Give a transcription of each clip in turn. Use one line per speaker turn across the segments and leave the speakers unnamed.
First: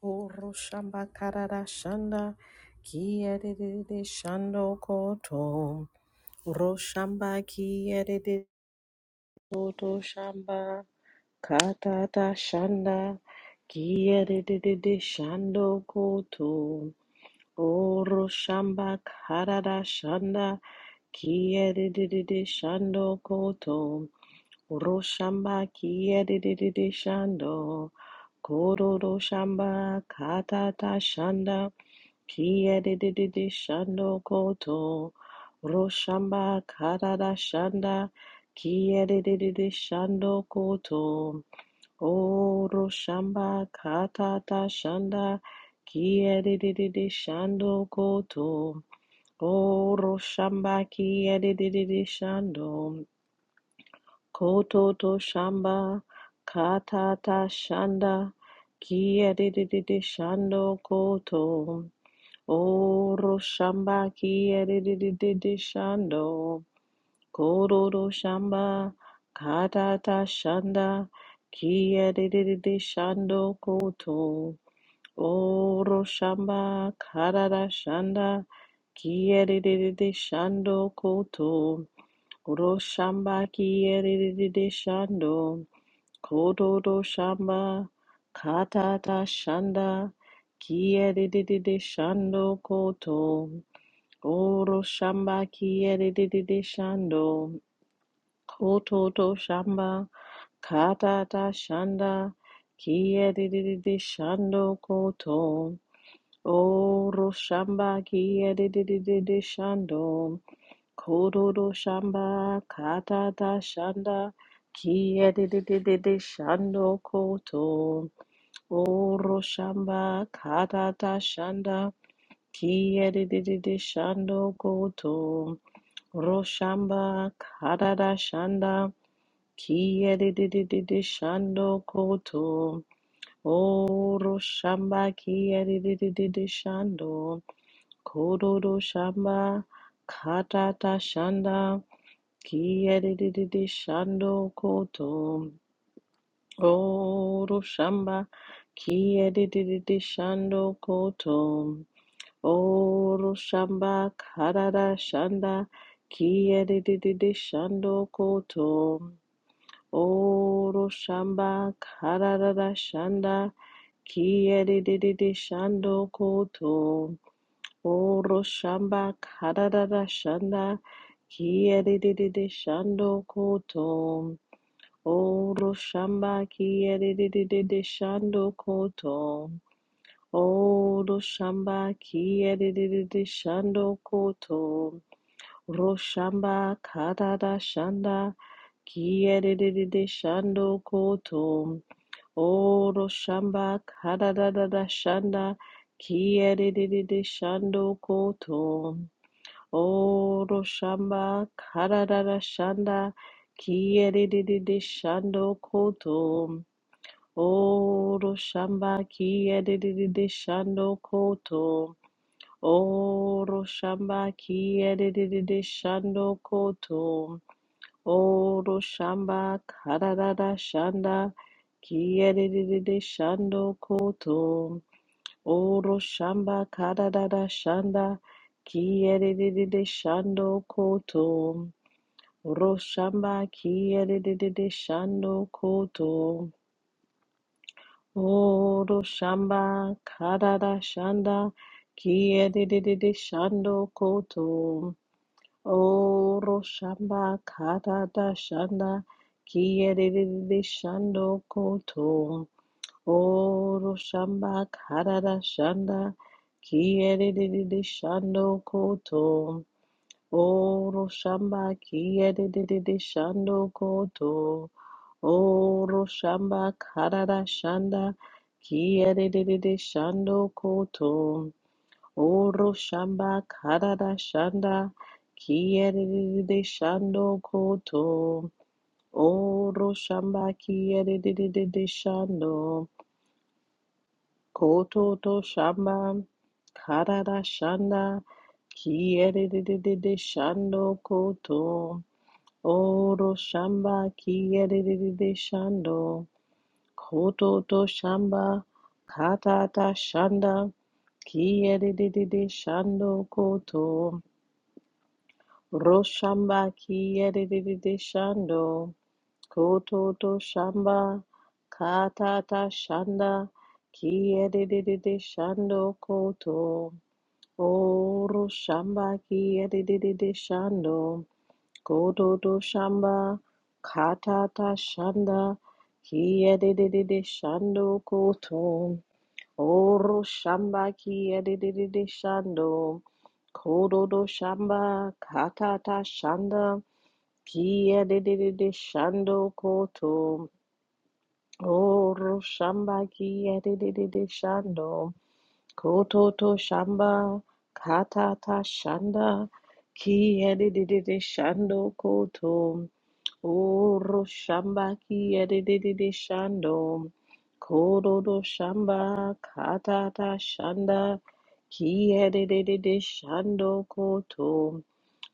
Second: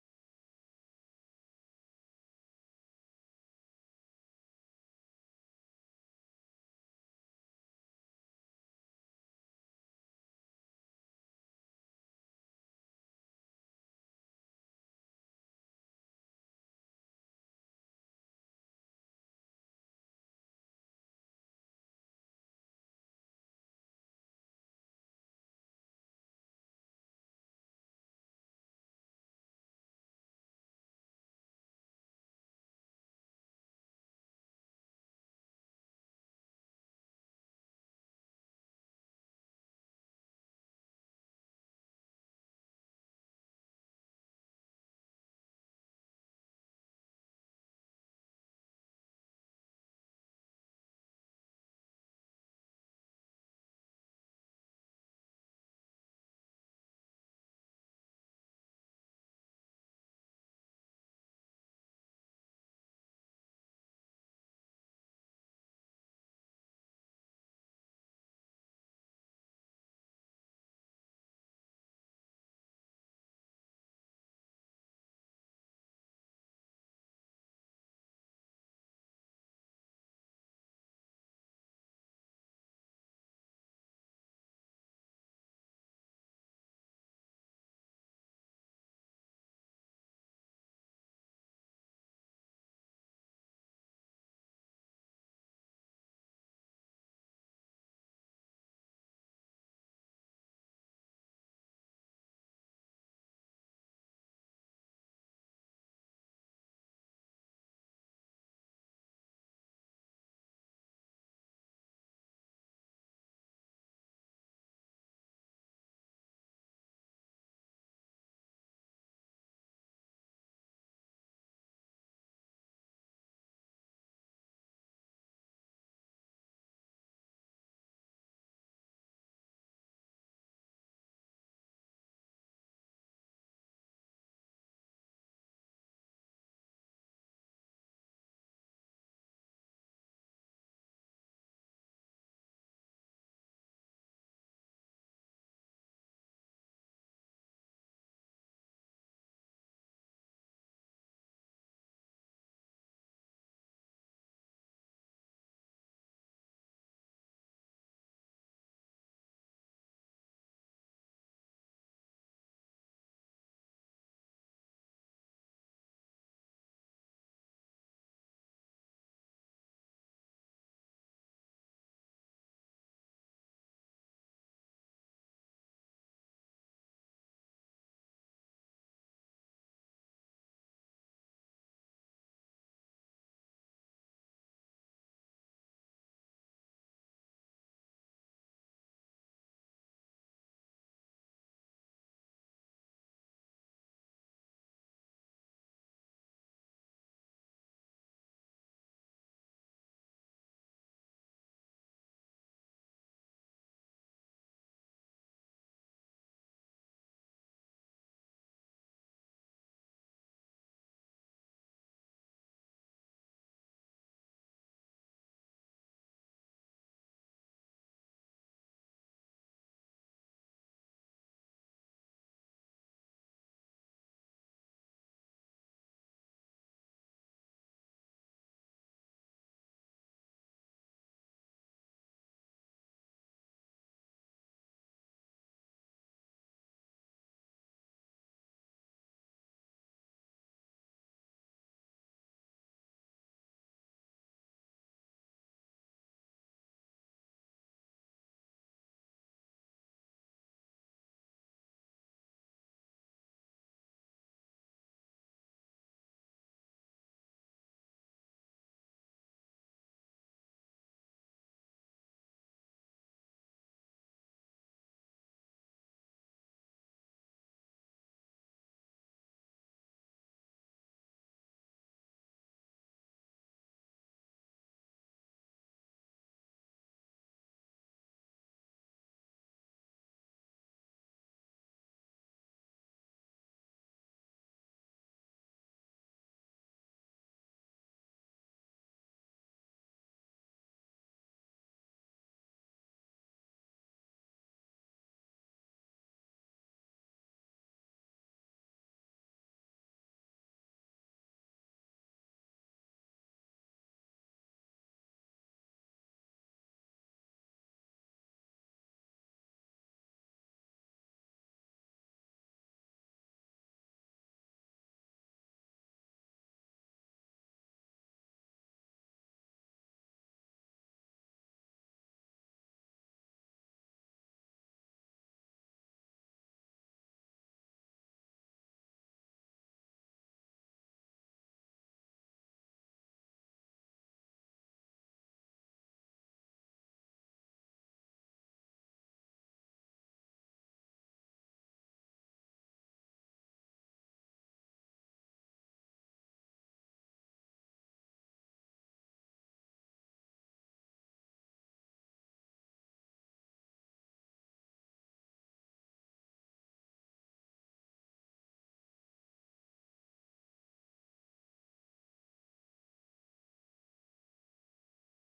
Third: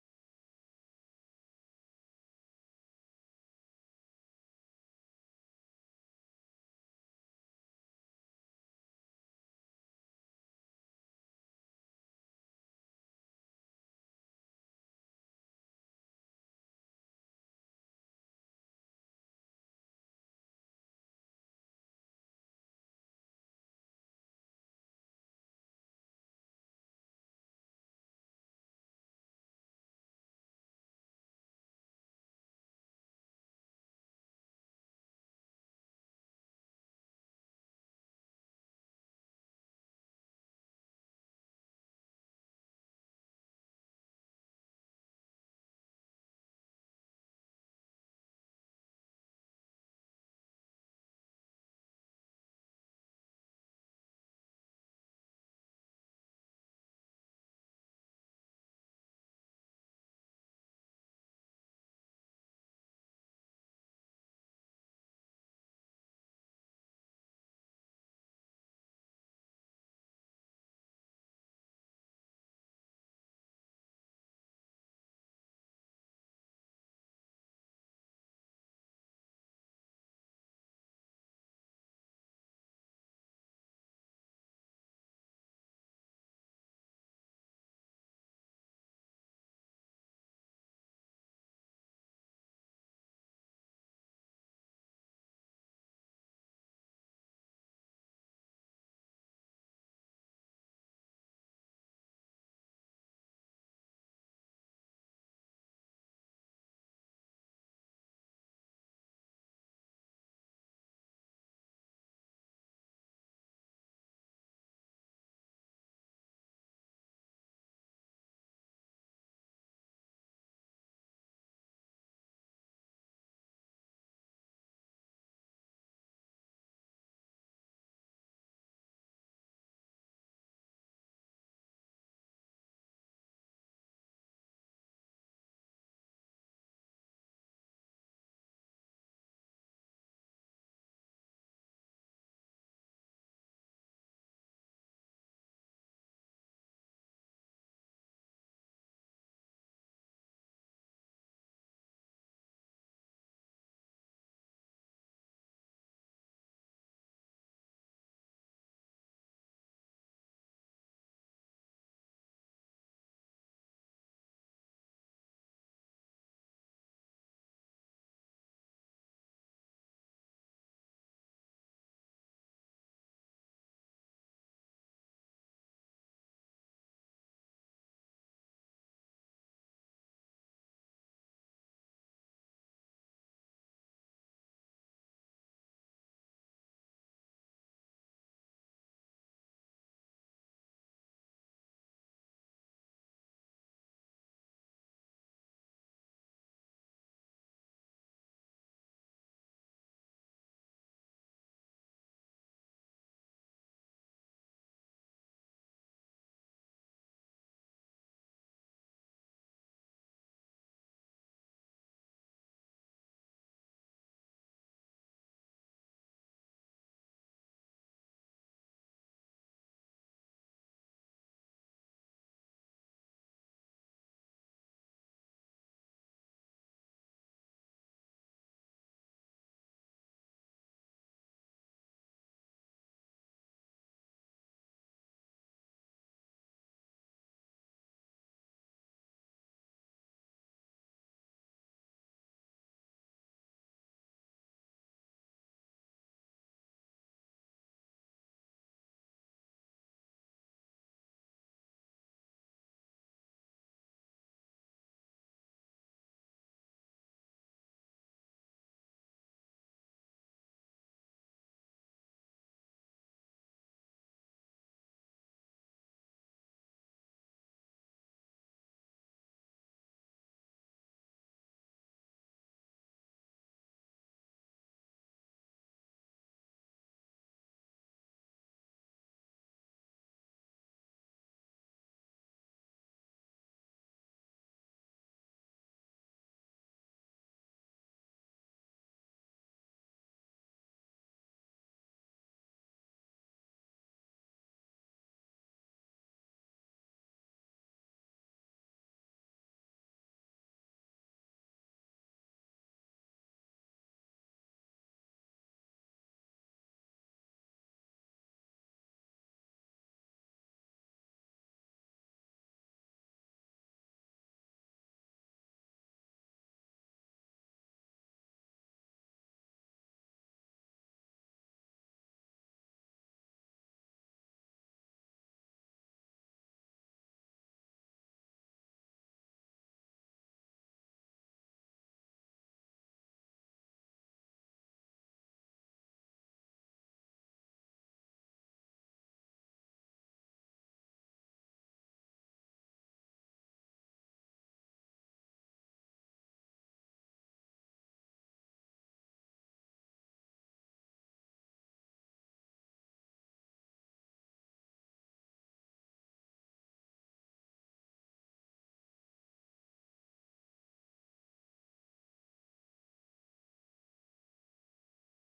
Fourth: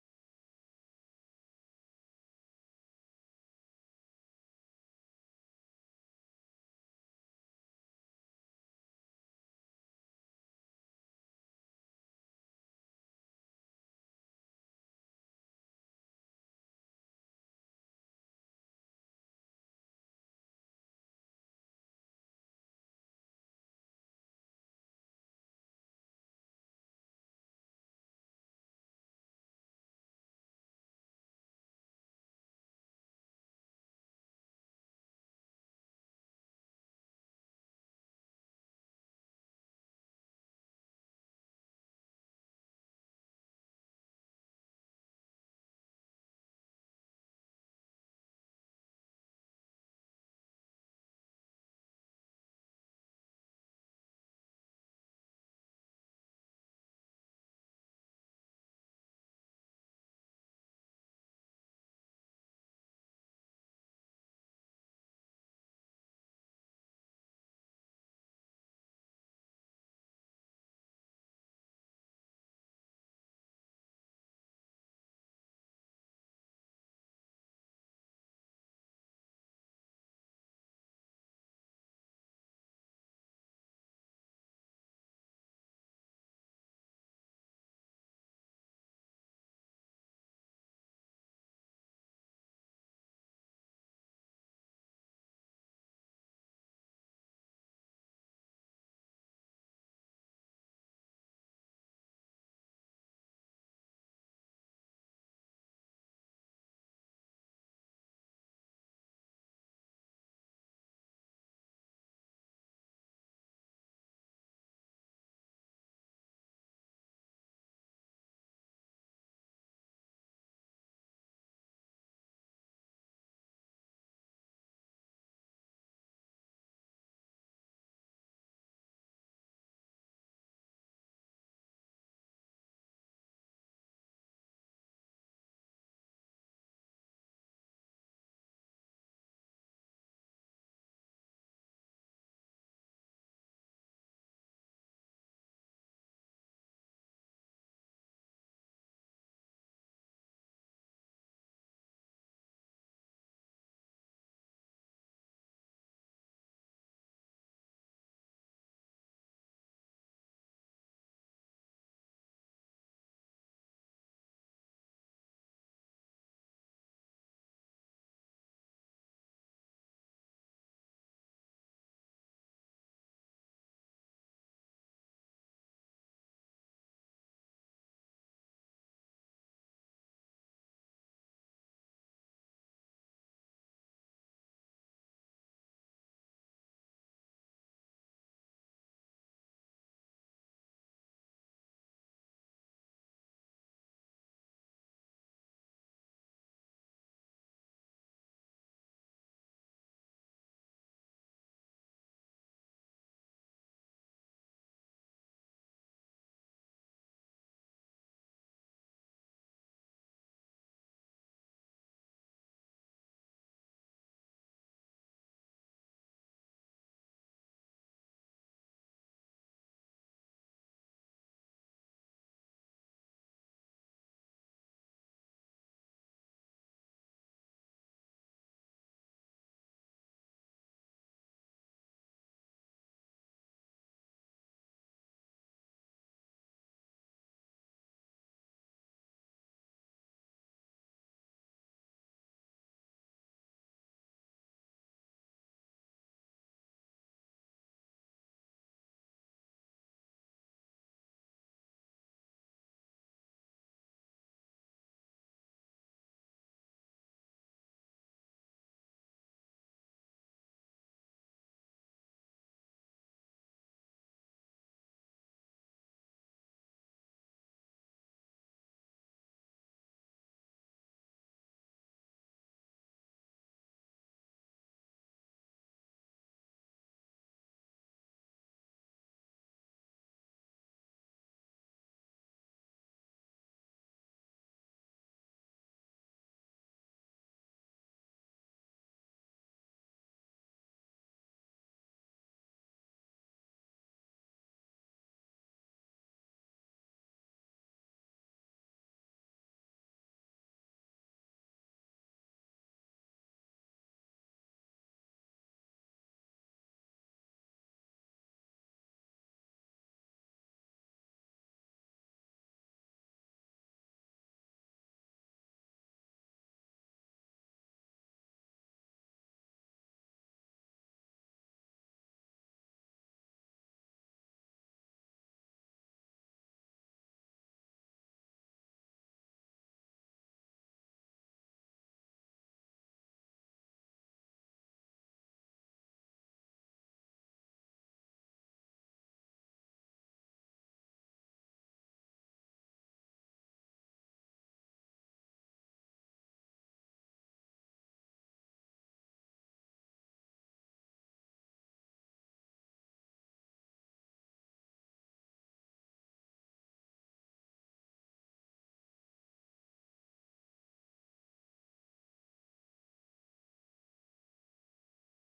Oro shamba karara shanda kiyerere shando koto. Oro shamba kiyerere koto shamba katata shanda kiyerere shando koto. Oro shamba karara shanda kiyerere shando koto. Oro shamba kiyerere shando. Kororo shamba katata shanda Kia de de de de shando koto roshamba karada shanda Kia de de de de shando koto o roshamba katata shanda Kia de de de de shando koto o roshamba kia de de de de shando koto to shamba katata shanda Kia de de de de shando koto Oro shamba ki edidididi shando. Kororo shamba katata shanda ki edidididi shando koto. Oro shamba karara shanda ki edidididi shando koto. Oro shamba ki edidididi shando. Kororo shamba katata shanda ki edidididi shando koto. Oro shamba kiyerere shando, kototo shamba, katata shanda, kiyerere shando koto. Oro shamba kiyerere shando, kototo shamba, katata shanda, kiyerere shando koto. Oro shamba, katata shanda, kiyerere shando koto. Roshamba Karada Shanda Kiyedidididi Shando Koto O Roshamba Kiyedidididi Shando Kododo Shamba Katata Shanda Kiyedidididi Shando Koto O Roshamba Kiyedidididi Shando Koto Oro shamba karara shanda kiyerere shando koto. Oro shamba karara shanda kiyerere shando koto. Oro shamba karara shanda kiyerere shando koto. Oro shamba kiyerere shando koto. Odo shamba kiyedididi shando koto. Roshamba kadada shanda kiyedididi shando koto. Odo shamba kadada shanda kiyedididi shando koto. Odo shamba kadada shanda kiyedididi shando koto. Odo shamba kiyedididi shando koto. Oro shamba kiyedede shando koto. Oro shamba kararara shanda kiyedede shando koto. Oro shamba kararara shanda kiyedede shando koto. Oro shamba kiyedede shando koto. Oro shamba kararara shanda kiyedede shando koto. Oro shamba kata da shanda kiyerere shando koto. Oro shamba kata da shanda kiyerere shando koto. Oro shamba kiyerere shando koto. Oro shamba kata da shanda kiyerere shando koto. Oro shamba karada shanda kiyerere shando koto. Oro shamba kiyerere shando koto to shamba karada shanda kiyerere shando koto. Oro shamba kiyerere shando koto to shamba katata shanda kiyerere shando koto. Roshamba kiyerere shando, kototo shamba, kata ta shanda, kiyerere shando koto. O roshamba kiyerere shando, kototo shamba, kata ta shanda, kiyerere shando koto. O roshamba kiyerere shando, kototo shamba, kata ta shanda. Kia de de de de shando koto. Oro shamba kia de de de de shando. Koto to shamba kata ta shanda. Kia de de de de shando koto. Oro shamba kia de de de de shando. Koto to shamba kata ta shanda. Kia de de de de shando koto.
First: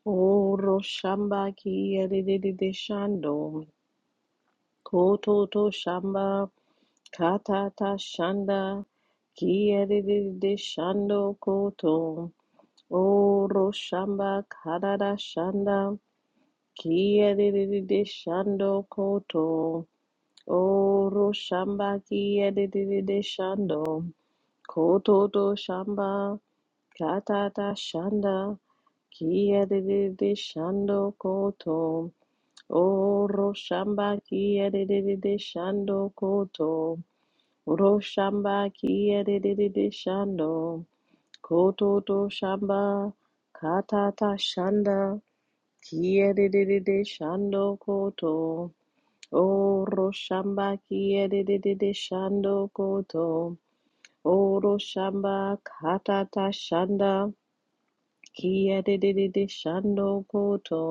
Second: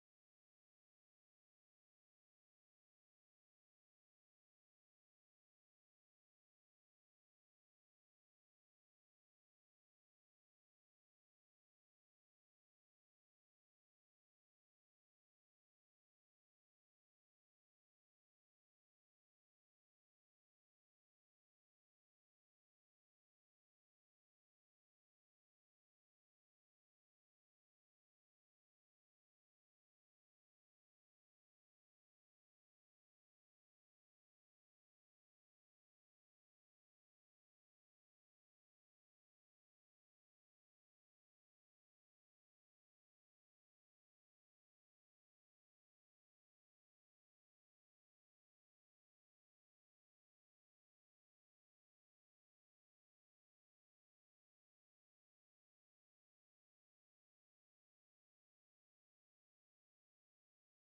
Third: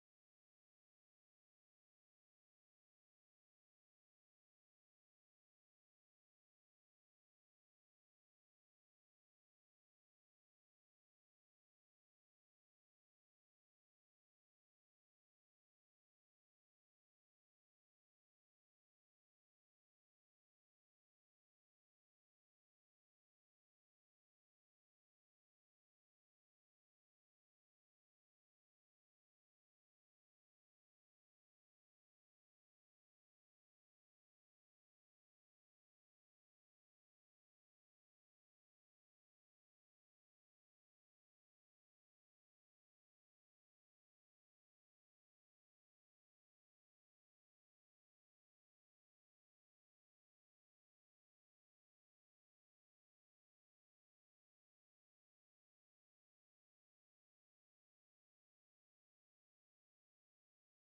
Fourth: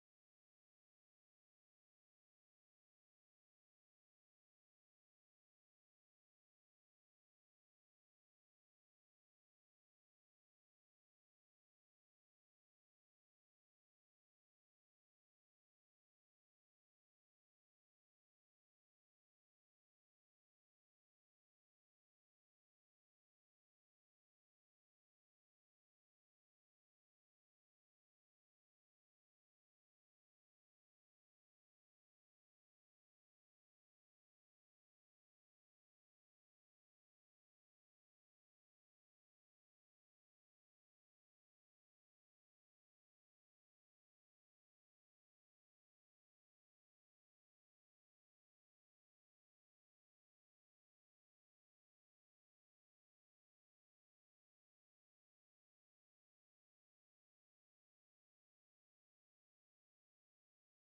Oro shamba kia de de de de shando. Kototo shamba katata shanda kiyeriri shando koto oro shamba karara shanda kiyeriri shando koto oro shamba kiyeriri shando kototo shamba katata shanda kiyeriri shando koto oro shamba kiyeriri shando koto Roshamba kiyerere shando, kototo shamba, katata shanda, kiyerere shando koto. O roshamba kiyerere shando koto. O roshamba katata shanda, kiyerere shando koto.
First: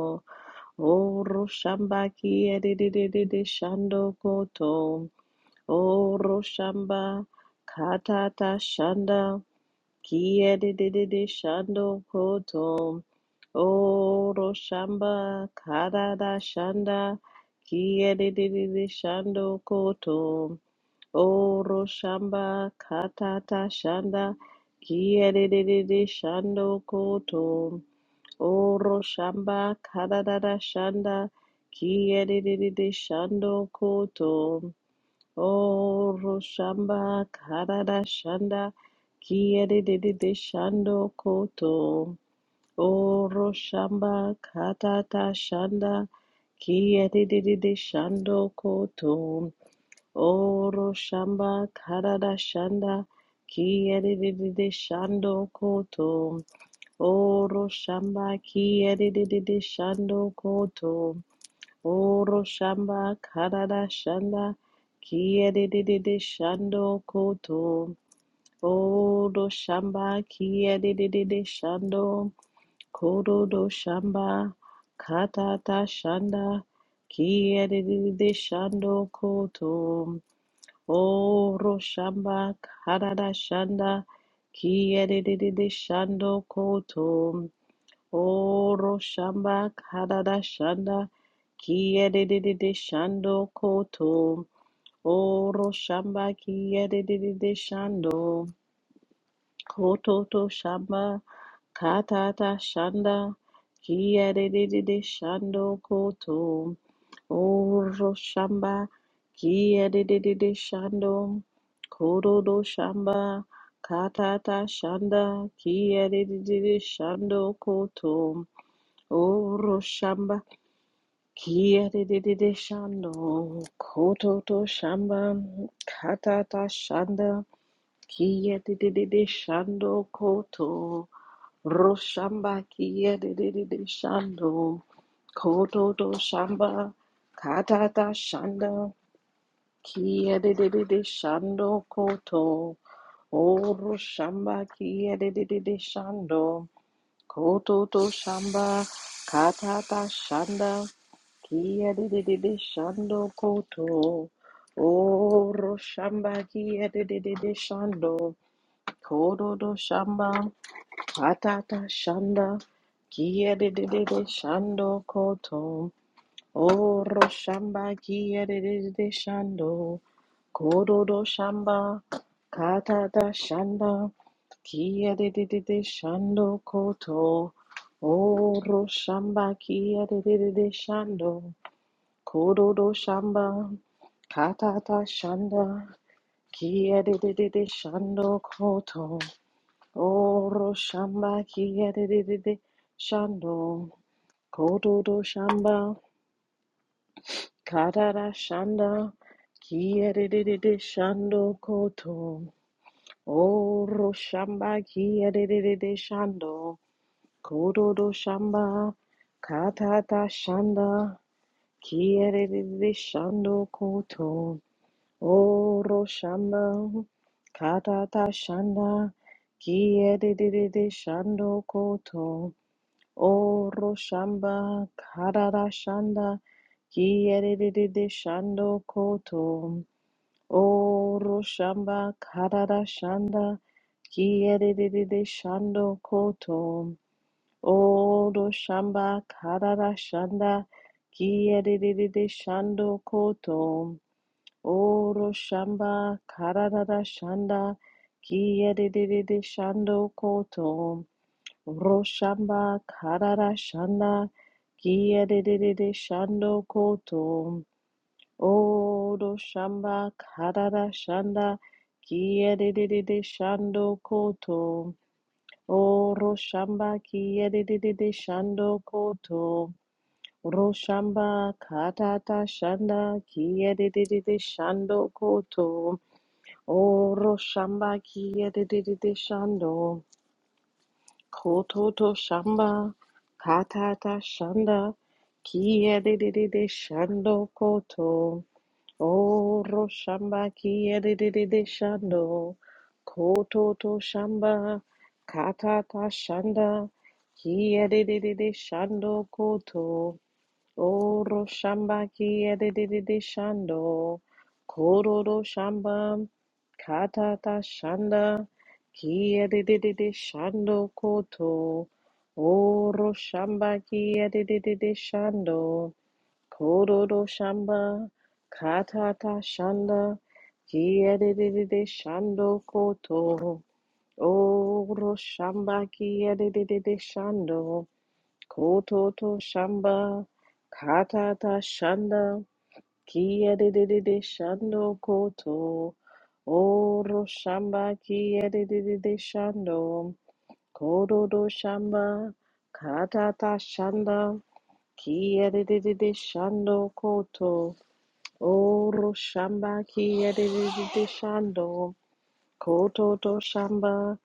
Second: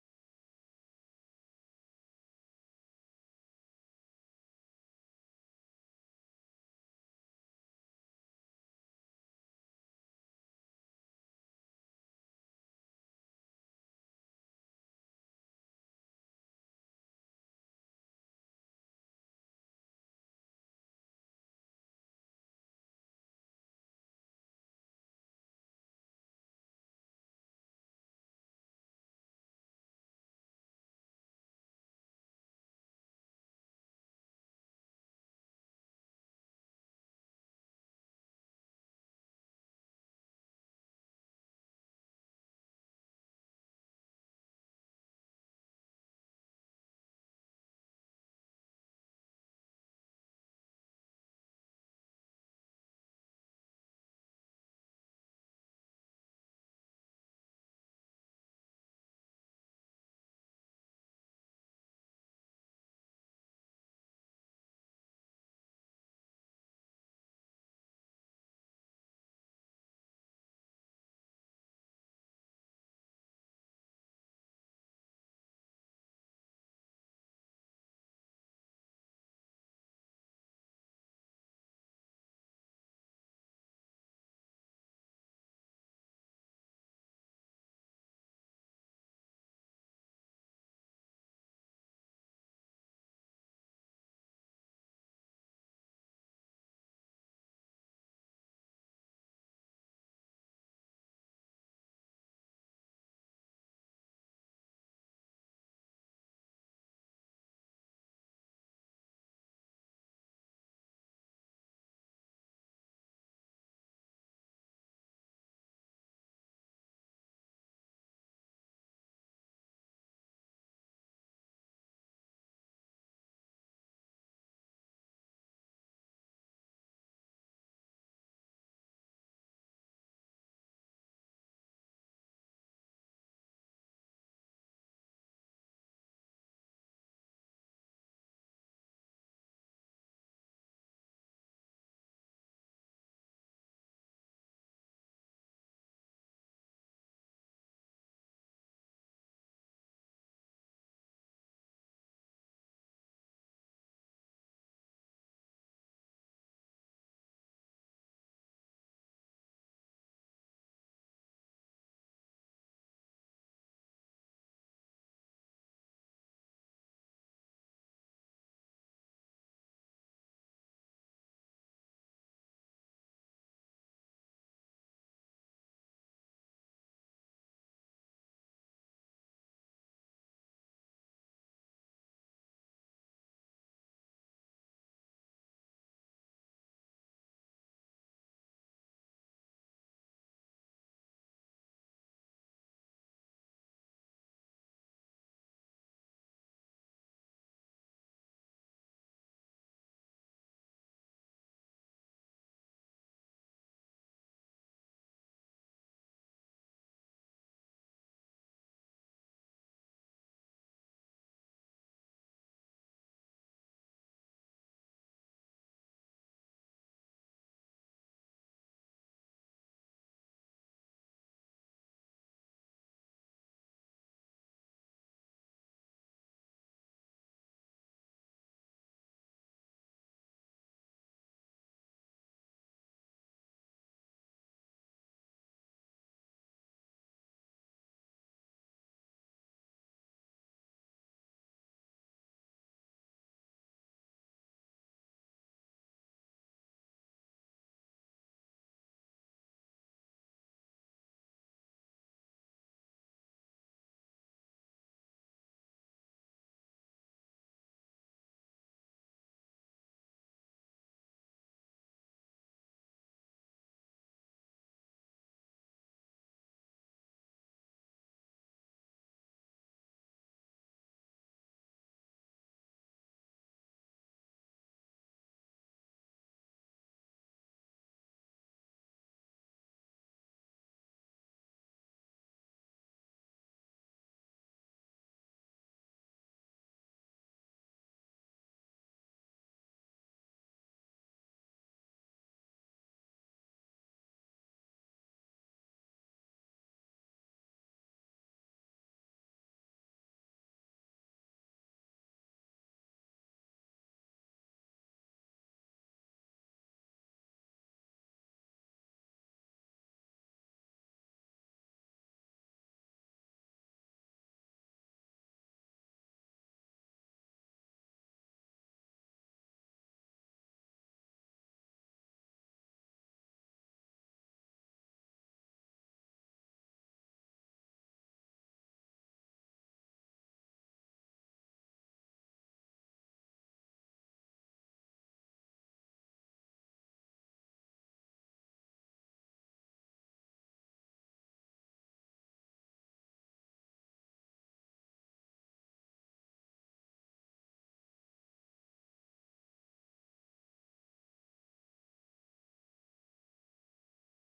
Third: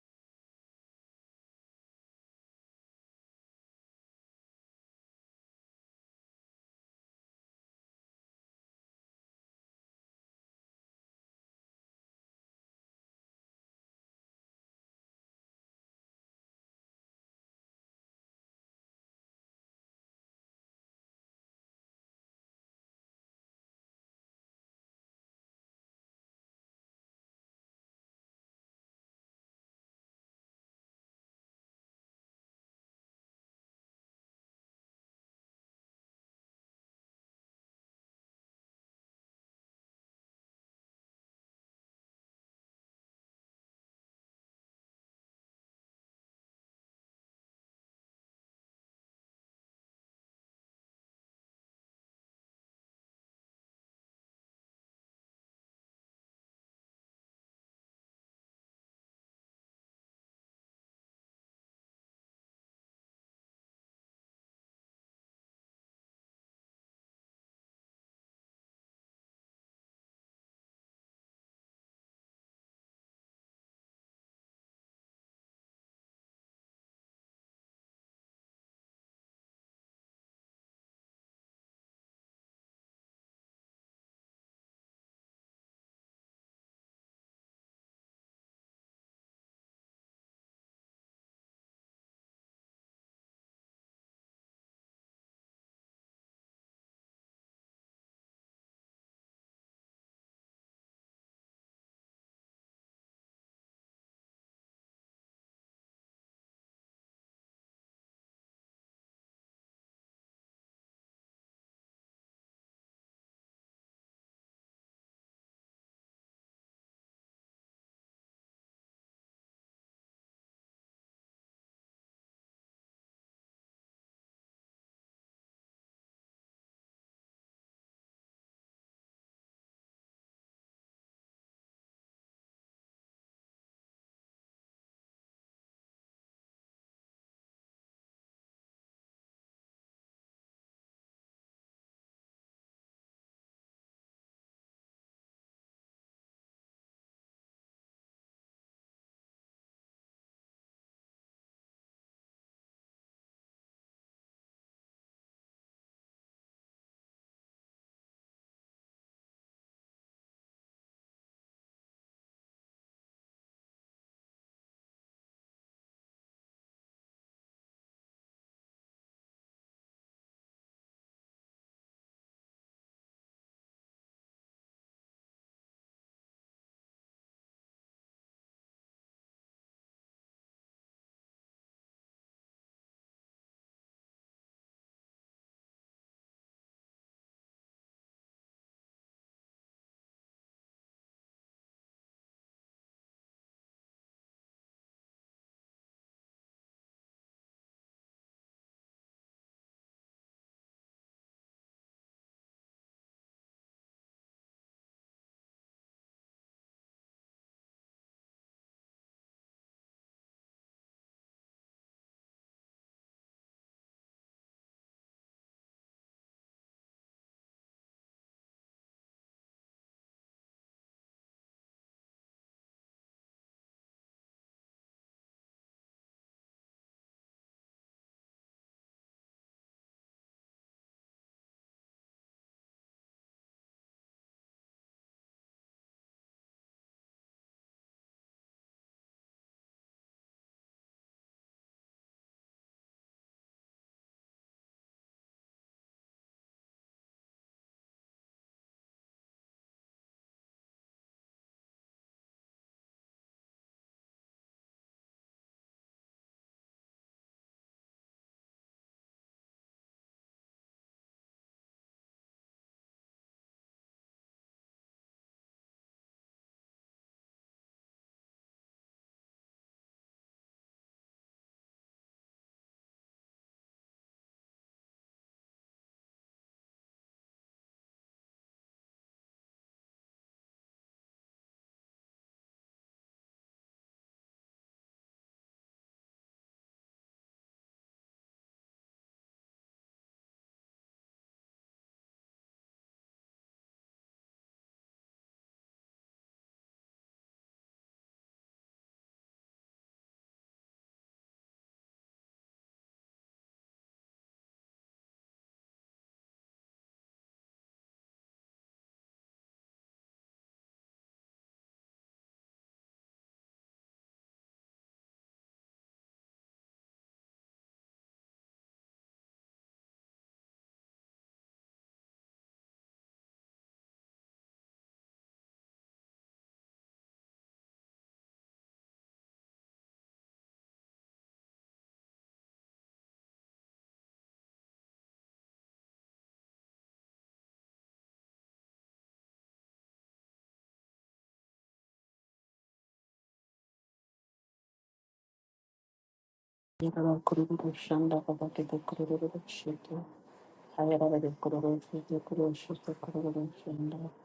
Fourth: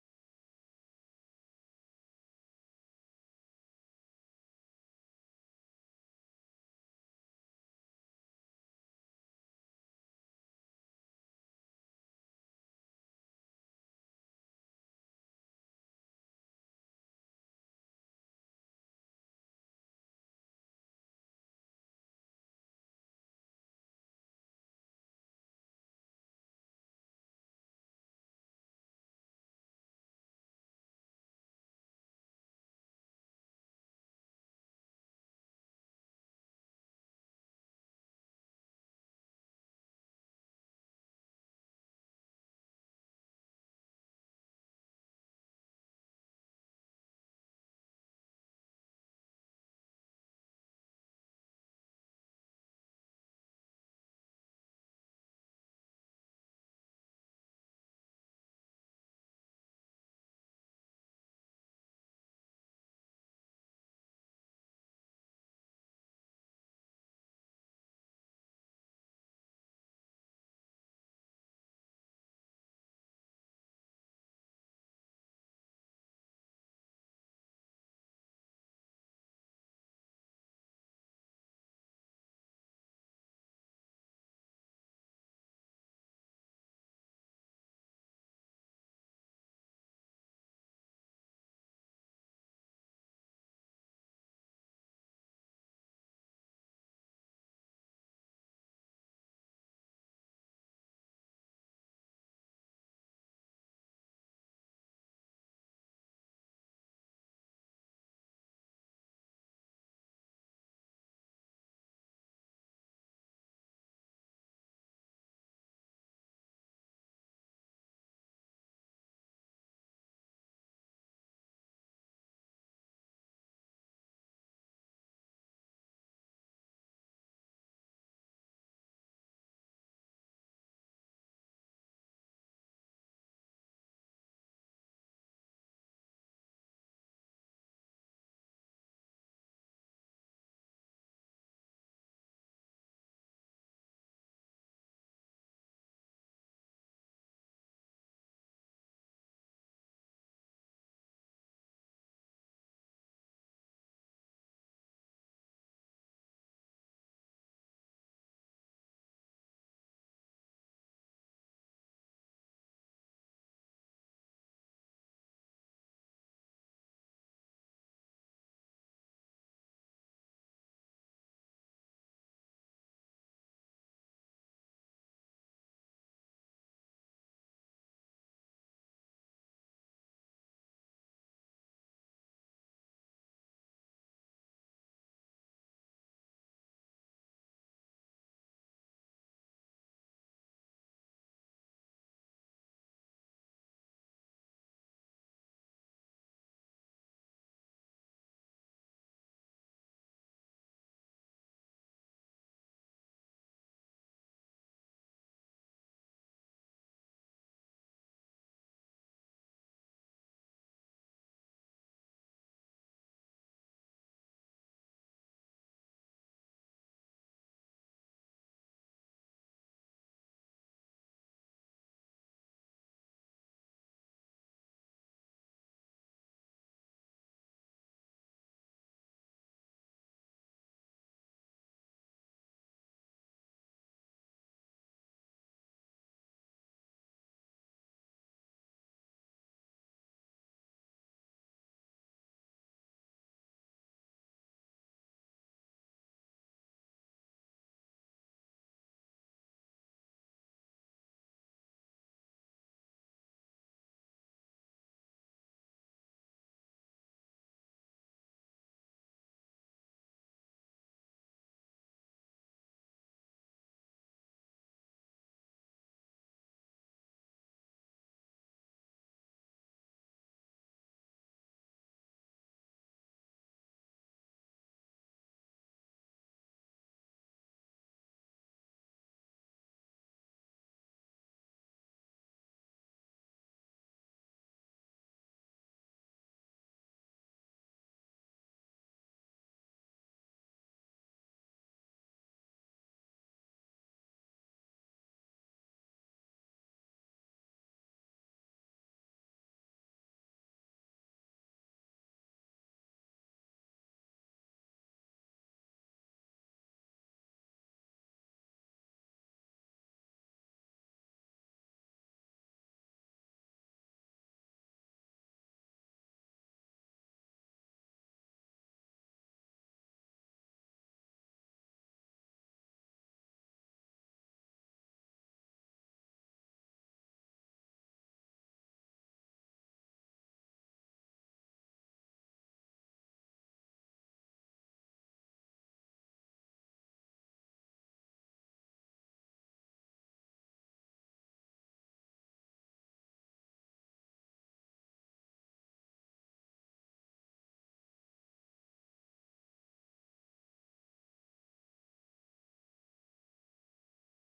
O roshamba kiyerere shando koto. Oro shamba katata shanda kiedede shando koto. Oro shamba katata shanda kiedede shando koto. Oro shamba katata shanda kiedede shando koto. Oro shamba katata shanda kiedede shando koto. Oh, Roshamba Karada Shanda Kiede de Shando Koto. Oh, Roshamba Katata Shanda Kiede de Shando Koto. Oh, Roshamba Karada Shanda Kiede de Shando Koto. Oh, Roshamba Kiede de Shando Koto. Oro shamba karada shanda kia de de de de shando koto. Oro shamba kia de de de de shando kododo shamba katata shanda kia de de de de shando koto. Oro shamba karada shanda kia de de de de shando koto. Oro shamba karada shanda kiyedididi shando koto. Oro shamba kiyedididi shando koto to shamba katata shanda kiyedididi shando koto. Oro shamba kiyedididi shando koto do shamba katata shanda kiyedididi shando koto. Oro shamba kia de de de de shando koto to shamba kata ta shanda kia de de de de shando koto ro shamba kia de de de de shando koto to shamba kata ta shanda kia de de de de shando koto oro shamba kia de de de de shando Kototo shamba katata shanda kia dididi shando koto oro shamba kia dididi shando kototo shamba katata shanda kia dididi shando koto O Roshamba Kiyerede Shando Kododo Shamba Katada Shanda Kiyerede Shando Koto O Roshamba Kiyerede Shando Kododo Shamba Katata Shanda Kiyerede Shando Koto O Roshamba Kiyerede Shando Kododo Shamba Karara shanda kiyerere shando koto oro shamba kiyerere shando kododo shamba katata shanda kiyerere shando koto oro shamba katata shanda kiyerere shando koto O roshamba karara shanda kiyerere shando koto. O roshamba karara shanda kiyerere shando koto. O roshamba karara shanda kiyerere shando koto. O roshamba karara shanda kiyerere shando koto. Roshamba Karara Shanda Kiyadididi Shando Koto Odo Shamba Karara Shanda Kiyadididi Shando Koto Oro Shamba Kiyadididi Shando Koto Roshamba Katata Shanda Kiyadididi Shando Koto Oro Shamba Kiyadididi Shando Kototo shamba, katata shanda, kiedidididi shando koto, oro shamba kiedidididi shando, kototo shamba, katata shanda, kiedidididi shando koto, Oro shamba ki edididi shando, kororo shamba, katata shanda, ki edididi shando koto, oro shamba ki edididi shando, kororo shamba, katata shanda, ki edididi shando koto, oro shamba ki edididi shando. Kototo Shamba Katata Shanda Kia de de de de Shando Koto Oro Shamba Kia de de de de Shando Kododo Shamba Katata Shanda Kia de de de de Shando
Yellow Kururu
Koto
Shanda Babaki the
Oro
Kururu
Shamba
Shito,
Kia de de de de
Hayara the Kururu
Shando
Shito Kuru Shito
Kototo
Kururu Shanda,
Shamba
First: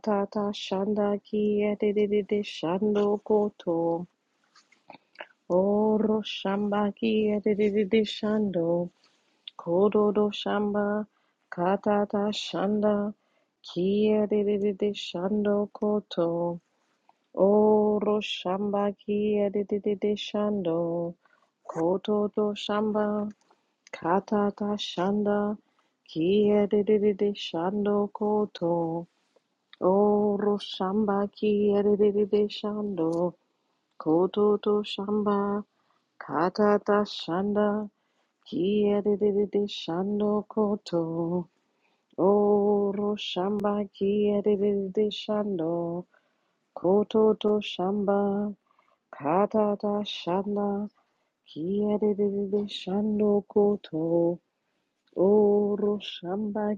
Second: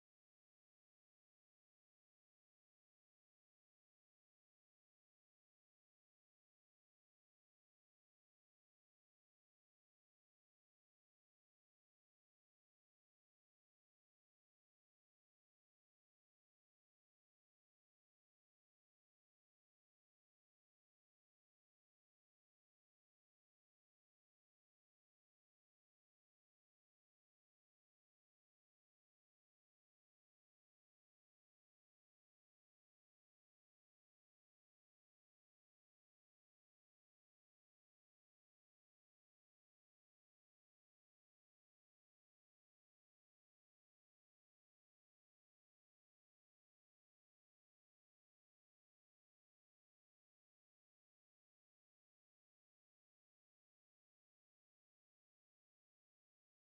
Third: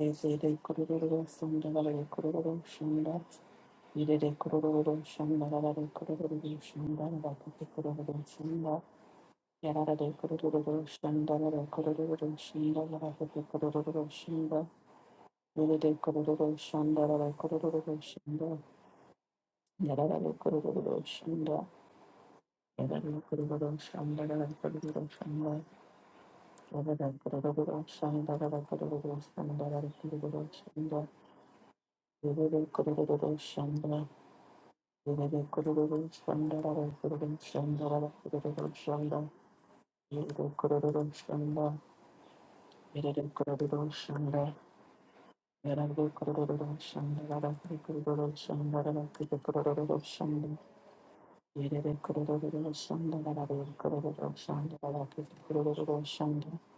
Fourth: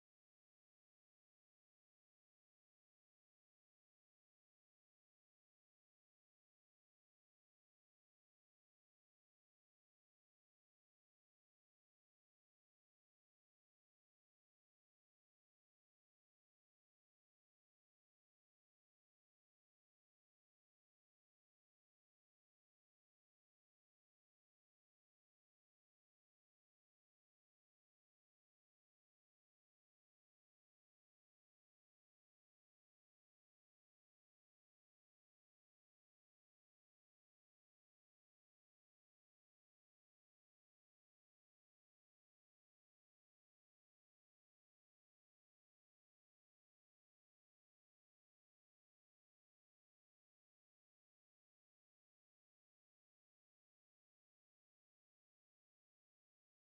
Lazy the
Shanda
Kururu Sunda
Kia de
Valley
de de de
Kururu
Shando
Shanda,
Koto
Yere de Kururu Shanda Valley
Oro
Kururu
shamba ki
Shanda, Babaki
edididi
Kururu
shando,
Shanda, Yara de
kododo
Kururu
shamba,
Shanda Valley
katata
Kururu Shanda,
shanda,
Babaki
ki
Kururu Shanda,
edididi shando
Yere the Kururu
koto.
Shanda Valley Kururu
Oro
Shanda,
shamba ki
Yara
edididi
de Kururu
shando,
Shanda,
kododo shamba,
Shanda,
katata shanda, ki edididi shando koto. Oro shamba ki edididi shando. Koto to Shamba kata Katata Shanda Kiedede Shando Koto Oro Shamba Kiedede Shando Koto to Shamba kata Katata Shanda Kiedede Shando Koto Oro Shamba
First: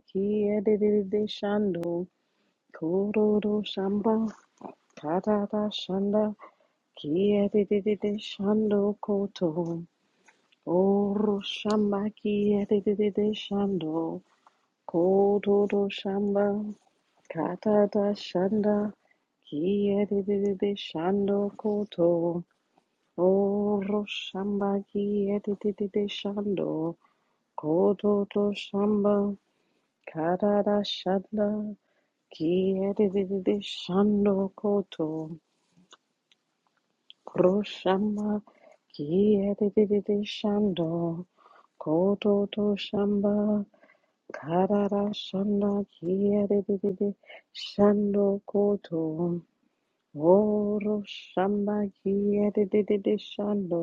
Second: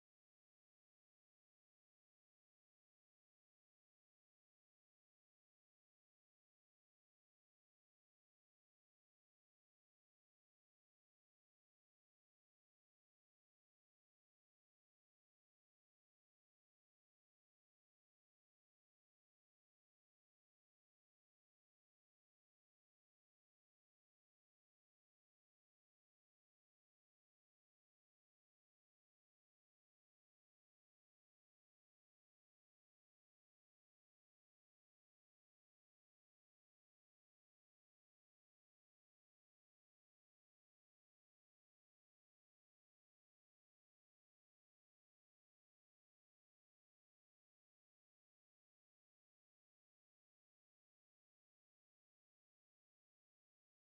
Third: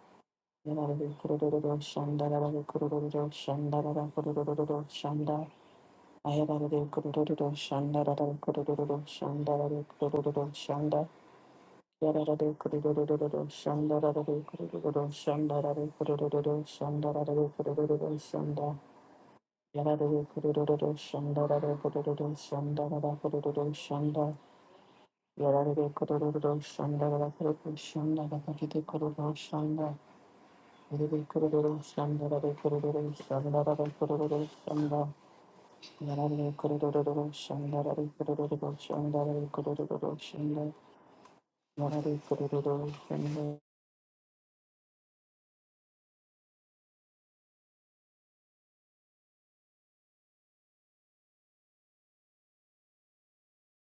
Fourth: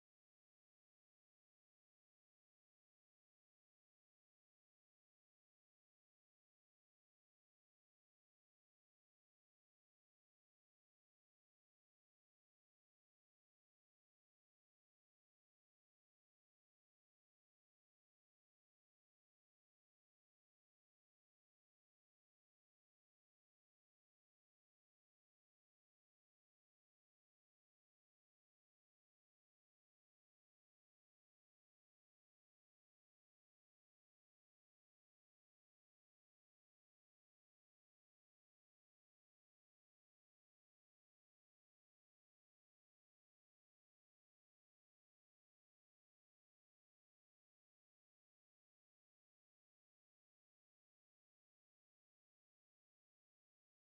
Yarare
Kiedede
kururu
Shando
Shanda, yarare kururu
Kododo
shanda, yarare
Shamba
kururu
kata Katata Shanda Kiedede Shando Koto Oru shamaki edidide shando, kododo shamba, katada shanda, ki edidide shando koto. Oru shambaki edidide shando, kododo
shanda.
shamba, katada
Shanda,
shanda, ki edidide shando koto. Kroshamba, ki edidide shando, kododo shamba. Karara shanda kiyere dede shando koto. Oro shamba kiyere dede shando.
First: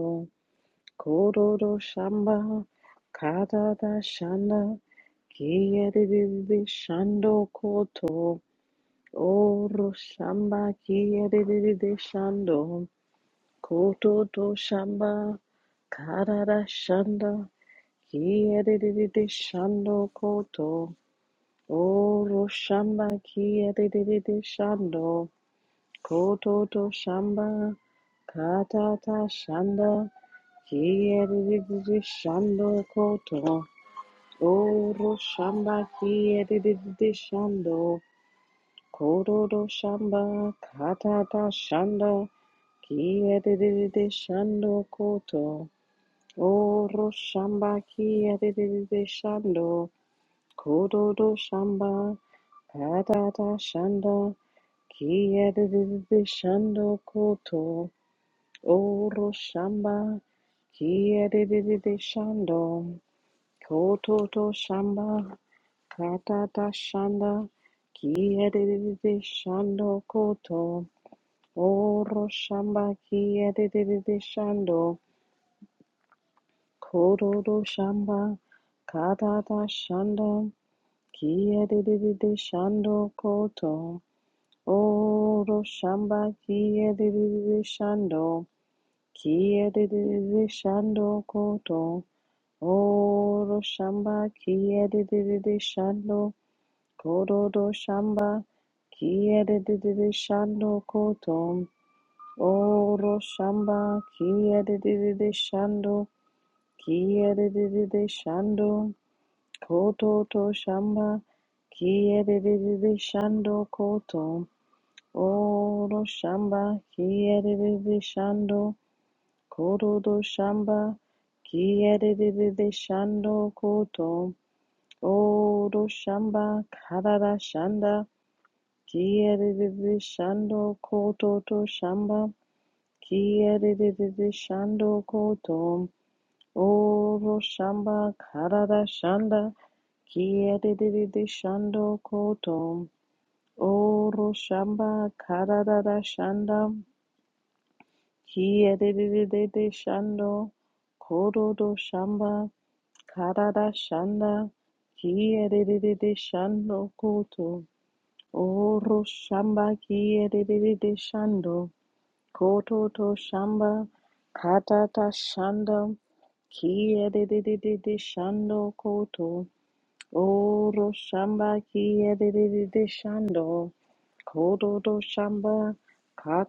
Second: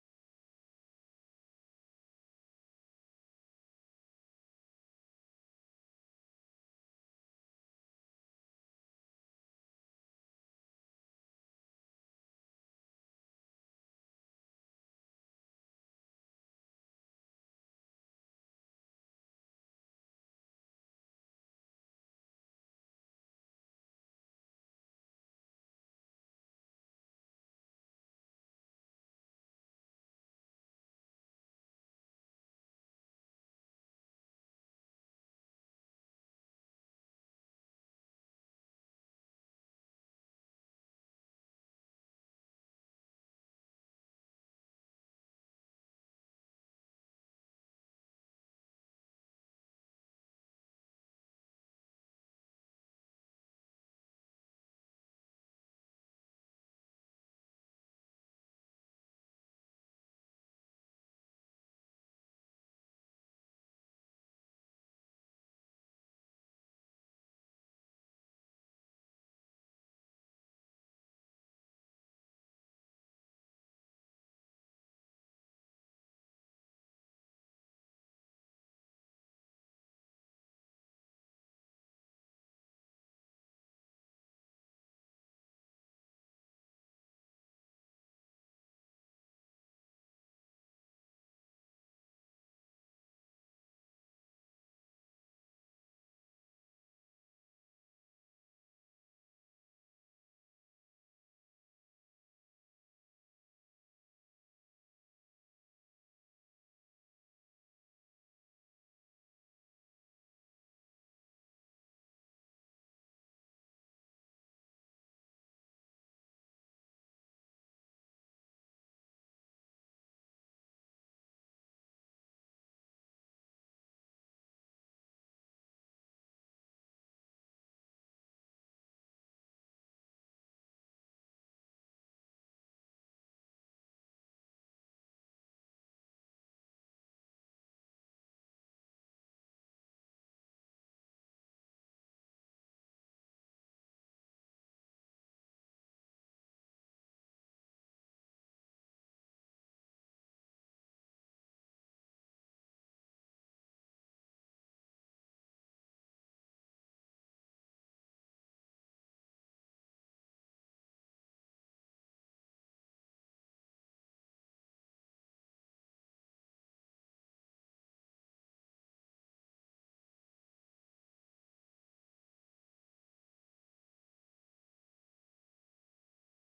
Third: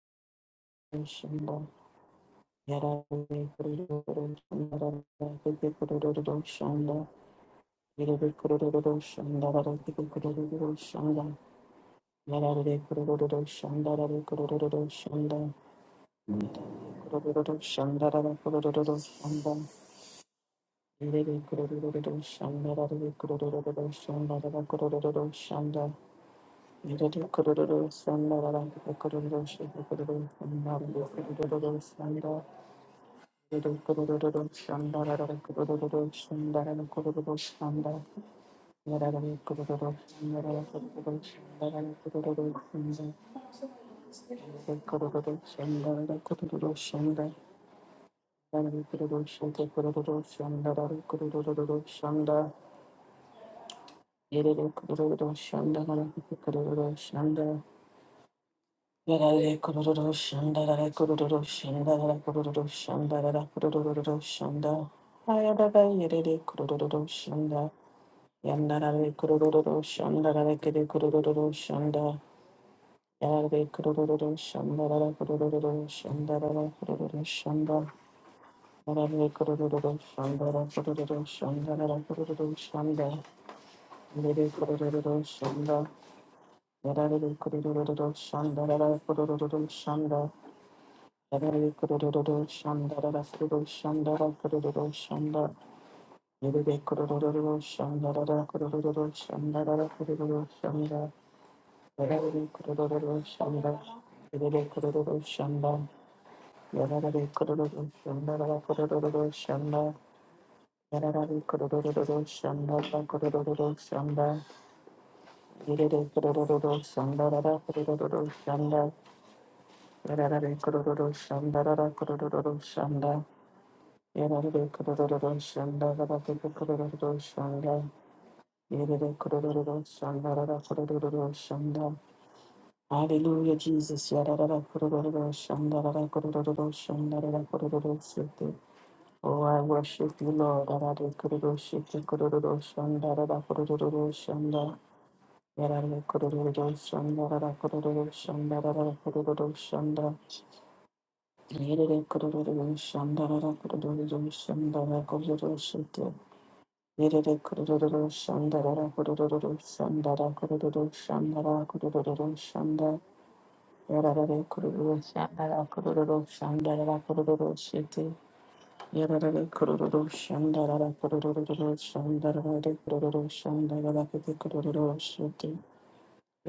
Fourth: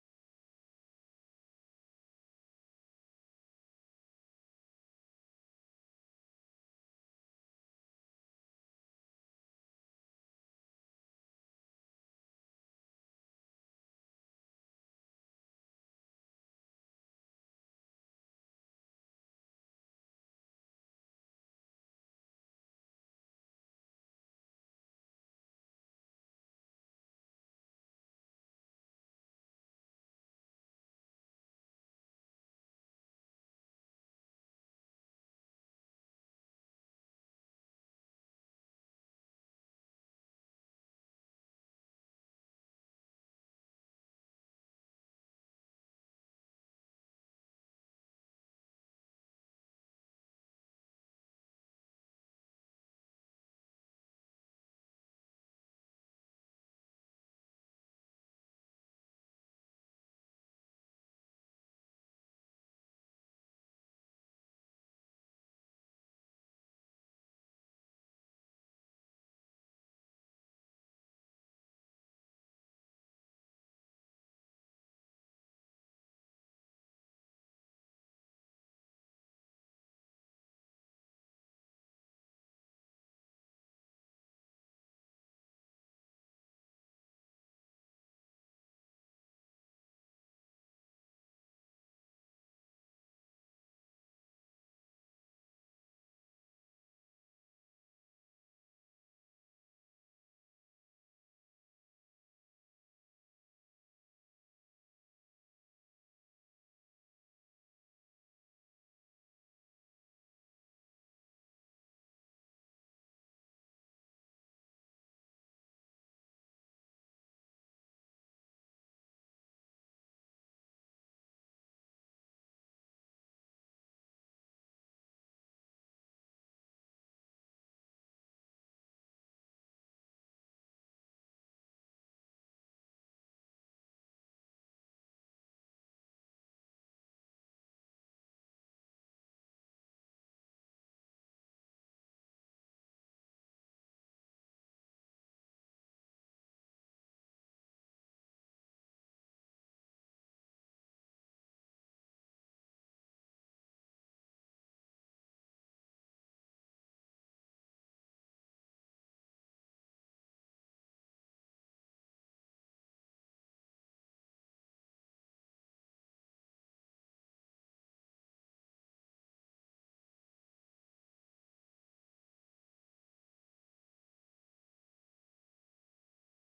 Kororo shamba karara shanda kiyere dede shando koto. Oro shamba kiyere dede shando. Koto to shamba karara shanda kiyere dede shando koto.
Lady
O
Kurudu Shanda,
roshamba
Lady Kurudu
kia de de de
Shanda,
de
Lady
shando,
Kurudu Shanda,
koto to
Lady
shamba,
Kurudu Shanda, Lady Kurudu Shanda, Lady
kata
Kurudu
ta
Shanda, Lady
shanda, kia de de
Kurudu
de de
Shanda,
shando koto.
Lady Kurudu
O
Shanda, Lady Kurudu Shanda, Lady
roshamba
Kurudu
kia
Shanda,
de de
Lady
de de
Kurudu Shanda,
shando,
Lady Kurudu Shanda, Lady
koto to
Kurudu
shamba, kata ta shanda,
Shanda,
kia de de de de
Lady
shando
Kurudu
koto.
Shanda,
O
Lady
roshamba kia de de de de shando. Kododo
Kurudu
Shamba,
Shanda,
Kadada Shanda,
Yerere kororo shanda gara
Kiyadididi
kororo
Shando
shanda.
Koto, Oro
Yarare kororo
Shamba,
shanda gara kororo shanda
Kiyadididi
gara kororo
Shando,
shanda gara kororo
Kototo
shanda.
Shamba,
Ayadada yerere
Kadada
kororo
Shanda,
shanda. Yandarare
Kiyadididi
kororo
Shando
shanda gara kere
Koto,
kororo shanda.
Oro Shamba,
Yarare
Kiyadididi
kororo shanda
Shando,
gara kororo shanda gara kororo
Kododo
shanda.
Shamba,
Yarare
Kadada
kororo shanda
Shanda,
gara kororo
Kia
shanda
de de
gara
de de
kororo
shando
shanda.
koto.
Yerere kororo
Oro
shanda.
shamba kia de
Shanda,
de de de shando. Kia de de de de shando koto. Oro shamba kia de de de de shando. Kodo do shamba kia de de de de shando koto. Oro shamba kia de de de shando. Kia de de de shando. Koto to shamba kiyerere shando koto. Oro shamba kiyerere shando koto to
Yarare
shamba
kororo shanda rara kororo
kiyerere
shanda.
shando koto.
Yarare kororo
Oro
shanda rara
shamba
kororo
karara
shanda.
shanda
Yarare
kiyerere
kororo shanda rara
shando koto
kororo
to
shanda.
shamba
Hallelujah, Jesus.
kiyerere
Yarara
shando
kororo
koto.
shanda rara kororo shanda
Oro
rara kororo
shamba
shete.
karada
Oh,
shanda
I worship you, Lord. Yarare
kiyerere
kororo
shando
shete
koto.
kororo shanda rara kororo
Oro
shanda.
shamba karada
Yarare kororo
shanda
shanda rara kororo shanda rara kororo
kiyerere
shanda.
shando kororo
Yerere
shamba
kururu şandara
karada
kururu
shanda
şandara kururu
kiyerere
şete.
shando
Yerere
koto.
kururu şandara
Oro
kururu
shamba
şandara kururu
kiyerere shando.
şandara kururu şanda.
Kototo shamba
Yerere kururu
katata
şandara
shanda
kururu şandara
kia de de
kururu
de de de
şete.
shando koto
Yerere kururu
oro
şandara
shamba
kururu
kia de
şandara
de de de
kururu
shando
şandara
kototo
kururu şete.
shamba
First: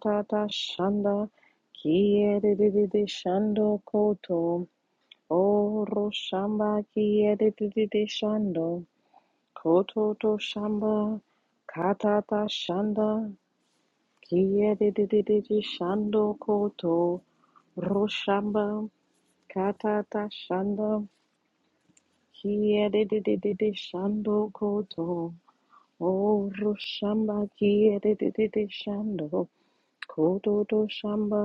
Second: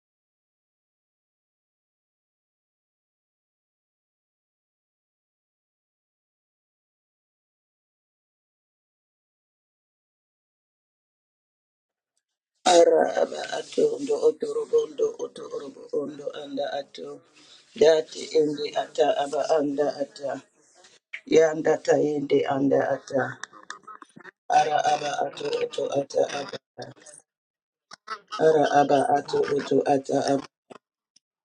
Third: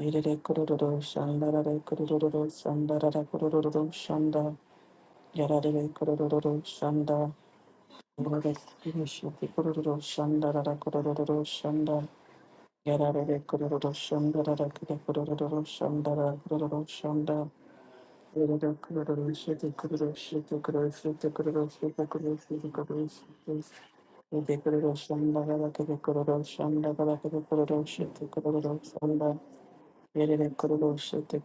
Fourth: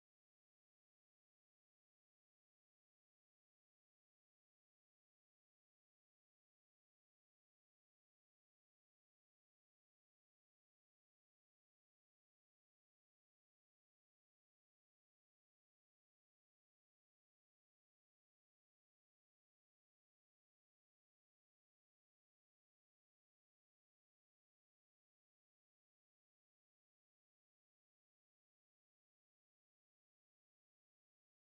Yerere kururu
shanda
şandara
kia
kururu
de de de de
şandara
shando
kururu
koto
şanda. Yarare
oro
kururu
shamba
şanda.
kia de de de de
Yere
shando
kururu
kototo
şandara
shamba katata shanda
Araba ato ndo otorobo ndo
Kiyadidididi
otorobo
shando
ondo anda
koto
ato. Dati
roshamba
indi ata aba anda
katata
ata.
shanda
Yanda ta indi anda ata.
kiyadidididi shando
Ara
koto
aba ato oto ata
o
aba.
roshamba kiyadidididi
Ara aba
shando
ato oto ata aba.
koto to shamba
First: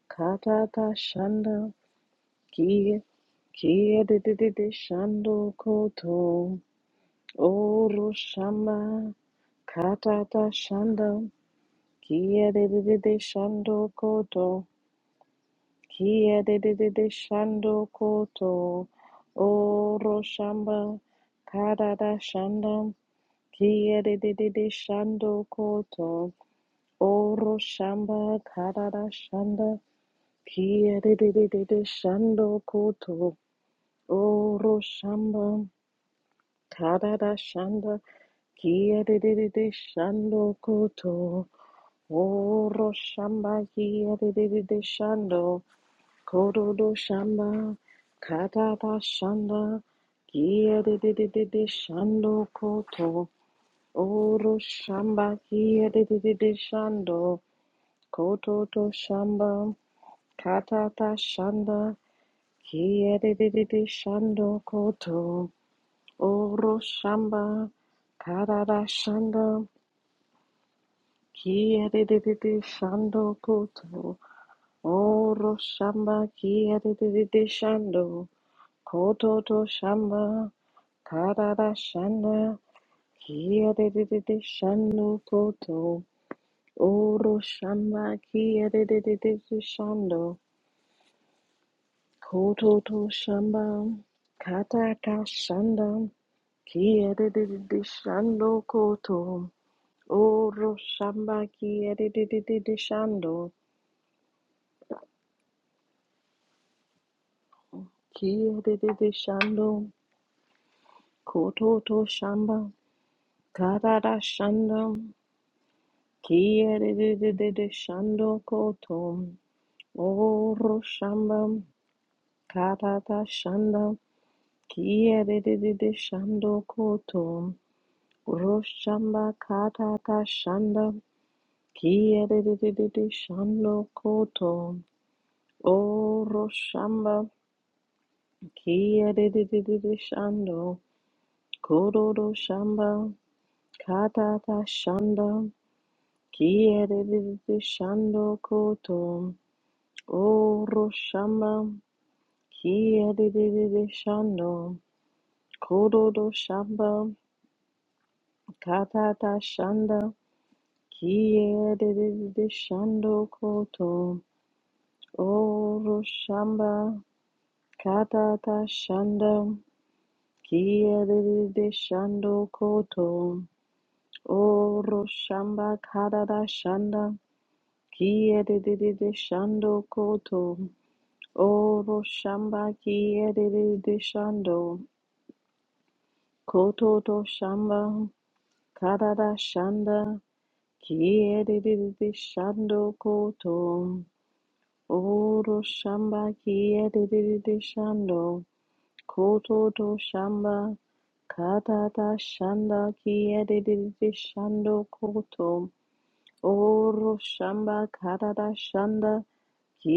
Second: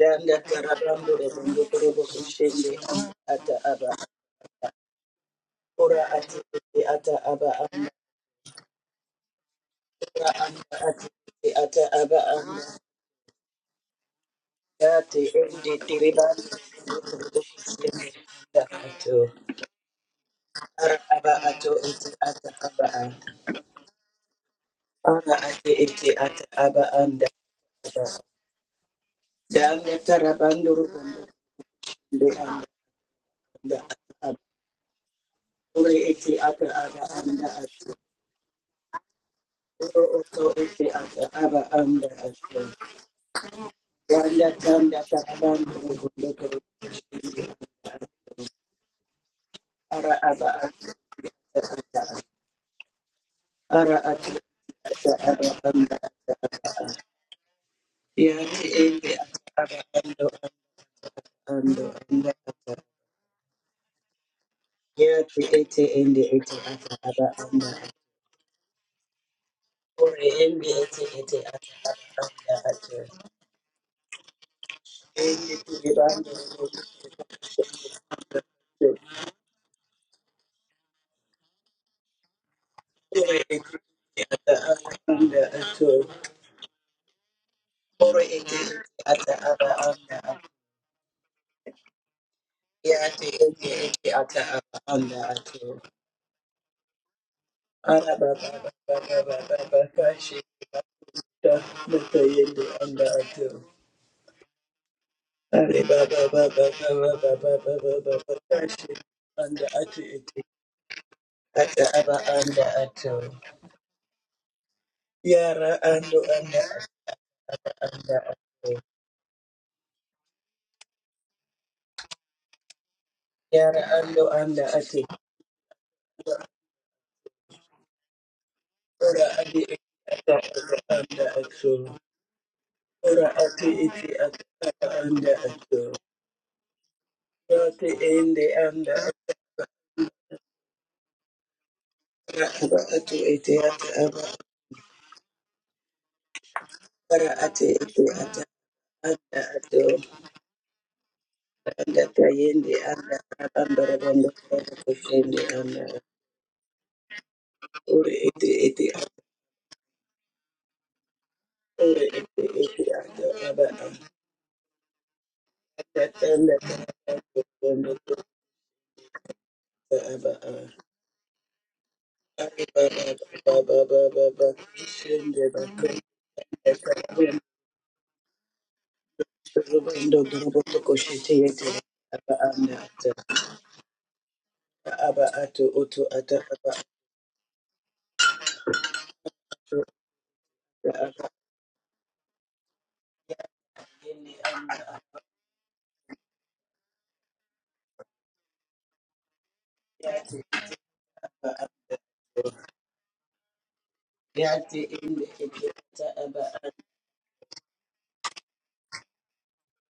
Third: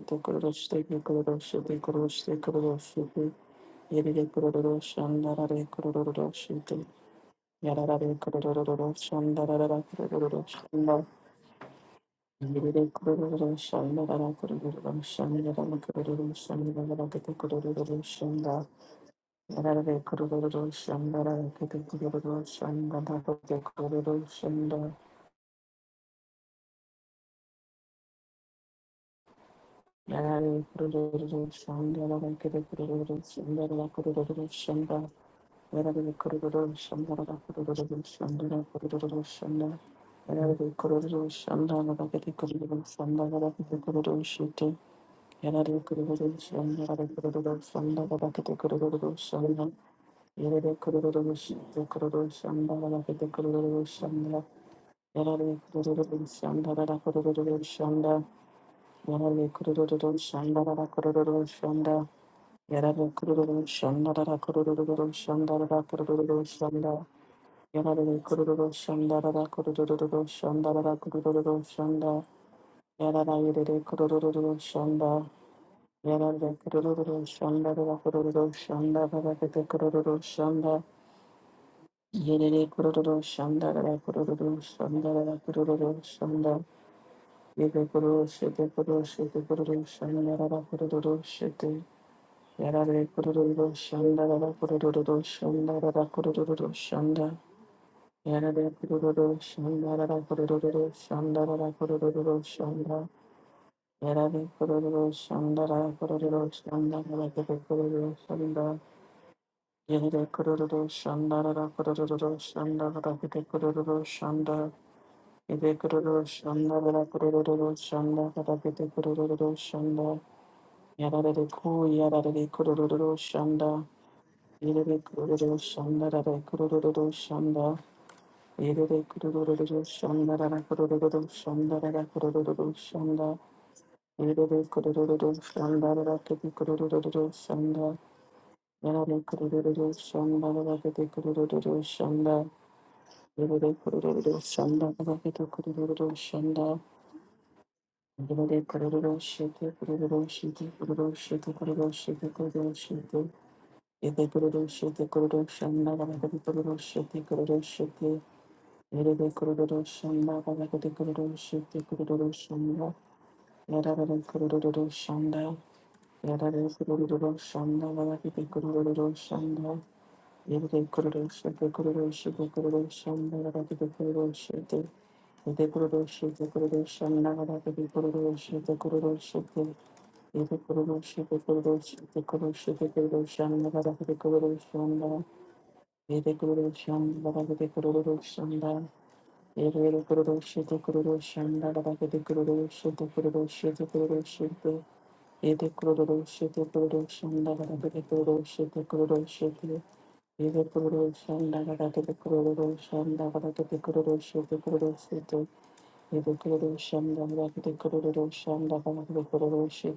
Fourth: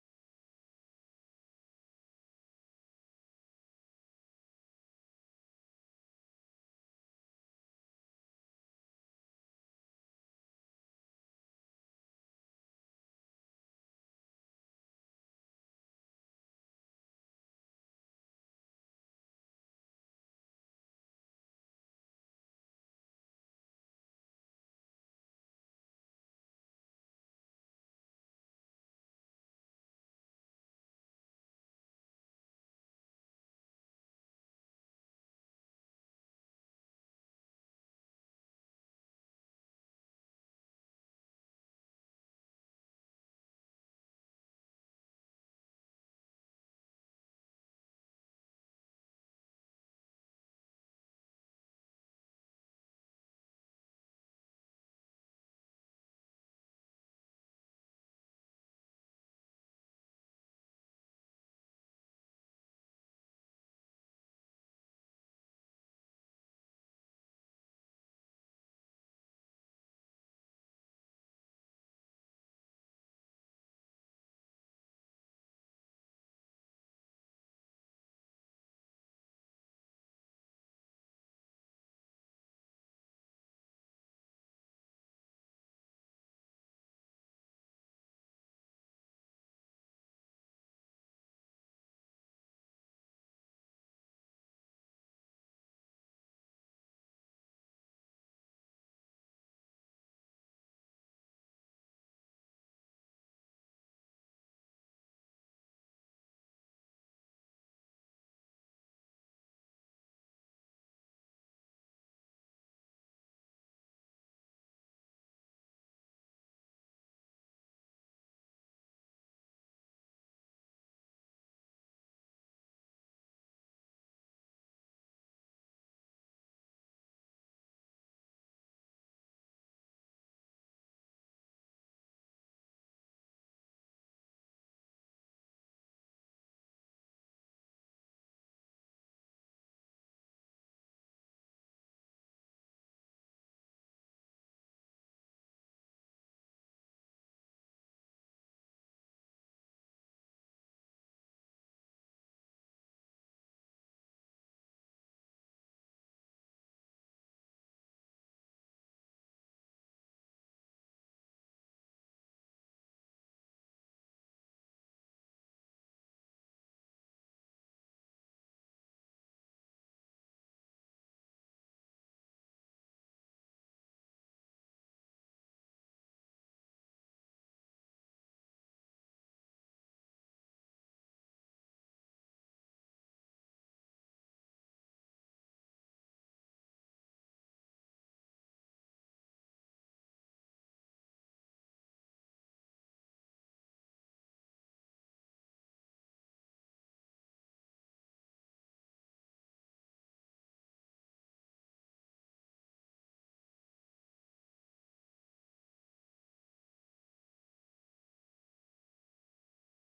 Yanda
katata
tarabando
shanda
robondo torobo kushende
kiya
ata aba.
kiyadidididi shando
re
Ora
koto
kururu
ati
şite
indi ata aba
o
anda.
Yarare
roshamba
kururu shanda la kete
Ora
katata
kururu
anda
shanda
ati
shanda
indi ata aba anda.
kiyadidididi shando koto
Dati indi
Kia
tiribando
de de de de
robondo
shando
kushende ata
koto
ato.
oro
Ara
shamba
aba ato
kada
ete
da
ata
shanda
abaa.
Kia de de de de
aba a. Ara
shando
ate ete
koto
ata aba anda
oro
aba.
shamba kada da
Da
shanda
anda tarabando
Kia de
rubondo
de de de de
de
shando
anda
koto
anda
la
ata aba.
kururu
oro
shanda
shamba
Ore
Yarabbi
ete ata
kororo
aba
kada
shandara
da
anda
kororo
ato.
shanda
shandara
Kia de
kororo
de de de
shandara
Oro oto
shando
Yarabbi
ete ata
kororo
koto
aba
shandara
anda ato.
kororo
oro
shandara
shamba
kororo
Kia
kororo
de
Wanda
de de
shite
de
tanda
shando
tarabando
Yarabbi kororo
rubondo toro.
Kororo
shandara kororo
shamba,
shandara kororo
katata
kororo shandara
shanda,
Ara aba
Yarabbi
kia
ato
de de de
kororo
de de
shite
ata
kororo
aba.
shando
shandara
koto,
kororo kororo
Ara ato
shandara
oro
ata
shamba,
aba
Yarabbi
kia
anda.
de de
kororo
de de
shandara
shando,
kororo shandara
Ya ate
koto to
ete ata
Yarabbi
shamba,
aba
kororo
ando
shandara
katata
kororo
ando
shanda,
shandara
ando.
Yarabbi
kia de de de
kororo
de
shandara
shando
kororo
Ya tu
koto,
shandara
ete ende
kororo
ete
oro
ata
shandara
aba
shamba,
anda.
Yarare kururu
katata
shanda rara
shanda,
kururu
Ore ende
shanda rara
ete ete
kururu
ata
kia de de
shanda
other
de
anda
de
ato.
yarara
shando
yere
koto,
kururu shanda
oro
Ende tu
shamba,
ribando
yarare
kia de
soto.
de de
kururu
de
shanda rara
shando.
kururu shanda rara
Kododo
kete kururu
Shamba
shanda
Karada Shanda
yere kururu
Ore
Kia
shanda
de
rara
de de
at
de
the
kururu
ata aba
shanda
Shando
rara
anda ato.
kururu
Koto
shanda
Oro
yere
Shamba
Ore
kururu
ete
Kia
shete
de
ete
de
kururu
de de
shete
ata
de
aba
kururu
anda
shanda
Shando
ato.
rara kururu shete yarare
Kododo
Ya te
kururu
ete
Shamba
ete
shanda rara
ata aba
kururu
anda
Kataka
shanda
ato.
rara
Shanda
kururu
Kia de
shanda
de de de
Ara ba ba
Shando
ba
Yarada
ba ba ba
kururu
Koto
ba ba ka
shandarada
shi
Oro
kururu
Shamba
ta
shandarada
Kia de
mata
de
kururu
de de
yende
de
anda
shanda.
ato.
Shando
Yarada kururu
Are
shandarada
ba ba ba
kururu
ba ba ba ba
shandarada
ba ba ba
kururu
ba ka
Kia de
shanda.
de
shi
de
anda
Shando
ato
Yarada
ete.
kururu shandarada
ata
Kototo
aba
kururu
anda
Shamba
ato
shandarada kururu
Karada
shanda.
Shanda
yara
Yarada
ando
kururu
anda ata
shandarada kururu
anda
Kiyadidididishando
ato
shandarada
kotom.
kururu shanda.
Oro
Yarada
shambam.
ku yarada kururu
Katata
yara
shanda.
shandam.
ando anda
Yarada
ate
kururu shandarada
Kiyadidididishando
kururu
kotom.
shanda. Erere
ora
Roshamba
ate
kurururu
katata
ata
şandarara
aba
shandam.
anda
kurururu
ato
şandarara kurururu
kiyerere
ora
şanda.
ati
shando
iti ata
Erere
kotom.
aba anda
kurururu
ato
şandarara
Oro
kedi
shamba.
kurururu
ora ati
şanda.
ende anda
Yarare kurururu
Kiyadidididishando.
şandarara kedi kurururu
Kododo
ata
şanda.
aba
shamba.
ato iti
Erere
ata aba
kurururu
Katata
şandarara
shandam.
kedi kurururu şanda.
kiyerere
ora ati ete
shando
ata
Erere kurururu
kotom.
anda
şete
ato
kurururu şete
Oro
kurururu
shamba
şete kurururu
anda
şete kurururu
tayende
şete.
anda anda
kiyerere
Yede
rabando
kurururu
rabando
shando
şete
kushende
kurururu
anda
şandarara
kororo
kedi kurururu
shamba
şete kurururu şete.
ora iti ete
katata
Yarare kororo
shanda
shanda balagade kororo shite
ora
kororo
iti
kiyerere
iti
shanda.
shando
ata aba
koto
Yarare kororo shanda.
oro
aba
Yarare
shamba
kororo shanda balagade
katata
kororo
shanda
shanda. Yarare kororo
kiyerere
shite kororo shite
shando
kororo
koto
shanda balagade kororo shite.
oro shamba
Yarare kororo
katata
shite kororo
shanda
shanda balagade kororo shite
kiyerere
kororo
shando
shite.
koto
Yarare kororo shite kororo
oro
shite kororo
shamba
shite kororo shanda
kiyerere
balagade kororo
shando
shanda.
ato oto
Yarare
ata aba
kororo
Kototo
shanda balagade
shamba
kororo shanda.
karada
ato
shanda
Yere kuruluşu,
ata aba
kuruluşun da da
kiyeriri
gidi
shando
kuruluşu,
koto
kuruluşu,
ende
kuruluşu,
anda
oro
yedi
shamba
kuruluşu, kuruluşun
kiyeriri
da da gidi
shando
kuruluşu, kuruluşu,
kototo
yate
shamba
yedi
ba
kuruluşun da da
karada
gidi
shanda
kuruluşun da da gidi
kiyeriri
kuruluşu,
shando
yate ende
kuruluşu,
koto
ete ata
yedi
aba a
oro
kuruluşun da da
shamba
gidi
karada
kuruluşun da da
shanda
gidi kuruluşu,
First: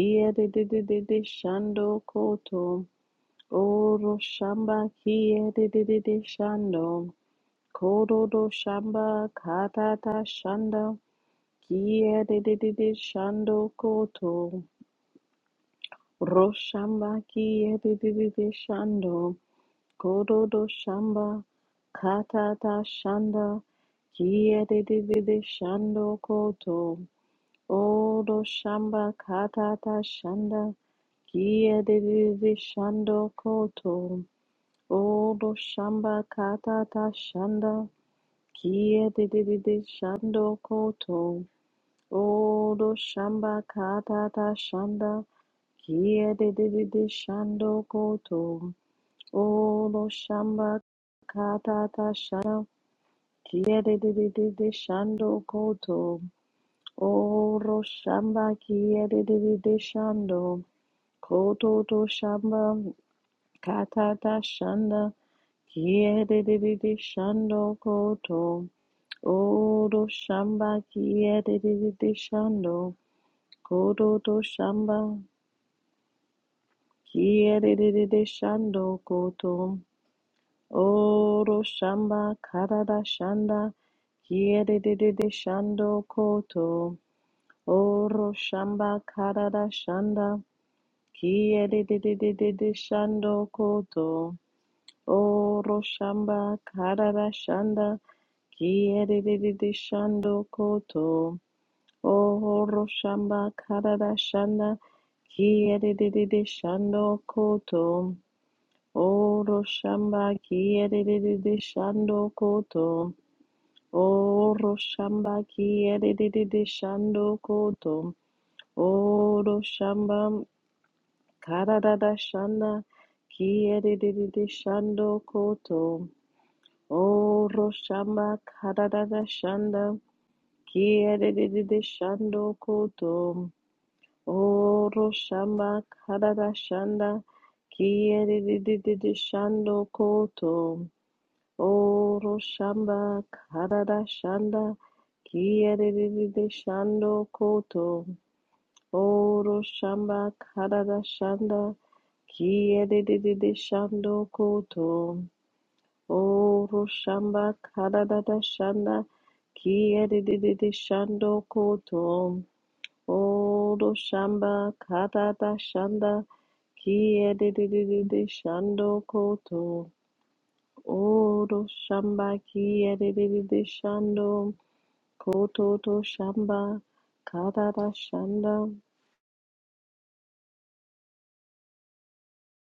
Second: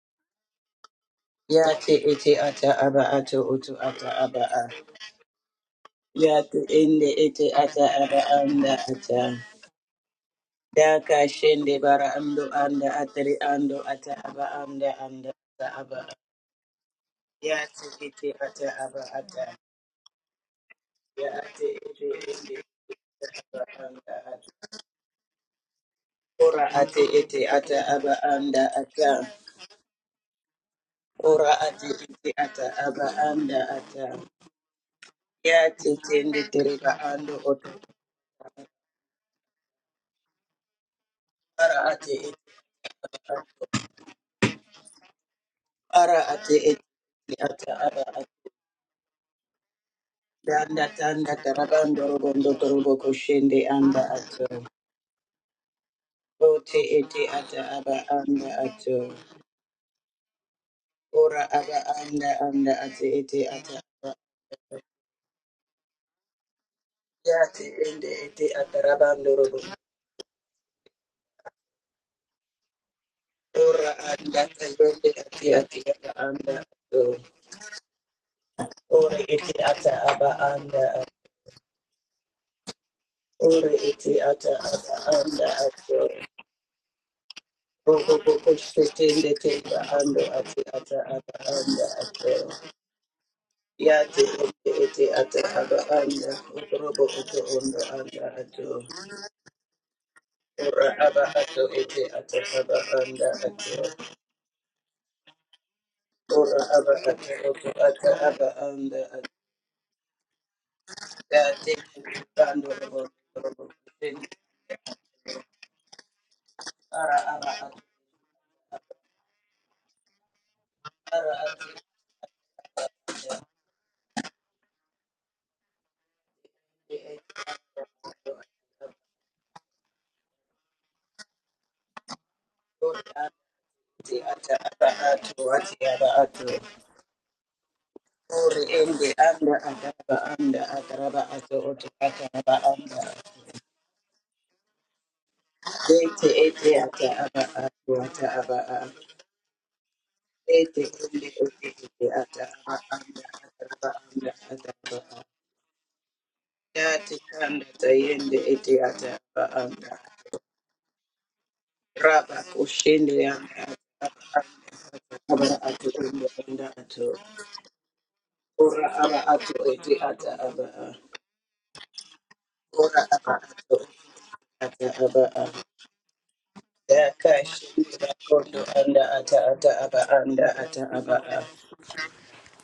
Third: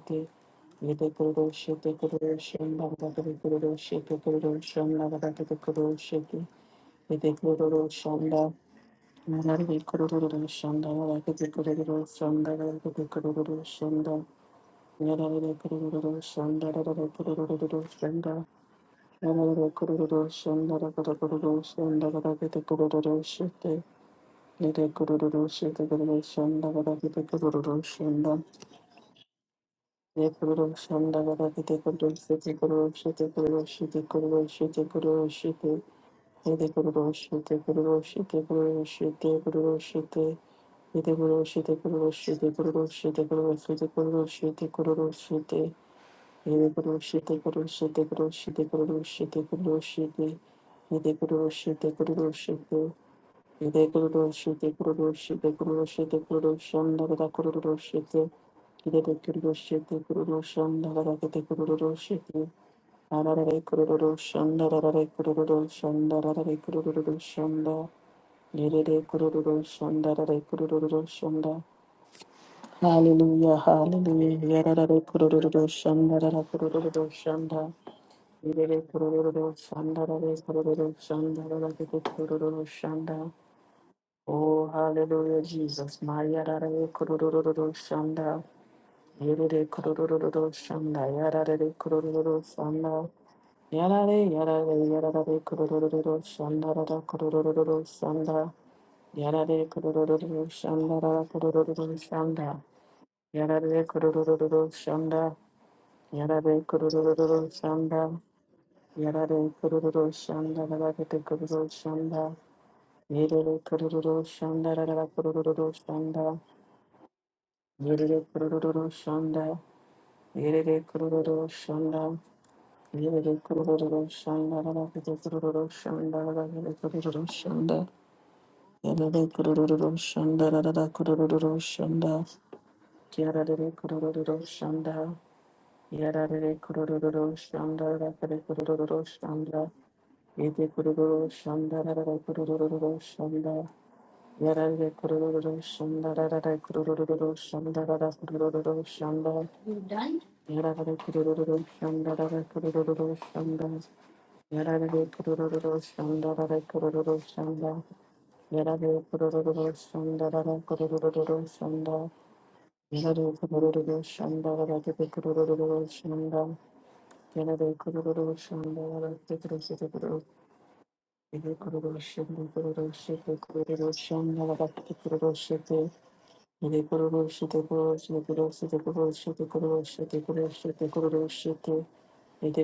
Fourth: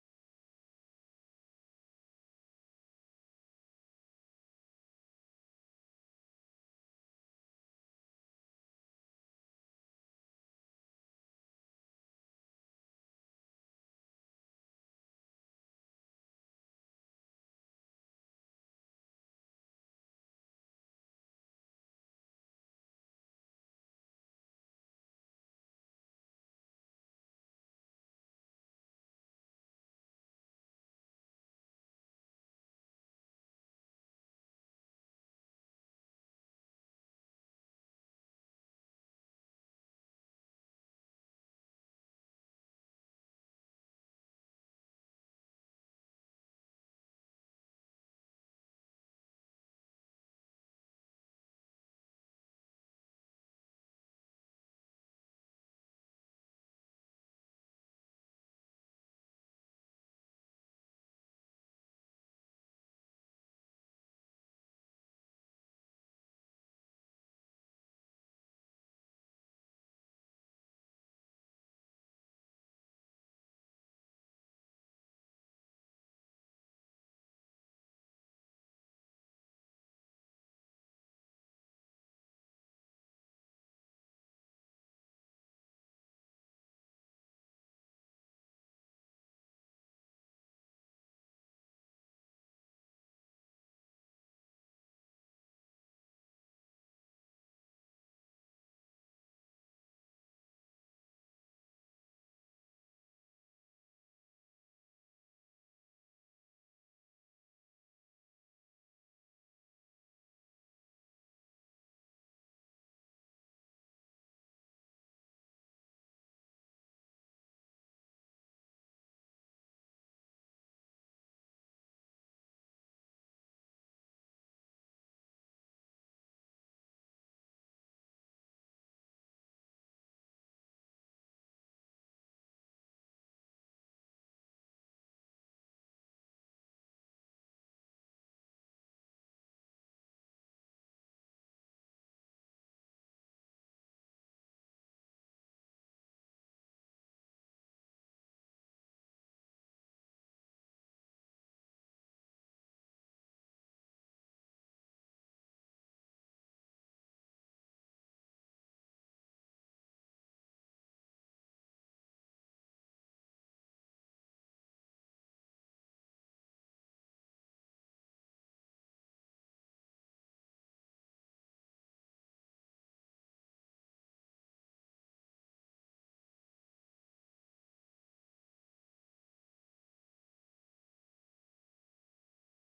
yedi kuruluşu,
shando
yate ete
koto
ata
kuruluşun da
aba
da
ato
gidi
oto ata
oro
kuruluşu,
aba a
shamba
kuruluşun da da gidi
kiyeriri
kuruluşu,
yate
shando
ende
yedi
ete ata aba
kuruluşun
Kororo
da
anda
shamba
ata
Yarare
katata
kururu
shanda
shanda yarare
Daka shende
kururu
bara
kiye de
ando
shanda
de de
yarare
de
anda atari
shando
kururu
ando ata
shanda
koto
aba anda anda
yarare
ata aba
kururu shanda
roshamba
yarare
ya
kiye
kururu
te
de de de
ete
shanda
de
ata aba
shando
ata
yarare kururu
kororo
shanda yarare
ya
shamba
kururu
ate ete
shanda yarare
ete
katata
kururu
shanda
ata aba
shite
anda ata
kiye de
yarare
de de de
kururu shite
shando
yarare
ora
shanda
koto
ate
yarare
ete
kururu
ata aba
oro
shanda
anda
shamba
ata
katata
yarare
shanda
kururu shanda
ora
yarare
kiye
ate
de
kururu
de
ete
de
shite
ata
kururu
aba
shando
shite
anda
kururu
ata
shite
koto
kururu shite kururu
oro
shite
ya te
shamba
tende
yarare
tereba
katata
kururu
ando
shite
oto
shanda
kururu shite kururu
Kia
shite
de de de de
kururu shite
shando
Shite
koto.
kuro shite
ara
kuro
ate
shite
ete
kuro
Odo
shite
ata.
shamba
kuro shite
kata
kuro
ta
shite kuro
shanda.
shite
ara
Kia de
ate
de
Hide
de
kuro
de
shite
ete
kuro
ata
shando
shite
aba ata
kuro
koto.
shite kuro shite kuro
Odo
shite
shamba
danda
Hide
tanda
kuro
kata
shite
tarabando
ta
kuro
robondo
shanda.
shite
torobo koshende
Kia
Hide
de de
anda
de
kuro
de
ato
de
shite kuro
shando
shite kuro
koto.
shite kuro
Oti
shanda kada
ete ata
kuro
Oro
aba
shite
shamba
anda
Hide
kia
de
ato.
de de
kuro
de de
shite kuro
shando.
shanda kada kete
Ora
Koto
aba
kuro
to
anda
shite
shamba
anda ati ete
Arare
ata
kata
aba.
kuro
ta
shanda
shanda.
arare kuro shanda arare
Kiedede
kuro
shando
Yate
shanda
ende
koto.
ete ata
Yere kuro
rabando robo.
Odo
shanda arare kuro
shamba
shanda
kiedede shando.
Hallelujah,
Ora
Kodo to
hallelujah.
anda
shamba
Yararare
tayende ati
kurururu
ati aba
shanda, rara
anda ato.
kurururu shanda.
kiedede
Yarare
shando
Ora
koto.
kurururu
ete ata
shanda,
aba anda
kurururu
ato.
shanda,
Odo shamba
kurururu
karada
shanda.
shanda
Ora ete ata
Oh,
aba
kiedede
hallelujah,
anda
shando
Jesus.
ato.
My
koto.
yararare kurururu
Robo
Oro
shanda.
bobo
shamba
shetende
karada
Yarare
teba ando
shanda
kurururu
ati ata
shanda,
aba
yararare
anda
kurururu
ato.
kiedede
shanda.
shando koto.
Yate
Yarare,
ende
yarare,
ete ata
yararare
aba
Oro
kurururu
anda.
shamba
shanda,
Robo
karara
oto ondo
kurururu
shanda
anda
shanda.
ato.
Yarare
kiyerere shando
kurururu
Ora
shanda,
aba
koto.
ato
kurururu
ete ata
shanda.
aba
Oro
anda
shamba
ato.
Yarare
karara
kurururu
shanda
shanda.
kiyerere
Ora
Yarare
aba
shando
ato
kurururu
oto ata
shanda.
koto.
aba anda ato.
Yarare
Oro
kurururu
shamba
shanda. Rabakete
Ya
kiyerere
kururu
te
shanda.
shando
kando
koto.
robo
Yarare
robo. ten.
kurururu shanda.
Oro
Rara
shamba
kurururu shanda.
kiyerere
Ara
shando
aba ato
koto.
Yarare kurururu shanda.
Oro shamba
Yarare
ara
kurururu
ato
karara
shanda.
shanda
Yarare kurururu
kiyerere
shanda.
shando
Rabakete kururu
koto.
shanda. Rabakete
ete
kururu
O
ata
shanda.
ato ata.
Roshamba Karada
Yarare kurururu
Shanda
shanda. Rara kurururu
Kiedede
shanda.
Shando
Ora aba
Koto
Yarare
ete
kurururu
ata aba
O
shanda.
ato ate
Roshamba
aba ato.
Karada
Yarare
Shanda
kurururu shanda rakare
Ore
kurururu
ende
Kiedede
anda
shanda
Shando
ata aba anda
yede
Koto
ata aba
kurururu
ato
shanda
oto
rakare
O
ata aba
kurururu
anda
Roshamba
ato.
shanda
Karada Shanda
yarare kurururu shanda
Ete
Kiedede
rakare
ete
Shando
ata
kurururu
aba
shanda
ato
Koto
rakare
ata aba
kurururu
ato.
O
shanda you done
Roshamba
Ete
yarare
Karada
ende ete
kurururu
Shanda
ete
shanda
ata
rakare
aba
kurururu
anda
Kiedede
ata
shanda
aba
Shando
anda ata aba
yarare
Koto
anda.
kurururu shanda rakare
Oro
Dati
kurururu
shamba
kanda
shanda
karadada
tayende ete
shanda
yarare
ata aba
kurururu
anda.
shanda rakare
kiyedididi shando
kurururu
koto.
shanda
Raba kushende
yarare
anda
Oro
kurururu
ata
shanda
shamba
rakare
karadada
aba anda ata aba
kurururu
atu
shanda
ende
shanda
anda atu.
Shitty,
kiyedididi
Ora
shando
aba atu
koto.
ete ata aba a.
Ede
Oro
kururu
shamba
shanda kororo
Ora
shete
aba
kiyedididi
atu
shando
la la
ata
kete
aba
kururu
a.
koto
shete.
to shamba
Daka
karadada
shende
shanda.
bakondo anda ata ata aba anda ata aba a.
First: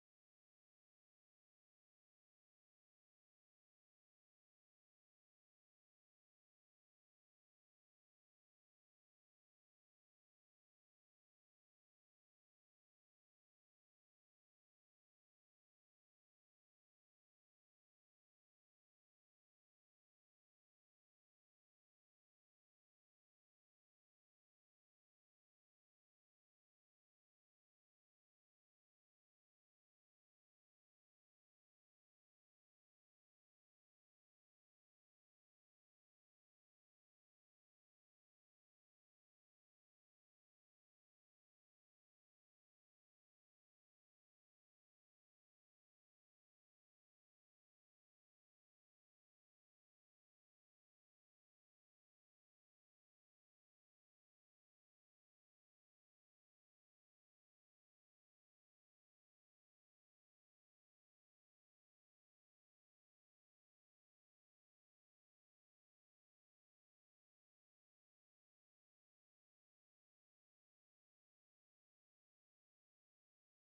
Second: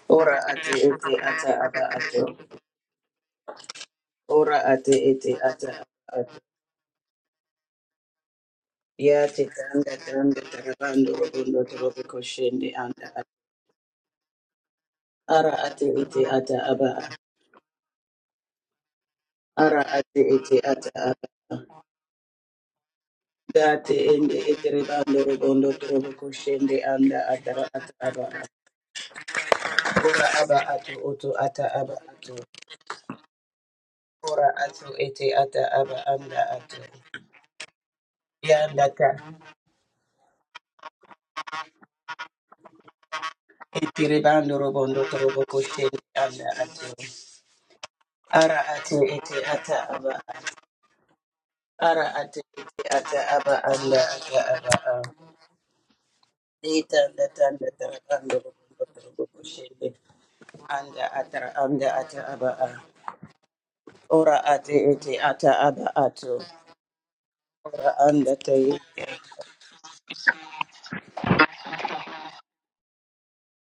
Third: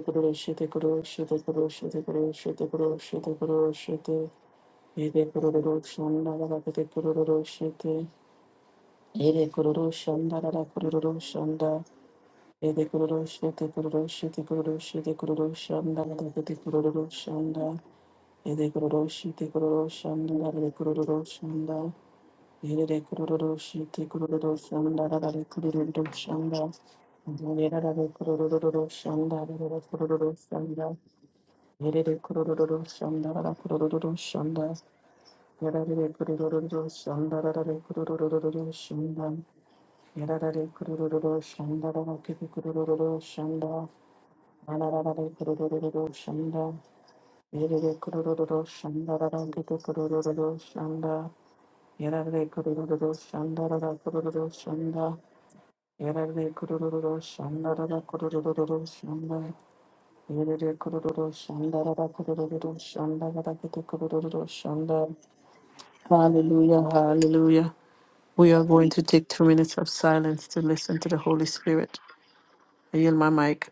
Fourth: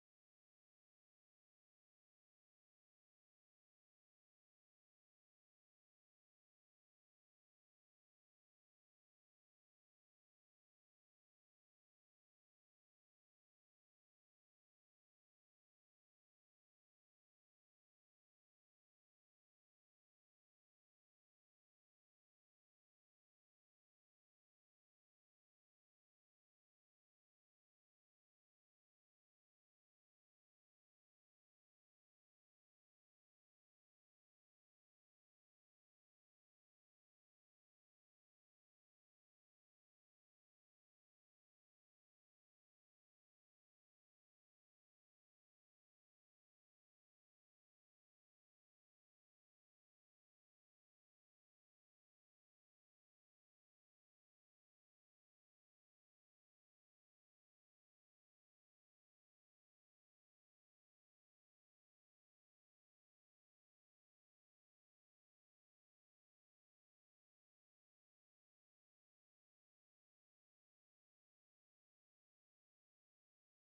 Ora ate ete ata aba atu. Ora ate
Ede
ete ata
kururu
aba atu.
shanda yarate kororo shete
Ya te tanda tanda
la la
tarabando
kururu
robondo
shanda.
torobo koshende
Ede
anda ata.
kururuşu, te kururuşu, te kururuşu, te
ara
kururuşu,
ate
anda
ete
da te
ata aba
kururuşu, anda. Ede kururuşu, te
ara
kururuşu,
ate
anda da
ete
te
ata aba
kururuşu, anda. Ede de kururuşu,
date
te
ende ete
kururuşu,
rebando
te
robondo torobo
kururuşu, anda.
koshende anda atara
Ede de
ata
de
aba
kururuşu, anda te
ora
kururuşu,
aba ato
anda.
oto ata aba
Ede de
ato
kururuşu, anda da te kururuşu,
ora
anda.
ato ete ata
Ede
aba
de kururuşu,
anda ato
anda da te kururuşu, anda. Ede de
yanda
kururuşu,
ta
anda da te kururuşu, anda.
ete rebando robondo
Hallelujah, hallelujah.
torobo koshende anda ato ara ate ete ata aba Ara ate ete ata aba anda ata aba a. Ita tanda tara anda rukundo turubu kushende. Anda atara anda ata aba a. Ora ate ete ata aba ato. Ora anda
We are
tayi.
going to take two minutes of silence to listen to the Holy Spirit. I yield my mic.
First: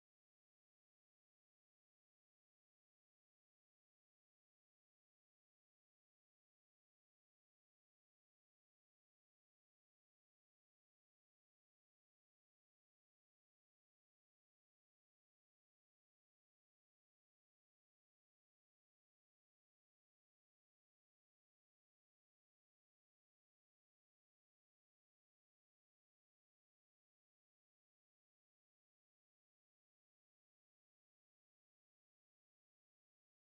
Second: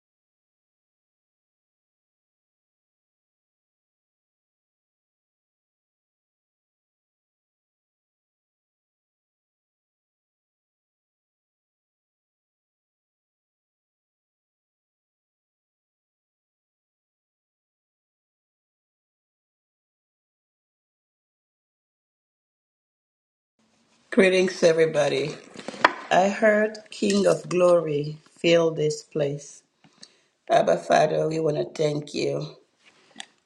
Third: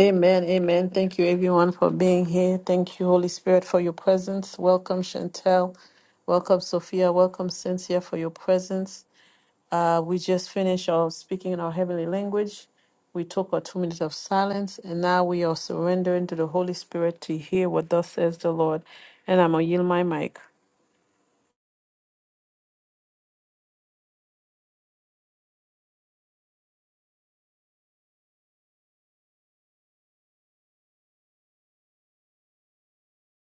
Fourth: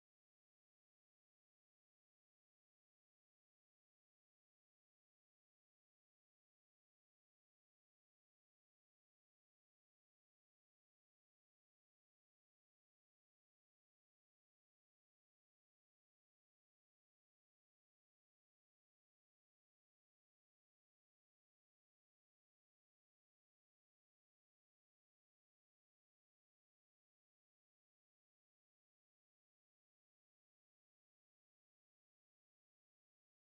Amen, amen. Thank you, everyone, for being here. Thank you, Holy Spirit, for your presence. Welcome, Chantel. Welcome, Sophia. Welcome, Cynthia, for your presence. Uh, we just finished our speaking in our heavenly language. We took our two minutes of silence, and now we are surrendering to the Holy Spirit to hear what thus says the Lord. And I'm going to yield my mic.
Greetings everybody. I heard King of Glory fill this place. Abba Father, we want to thank you.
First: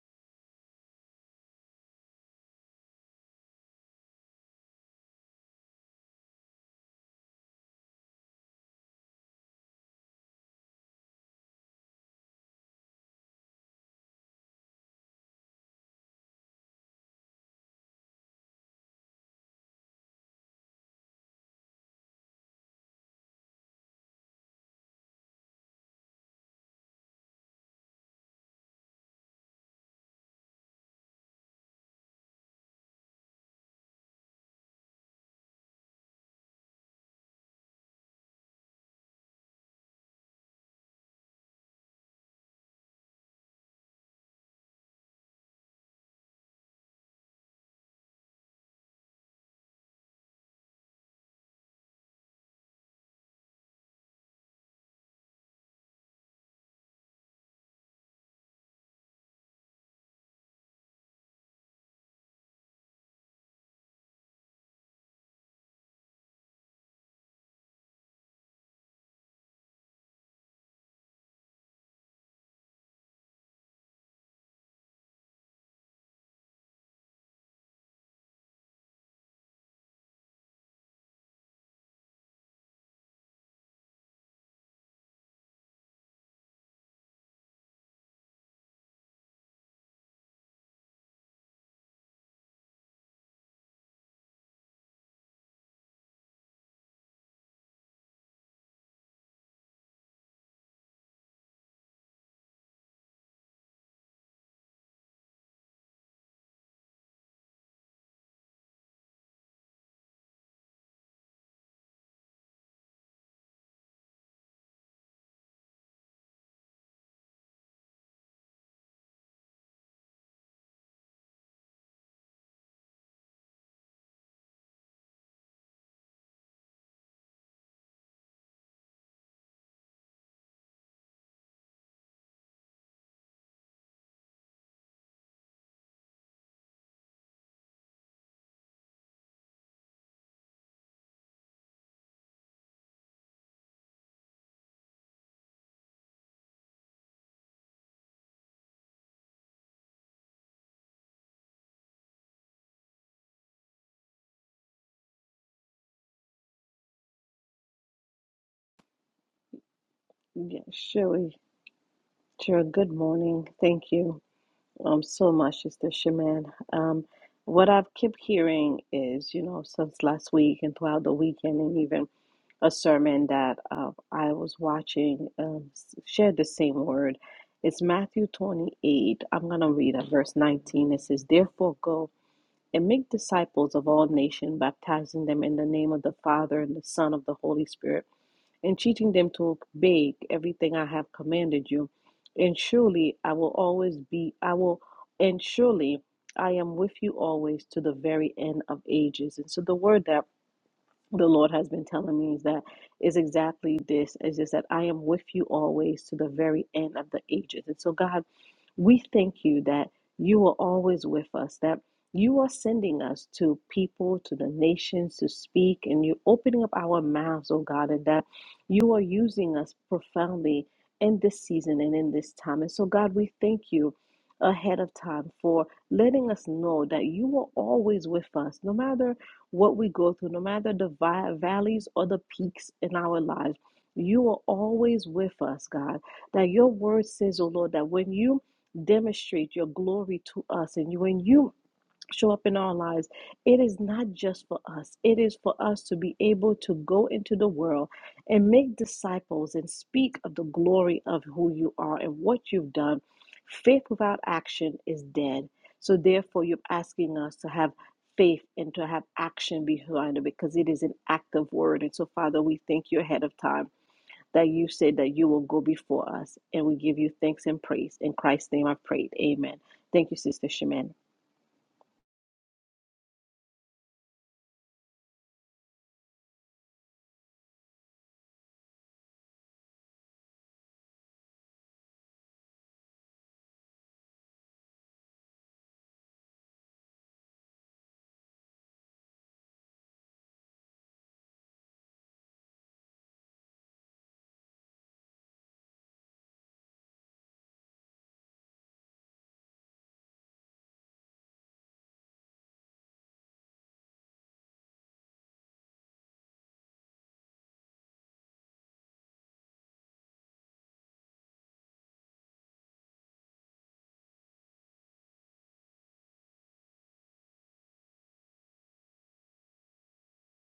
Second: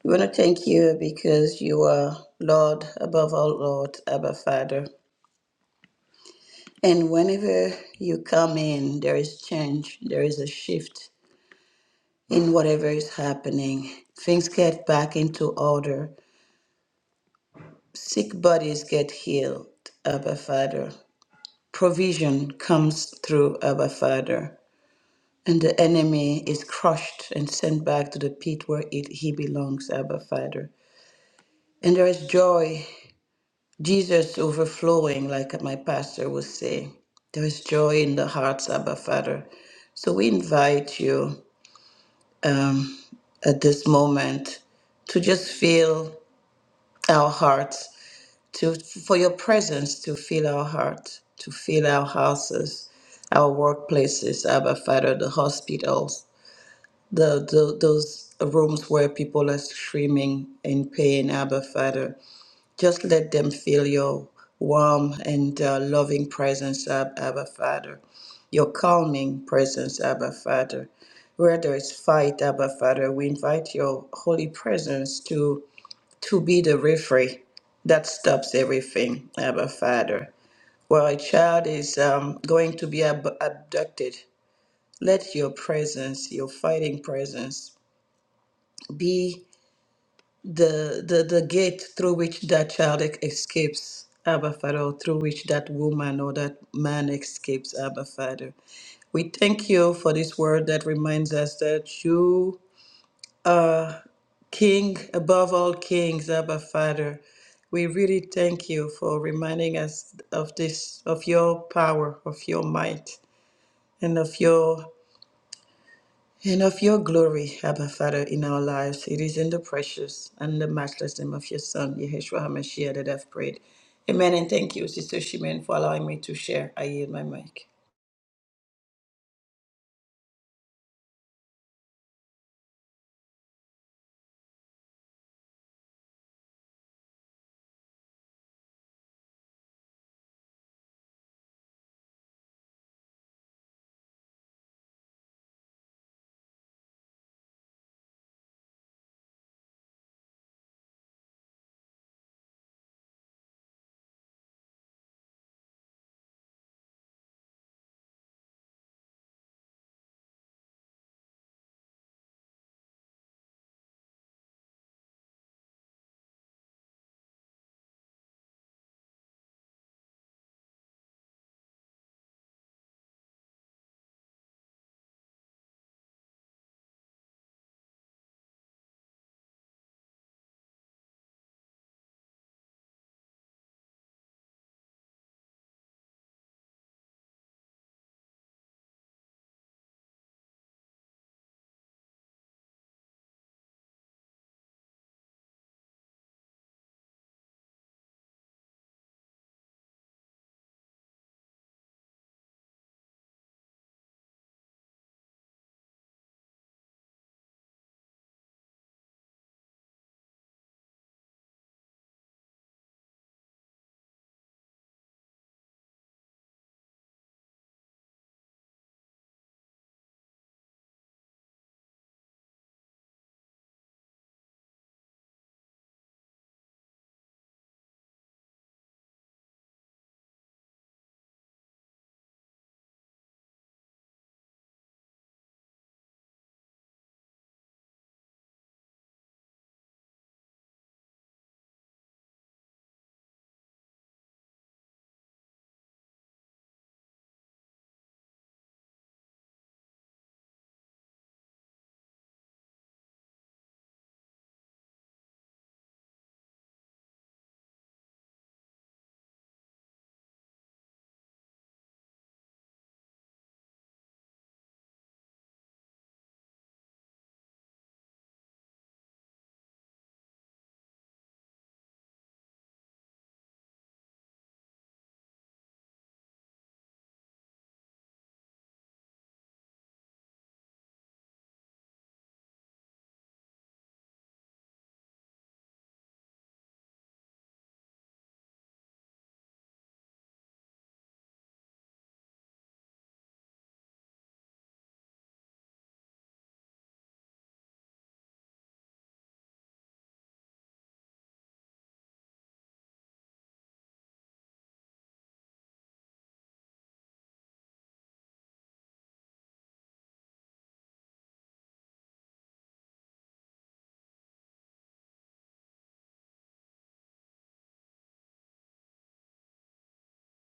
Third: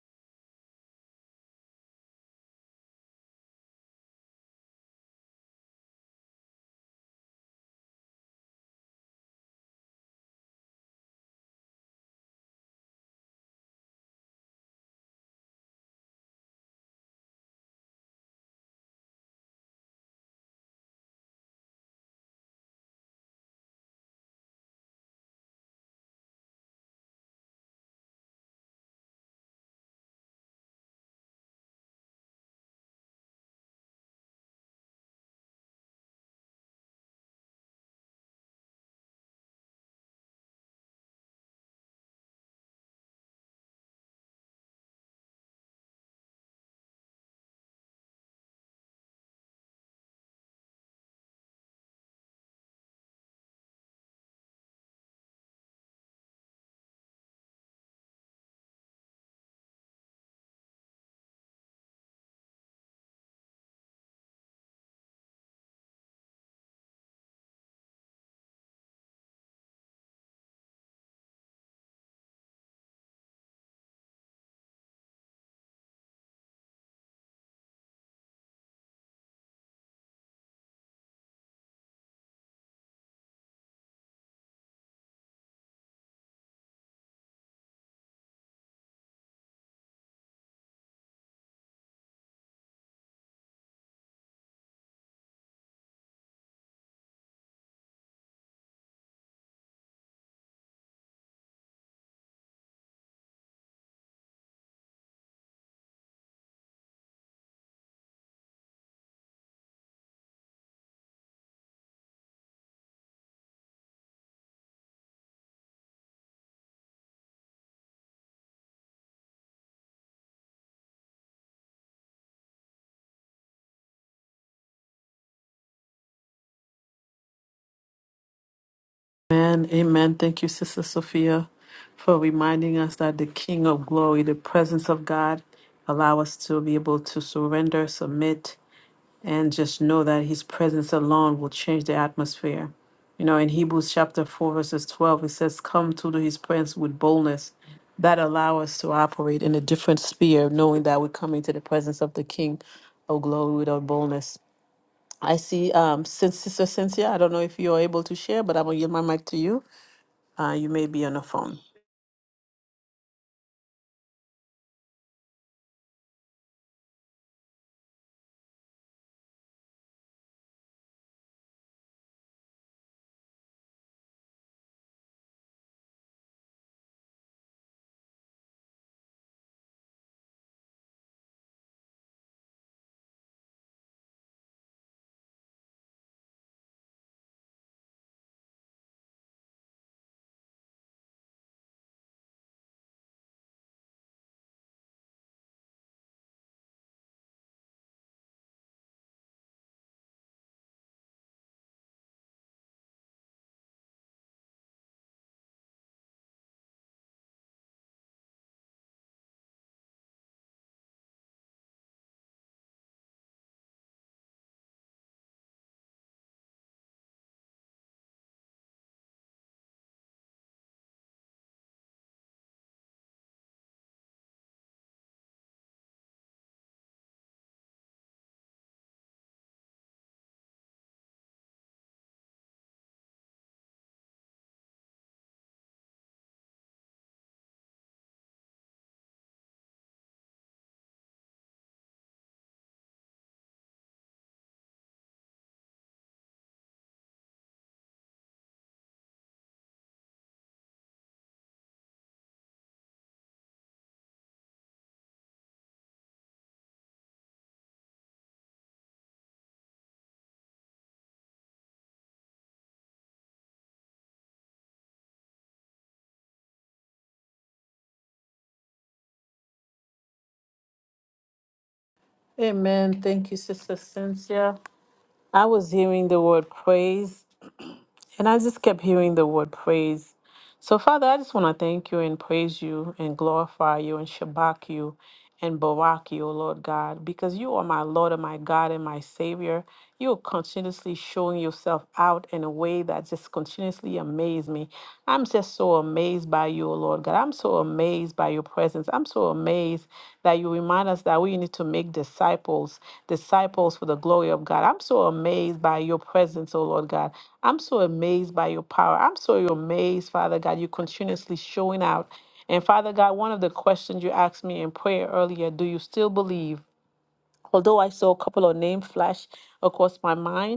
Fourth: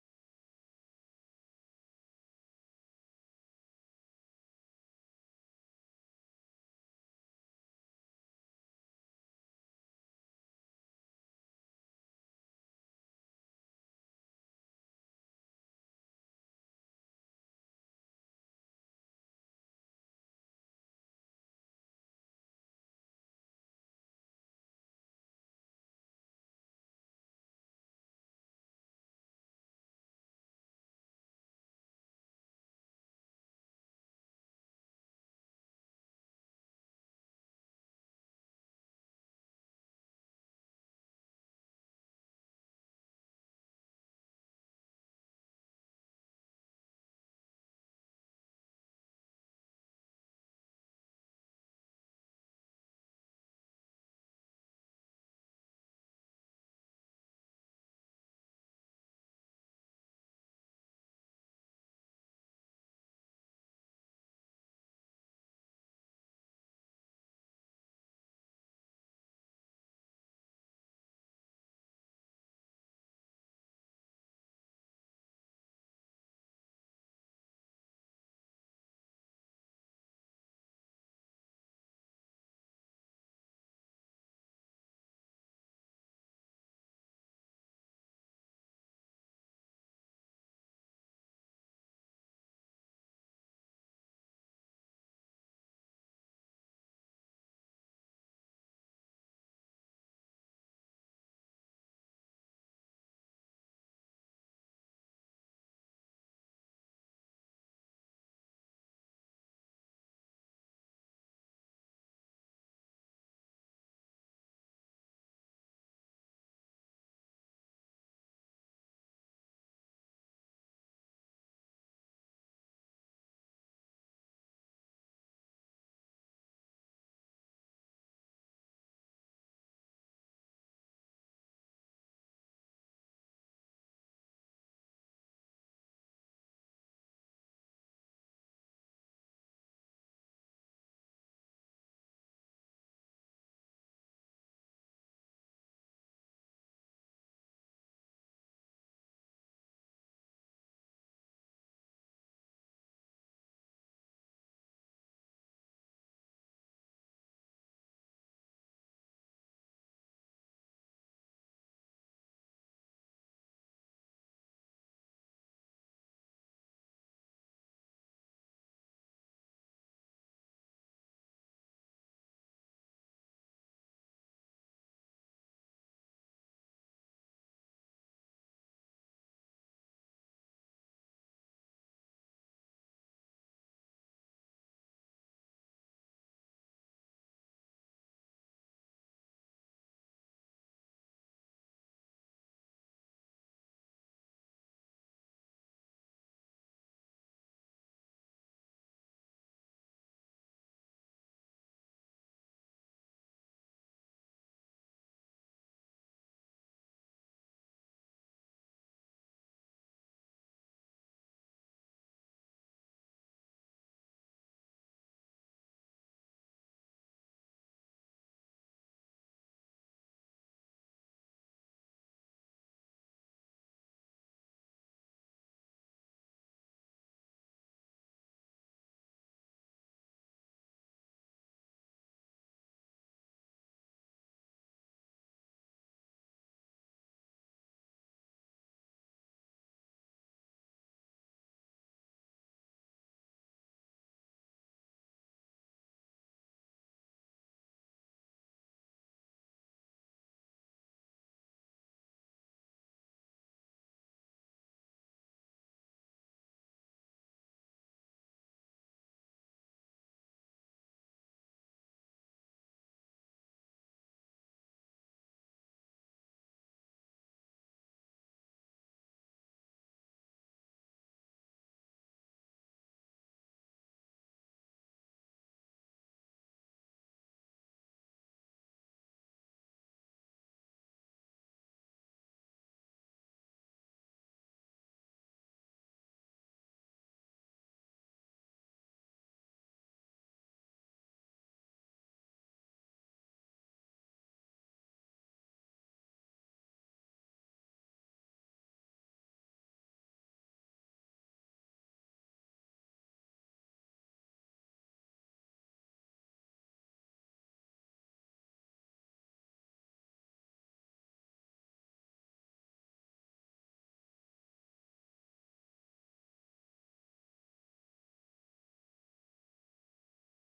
We want to thank you because you are Lord above all Lord, Abba Father. And whenever you come in, there is change, there is a shift in whatever is happening. Things get back into order, sick bodies get healed, Abba Father. Provision comes through Abba Father, and the enemy is crushed and sent back to the pit where it, he belongs, Abba Father. And there is joy, Jesus overflowing, like my pastor would say. There is joy in the hearts, Abba Father. So we invite you. um, at this moment to just feel our hearts, to for your presence to fill our hearts, to fill our houses, our workplaces, Abba Father, the hospitals, the, the those rooms where people are screaming in pain, Abba Father. Just let them feel your warm and uh, loving presence, Ab- Abba Father, your calming presence, Abba Father. Where there is fight, Abba Father, we invite your holy presence to, to be the referee that stops everything, Abba Father. Where a child is um, going to be ab- abducted, let your presence, your fighting presence, be. the the the gate through which that child e- escapes abba father or through which that woman or that man escapes abba father we thank you for this word that reminds us that you are king above all kings abba father we really thank you for reminding us of this of your power of your might and of your and of your glory, Abba Father, in our lives. It is in the precious and the matchless name of your Son, Yeshua HaMashiach, that I've prayed. Amen. And thank you, Sister Shimen, for allowing me to share. I yield my mic.
Amen, amen. Thank you, Sister Sophia, for reminding us that the King of Glory, the presence of God, allow us to be able to surrender, submit, and just know that his presence alone will change the atmosphere. You know, in Hebrews chapter 4, verses 12, it says, Come to his presence with boldness. That allow us to operate in a different sphere, knowing that we're coming to the presence of the King of glory without boldness. I see, um, since Sister Cynthia, I don't know if you're able to share, but I'm going to yield my mic to you. Uh, you
Yes,
may be on the
Sherry.
phone.
Sure. Good morning. Thank you. um, so much, Sister Shaman. Um, what I've kept hearing is, you know, since last week and throughout the weekend, and even a sermon that uh, I was watching um, s- shared the same word. It's Matthew 28. I'm going to read at verse 19. It says, Therefore, go and make disciples of all nations, baptizing them in the name of the Father and the Son of the Holy Spirit and teaching them to obey everything I have commanded you. And surely I will always be, I will, and surely I am with you always to the very end of ages. And so the word that the Lord has been telling me is that is exactly this is just that I am with you always to the very end of the ages. And so God we thank you that you are always with us, that you are sending us to people, to the nations to speak, and you're opening up our mouths, oh God, and that you are using us profoundly in this season and in this time. And so, God, we thank you ahead of time for letting us know that you are always with us, no matter what we go through, no matter the vi- valleys or the peaks in our lives. You are always with us, God. That your word says, oh Lord, that when you demonstrate your glory to us. And you, when you show up in our lives, it is not just for us, it is for us to be able to go into the world and make disciples and speak of the glory of who you are and what you've done. Faith without action is dead. So, therefore, you're asking us to have faith and to have action behind it because it is an active word. And so, Father, we thank you ahead of time that you said that you will go before us, and we give you thanks and praise. In Christ's name I prayed. Amen. Thank you, Sister Shemin.
Amen. Thank you, Sister Cynthia. I was hearing the word praise And I just kept hearing the word praise. So, Father, I just want to thank you and praise you and glorify you and shabak you and barak you, O Lord God, because you are my Lord and my God and my Savior. You are continuously showing yourself out in a way that just continuously amazes me. I'm just so amazed by you, O Lord God. I'm so amazed by your presence. I'm so amazed that you remind us that we need to make disciples, disciples for the glory of God. I'm so amazed by your presence, O Lord God. I'm so amazed by your power. I'm so amazed, Father God, you continuously showing out. And Father God, one of the questions you asked me in prayer earlier, do you still believe? Although I saw a couple of names flash across my mind,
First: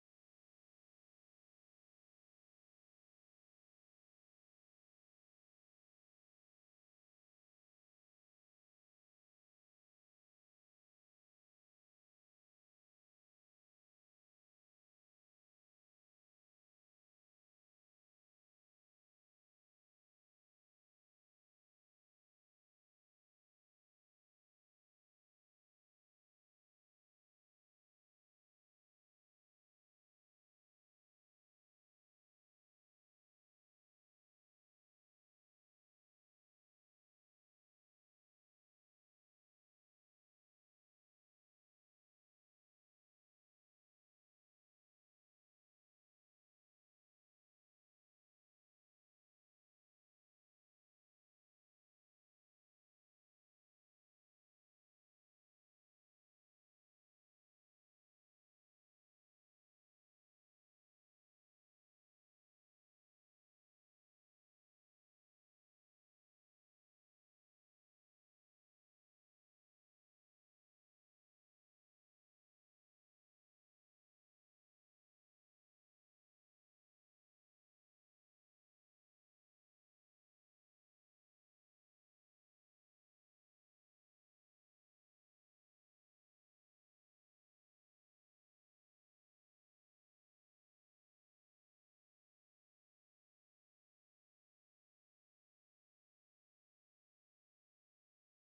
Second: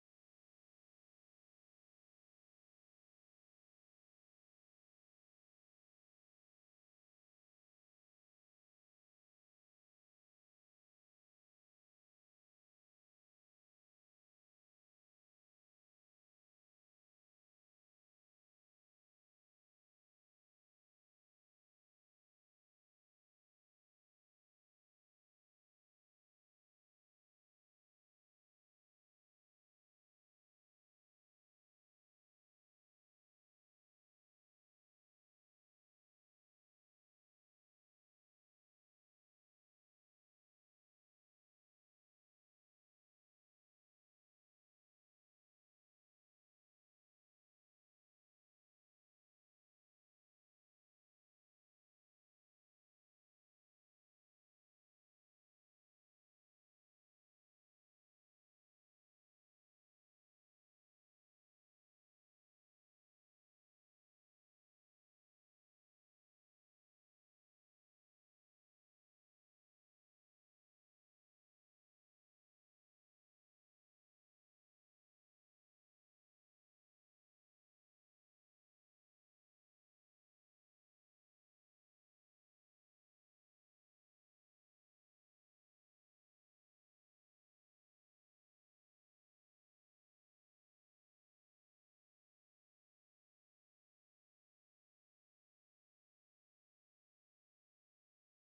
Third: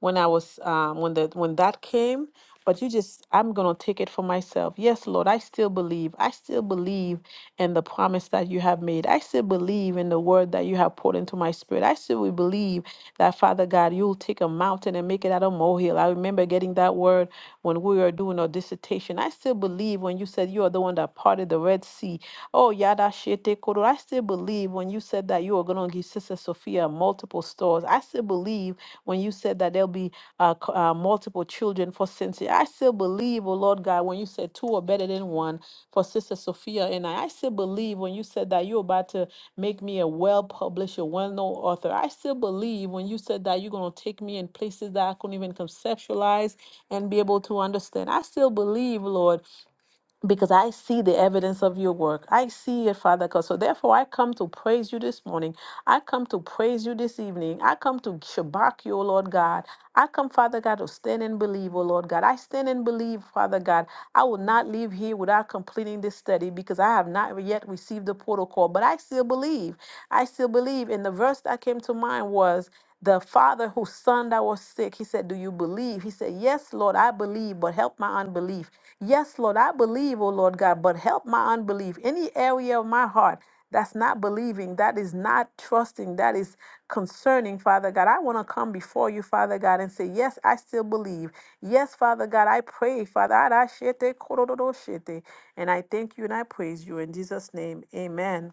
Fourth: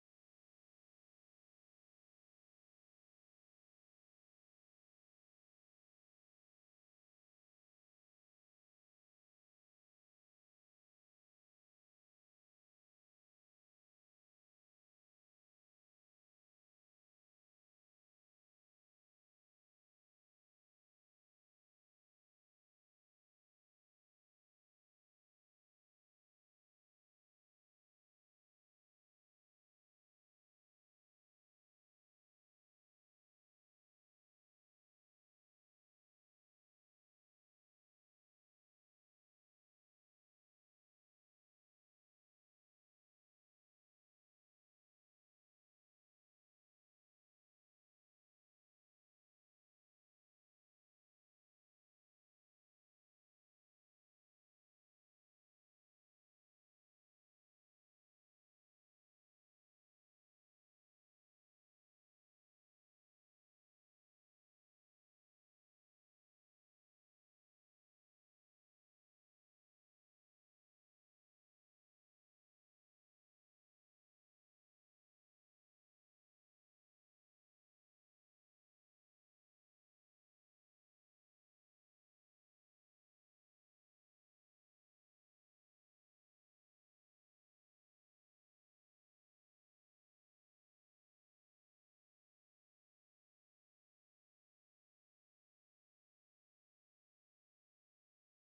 when I was um, when the when that came. But you just, I'm gonna take it for myself. Yes, Lord, I still believe. I still believe in the promise that you have made. I still believe in the word that you have poured into my spirit. I still will believe that Father God, you'll take a mountain and make it out of molehill. I remember getting that word when we were doing our dissertation direction. I still believe when you said you are the one that parted the Red Sea. Oh, yada shete koro. I still believe when you said that you are going to give Sister Sophia multiple stores. I still believe when you said that there'll be uh, c- uh, multiple children for Cynthia. I still believe, oh Lord God, when you said two are better than one for Sister Sophia and I. I still believe when you said that you're about to make me a well published, a well known author. I still believe when you said that you're going to take me in places that I couldn't even conceptualize and be able to understand. I still believe, Lord, because I see the evidence of your work. I see it, Father God. So therefore, I come to praise you this morning. I come to praise you this evening. I come to shabak you, O Lord God. I come, Father God, to stand and believe, O Lord God. I stand and believe, Father God. I will not leave here without completing this study because I have not yet received the protocol, but I still believe. I still believe. And the verse that came to mind was, the father whose son that was sick, he said, Do you believe? He said, Yes, Lord, I believe, but help my unbelief. Yes, Lord, I believe, oh Lord God, but help my unbelief. Any area of my heart that's not believing. That is not trusting. That is concerning, Father God. I want to come before you, Father God, and say, Yes, I still believe. Yes, Father God, I pray, Father. Arashete kororo shete. And I thank you and I praise you in Jesus' name. Amen.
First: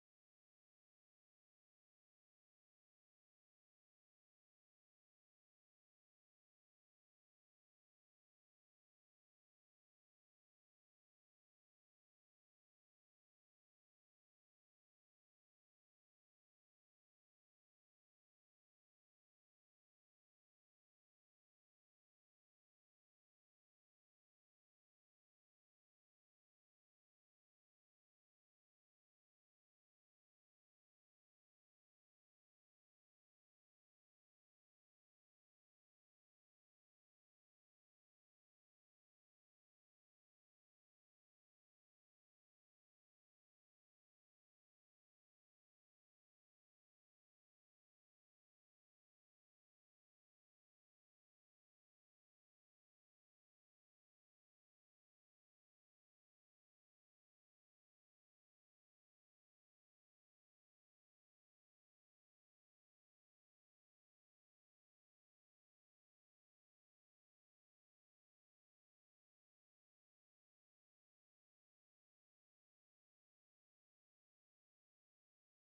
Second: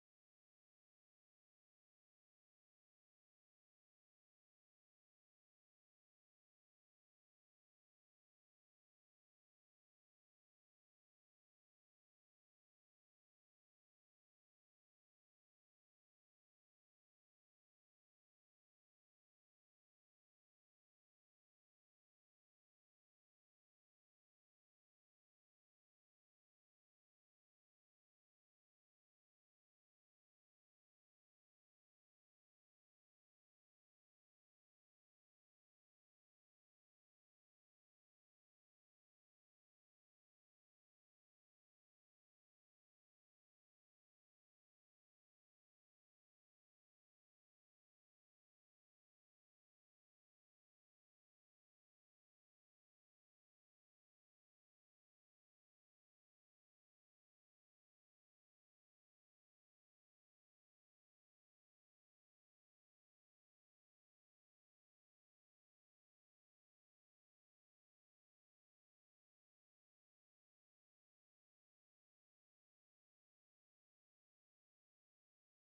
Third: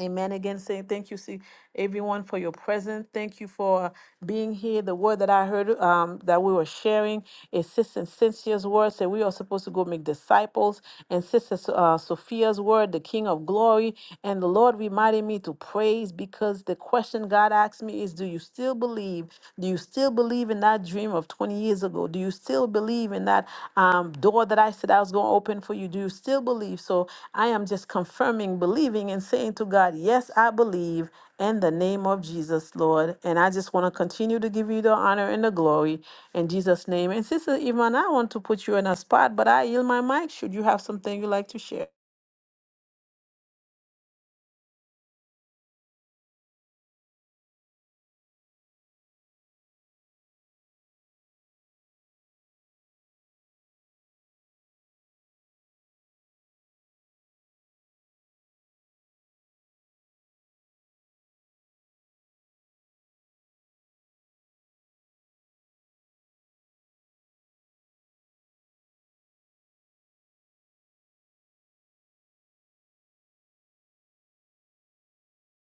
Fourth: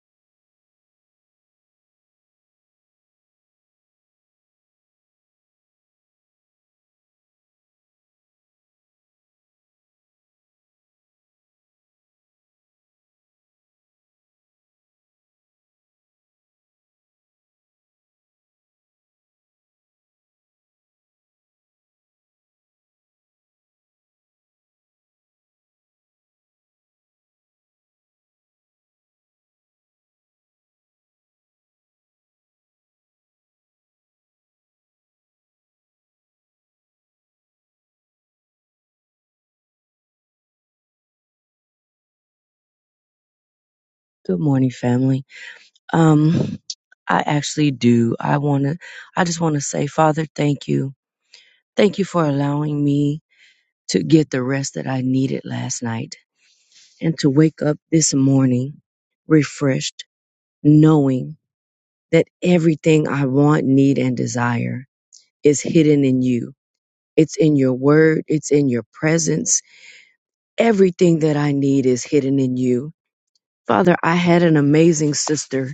Amen. Again, saying thank you, see everyone for your presence. Thank you for being here. The word that I heard um, that we were sharing is Sister Cynthia's word. Said we are supposed to go make disciples, and Sister So- uh, Sophia's word, the King of Glory. And the Lord reminded me to praise because the question God asked me is, "Do you still believe? Do you still believe in that dream of 20 years ago? Do you still believe in that um, door that I said I was going to open for you? Do you still believe? So I am just confirming, believing, and saying to God, Yes, I believe in the name of Jesus, Lord. And I just want to continue to give you the honor and the glory in Jesus' name. And Sister Iman, I want to put you in a spot, but I yield my mic. Should you have something you'd like to share?
Good morning, family. Um, I actually do. I want to, I just want to say, Father, thank you. Thank you for allowing me to get the rest that I needed last night and to wake up this morning refreshed, knowing that everything I want, need, and desire is hidden in you. It's in your word, it's in your presence. Everything that I need is hidden in you. Father, I had an amazing sister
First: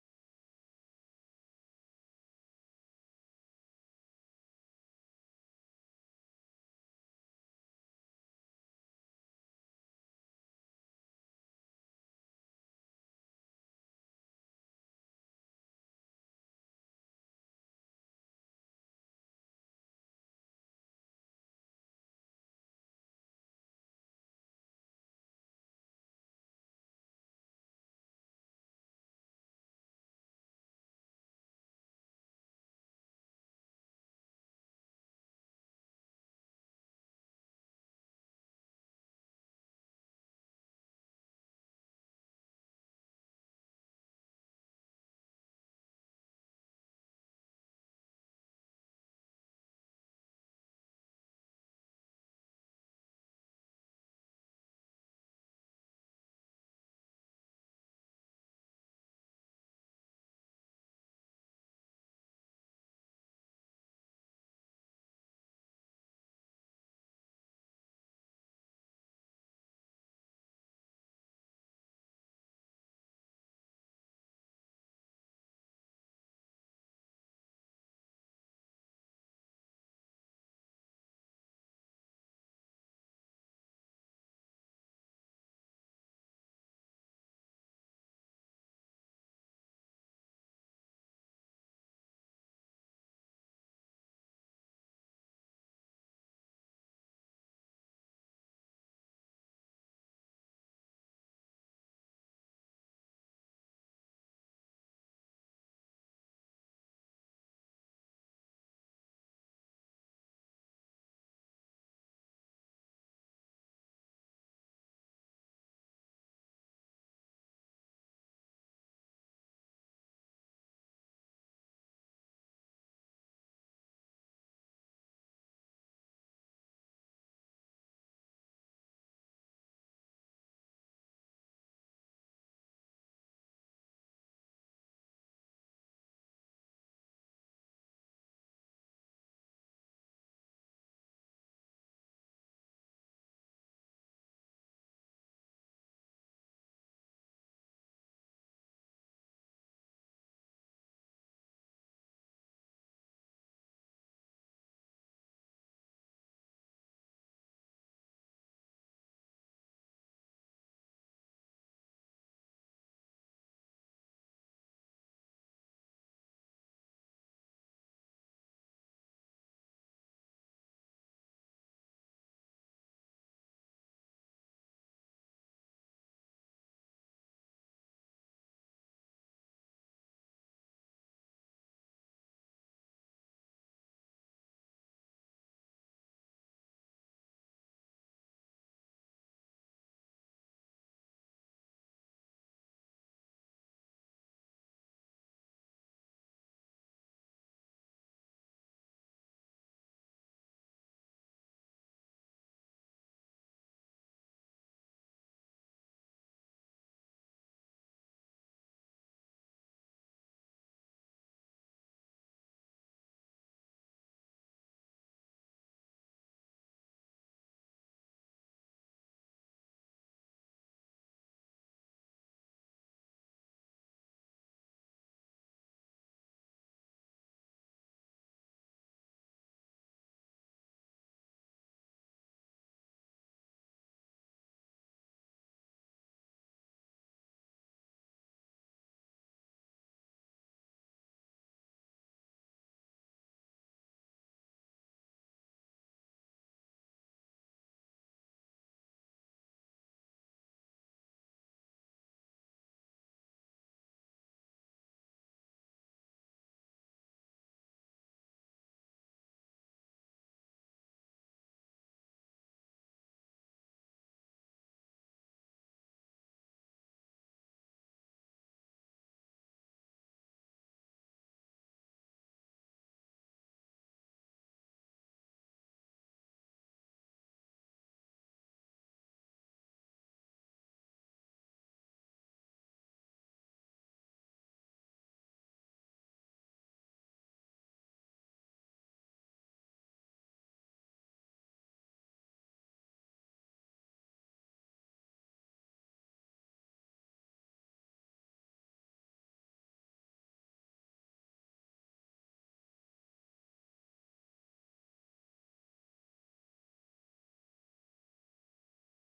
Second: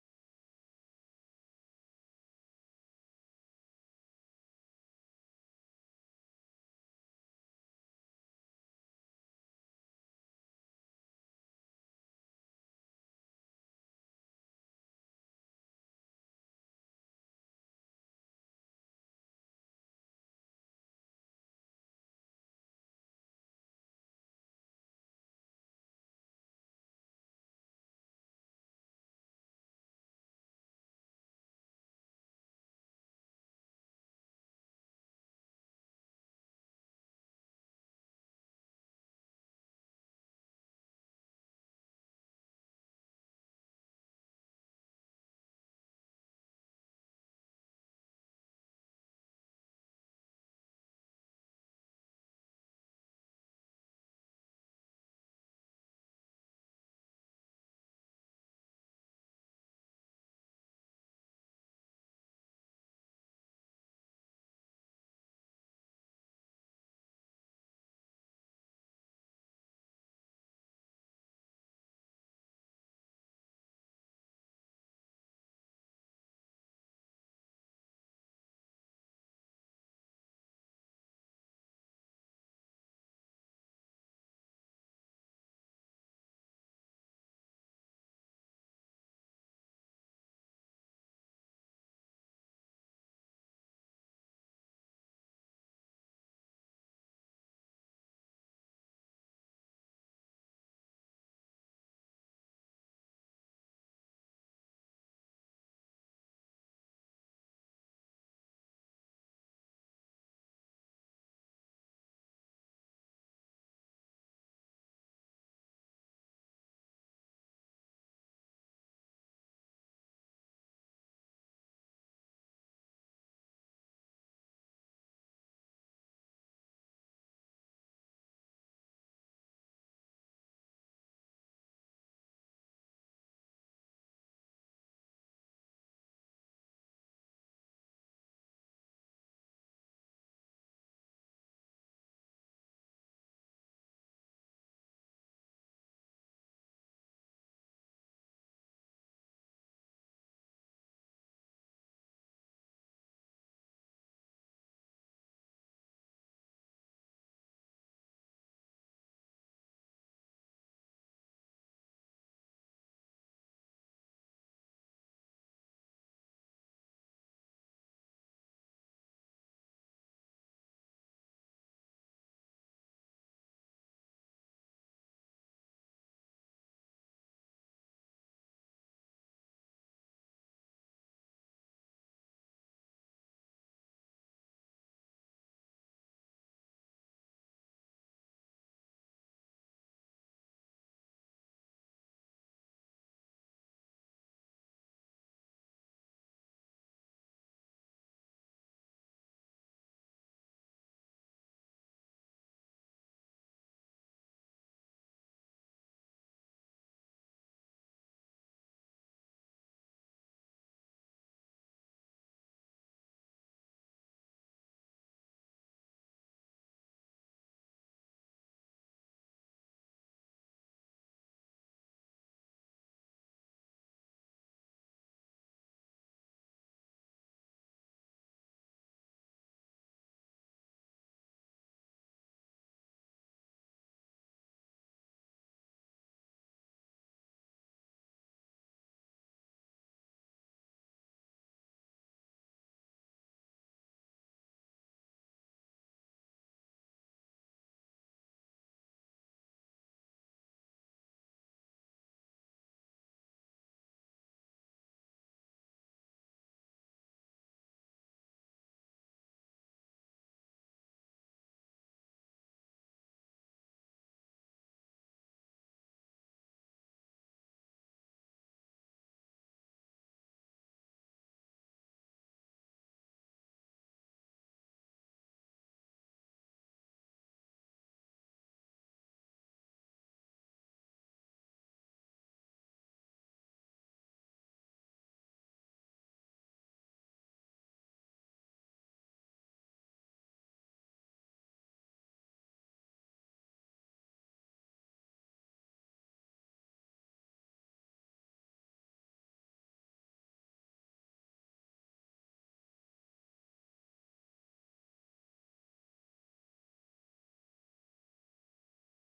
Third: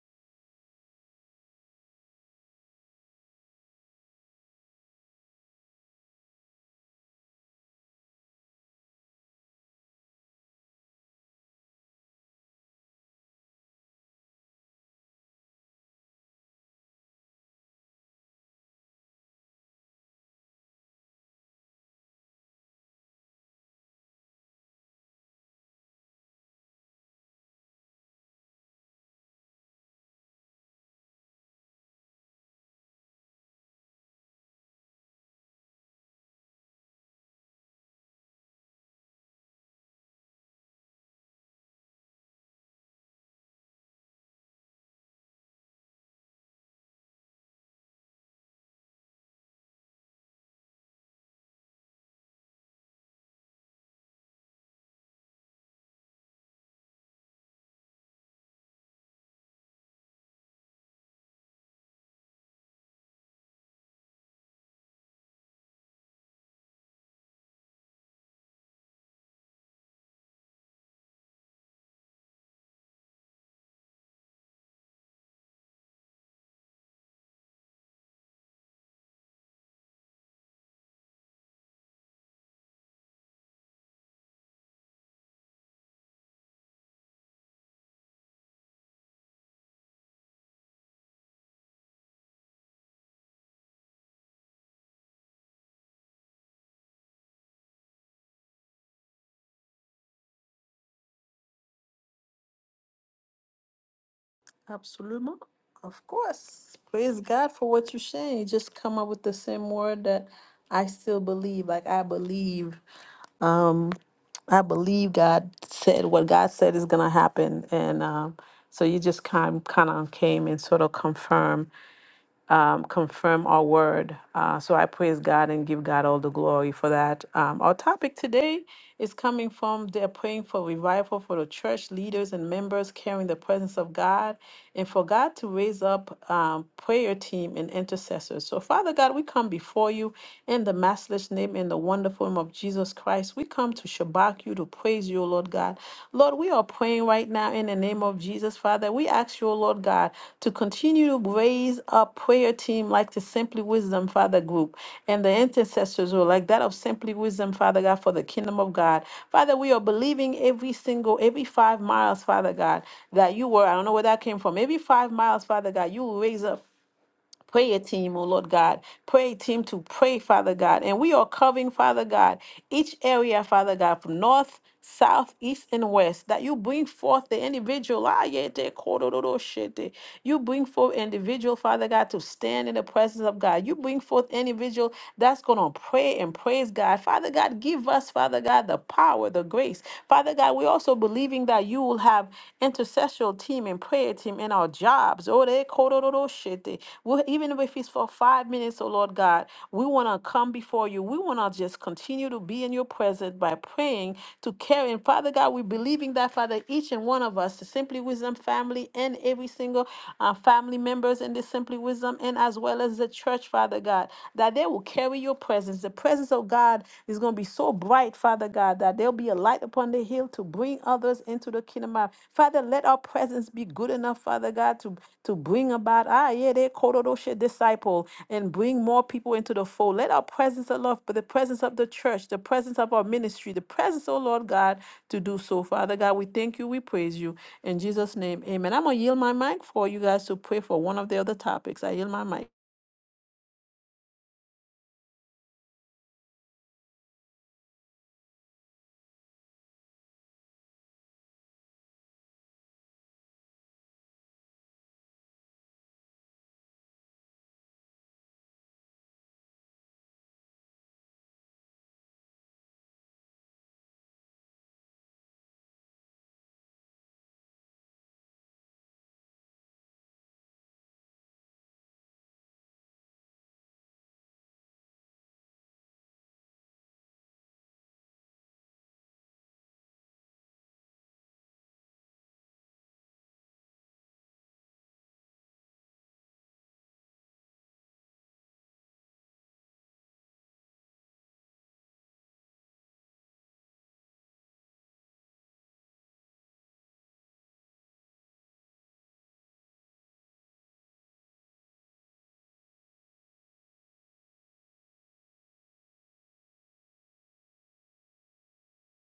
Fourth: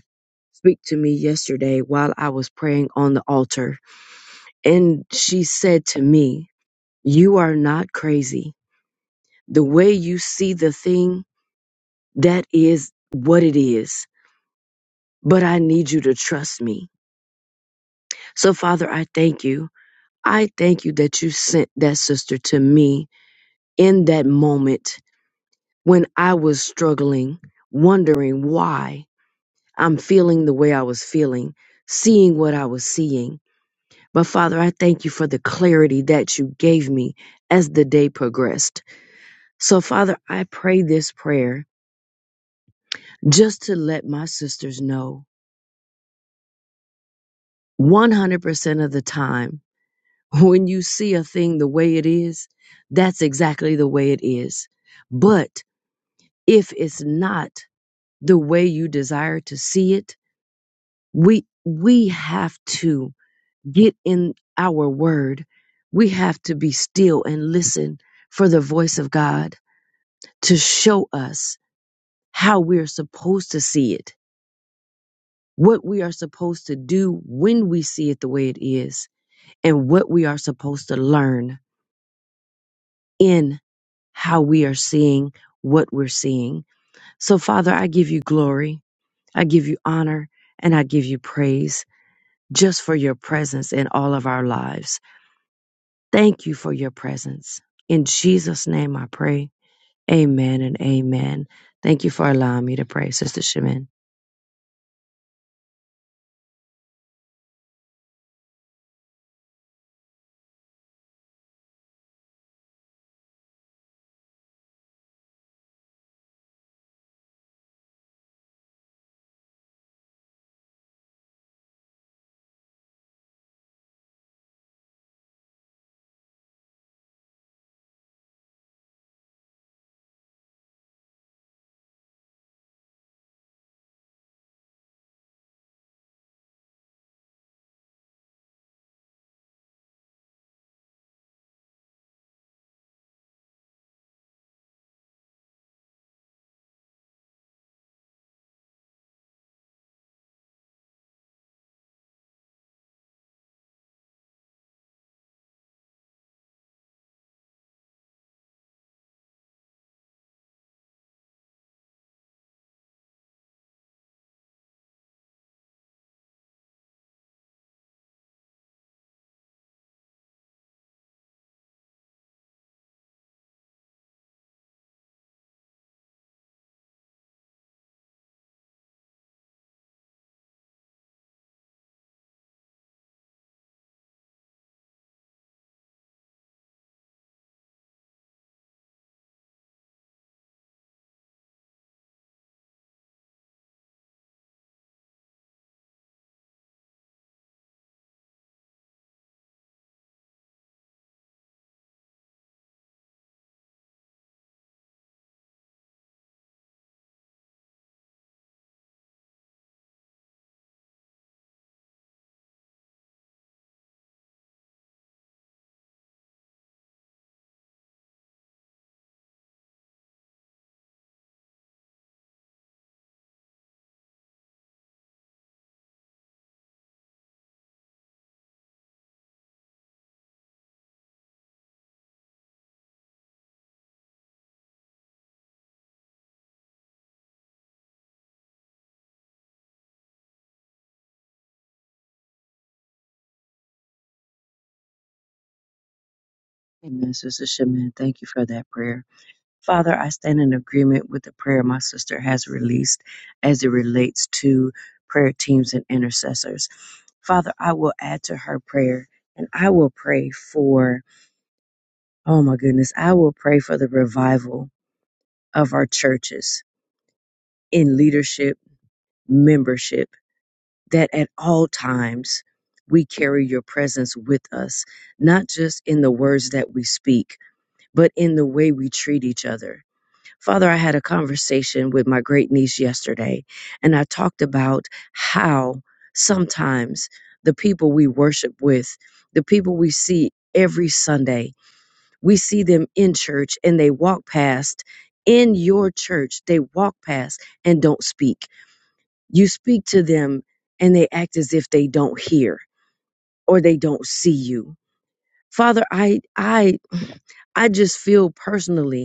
speak to me yesterday while I was praying on the altar. And she said to me, You are not crazy. The way you see the thing, that is what it is. But I need you to trust me. So, Father, I thank you. I thank you that you sent that sister to me in that moment when I was struggling, wondering why I'm feeling the way I was feeling, seeing what I was seeing. But Father, I thank you for the clarity that you gave me as the day progressed. So, Father, I pray this prayer just to let my sisters know 100% of the time when you see a thing the way it is, that's exactly the way it is. But if it's not the way you desire to see it, we we have to get in our word. We have to be still and listen for the voice of God to show us how we're supposed to see it, what we are supposed to do when we see it the way it is, and what we are supposed to learn in how we are seeing what we're seeing. So, Father, I give you glory, I give you honor, and I give you praise just for your presence in all of our lives. Thank you for your presence. In Jesus' name I pray. Amen and amen. Thank you for allowing me to pray, Sister Shemin.
Absolutely. Of course. Praise God for what you're saying. You just come up with the same word that I still believe. Like I believe. um, I believe God said what God said is going to happen, and um, so you just kind kind of came and sort of confirmed um, confirm our word. Uh, so I praise God and give God all the glory for that. Um, our topic today is coming from they're praying for revival for the church leaders and members carrying the presence of God and for God to raise up um, prayer team and intercessors. So Father God, we come before you in the matchless name and the wonderful name of Jesus Christ. We come to shabak you, you, to praise you, O Lord God. Lord, we are praying right now in the name of Jesus, Father. We ask you, O Lord God, to continue to raise a prayer team like the Simply Wisdom, Father, group and the intercessors, or like that of Simply Wisdom, Father God, for the kingdom of God. Father, we are believing every single, every five miles, Father God, that you were, I don't know where that came from, every five miles, Father God, you will raise up prayer team, oh Lord God, prayer team to pray, Father God. And we are covering, Father God, each area, Father God, from north, south, east, and west, that you bring forth the individual. ah, yeah, they call it, oh, oh, shit, they- You bring forth individual, Father God, to stand in the presence of God. You bring forth individual that's going to pray and praise God. Father God, give us, Father God, the power, the grace. Father God, we're also believing that you will have intercessory team and prayer team in our jobs. Oh, they korororoshete. Well, even if it's for five minutes, oh Lord God, we want to come before you. We want to just continue to be in your presence by praying to carry. And Father God, we're believing that, Father, each and one of us, the Simply Wisdom family and every single uh, family members in the Simply Wisdom and as well as the church, Father God, that they will carry your presence. The presence of God is going to be be so bright, Father God, that there'll be a light upon the hill to bring others into the kingdom of Father, let our presence be good enough, Father God, to, to bring about, ah, yeah, they Korodoshe disciple and bring more people into the fold. Let our presence, of love, but the presence of the church, the presence of our ministry, the presence, oh Lord God, to do so. Father God, we thank you, we praise you. In Jesus' name, amen. I'm going to yield my mic for you guys to pray for one of the other topics. I yield my mic.
Amen, Sister Shemin. Thank you for that prayer. Father, I stand in agreement with the prayer my sister has released as it relates to prayer teams and intercessors. Father, I will add to her prayer and I will pray for, oh my goodness, I will pray for the revival of our churches in leadership, membership, that at all times we carry your presence with us, not just in the words that we speak, but in the way we treat each other Father, I had a conversation with my great niece yesterday, and I talked about how sometimes the people we worship with, the people we see every Sunday, we see them in church and they walk past in your church, they walk past and don't speak. You speak to them and they act as if they don't hear or they don't see you. Father, I I I just feel personally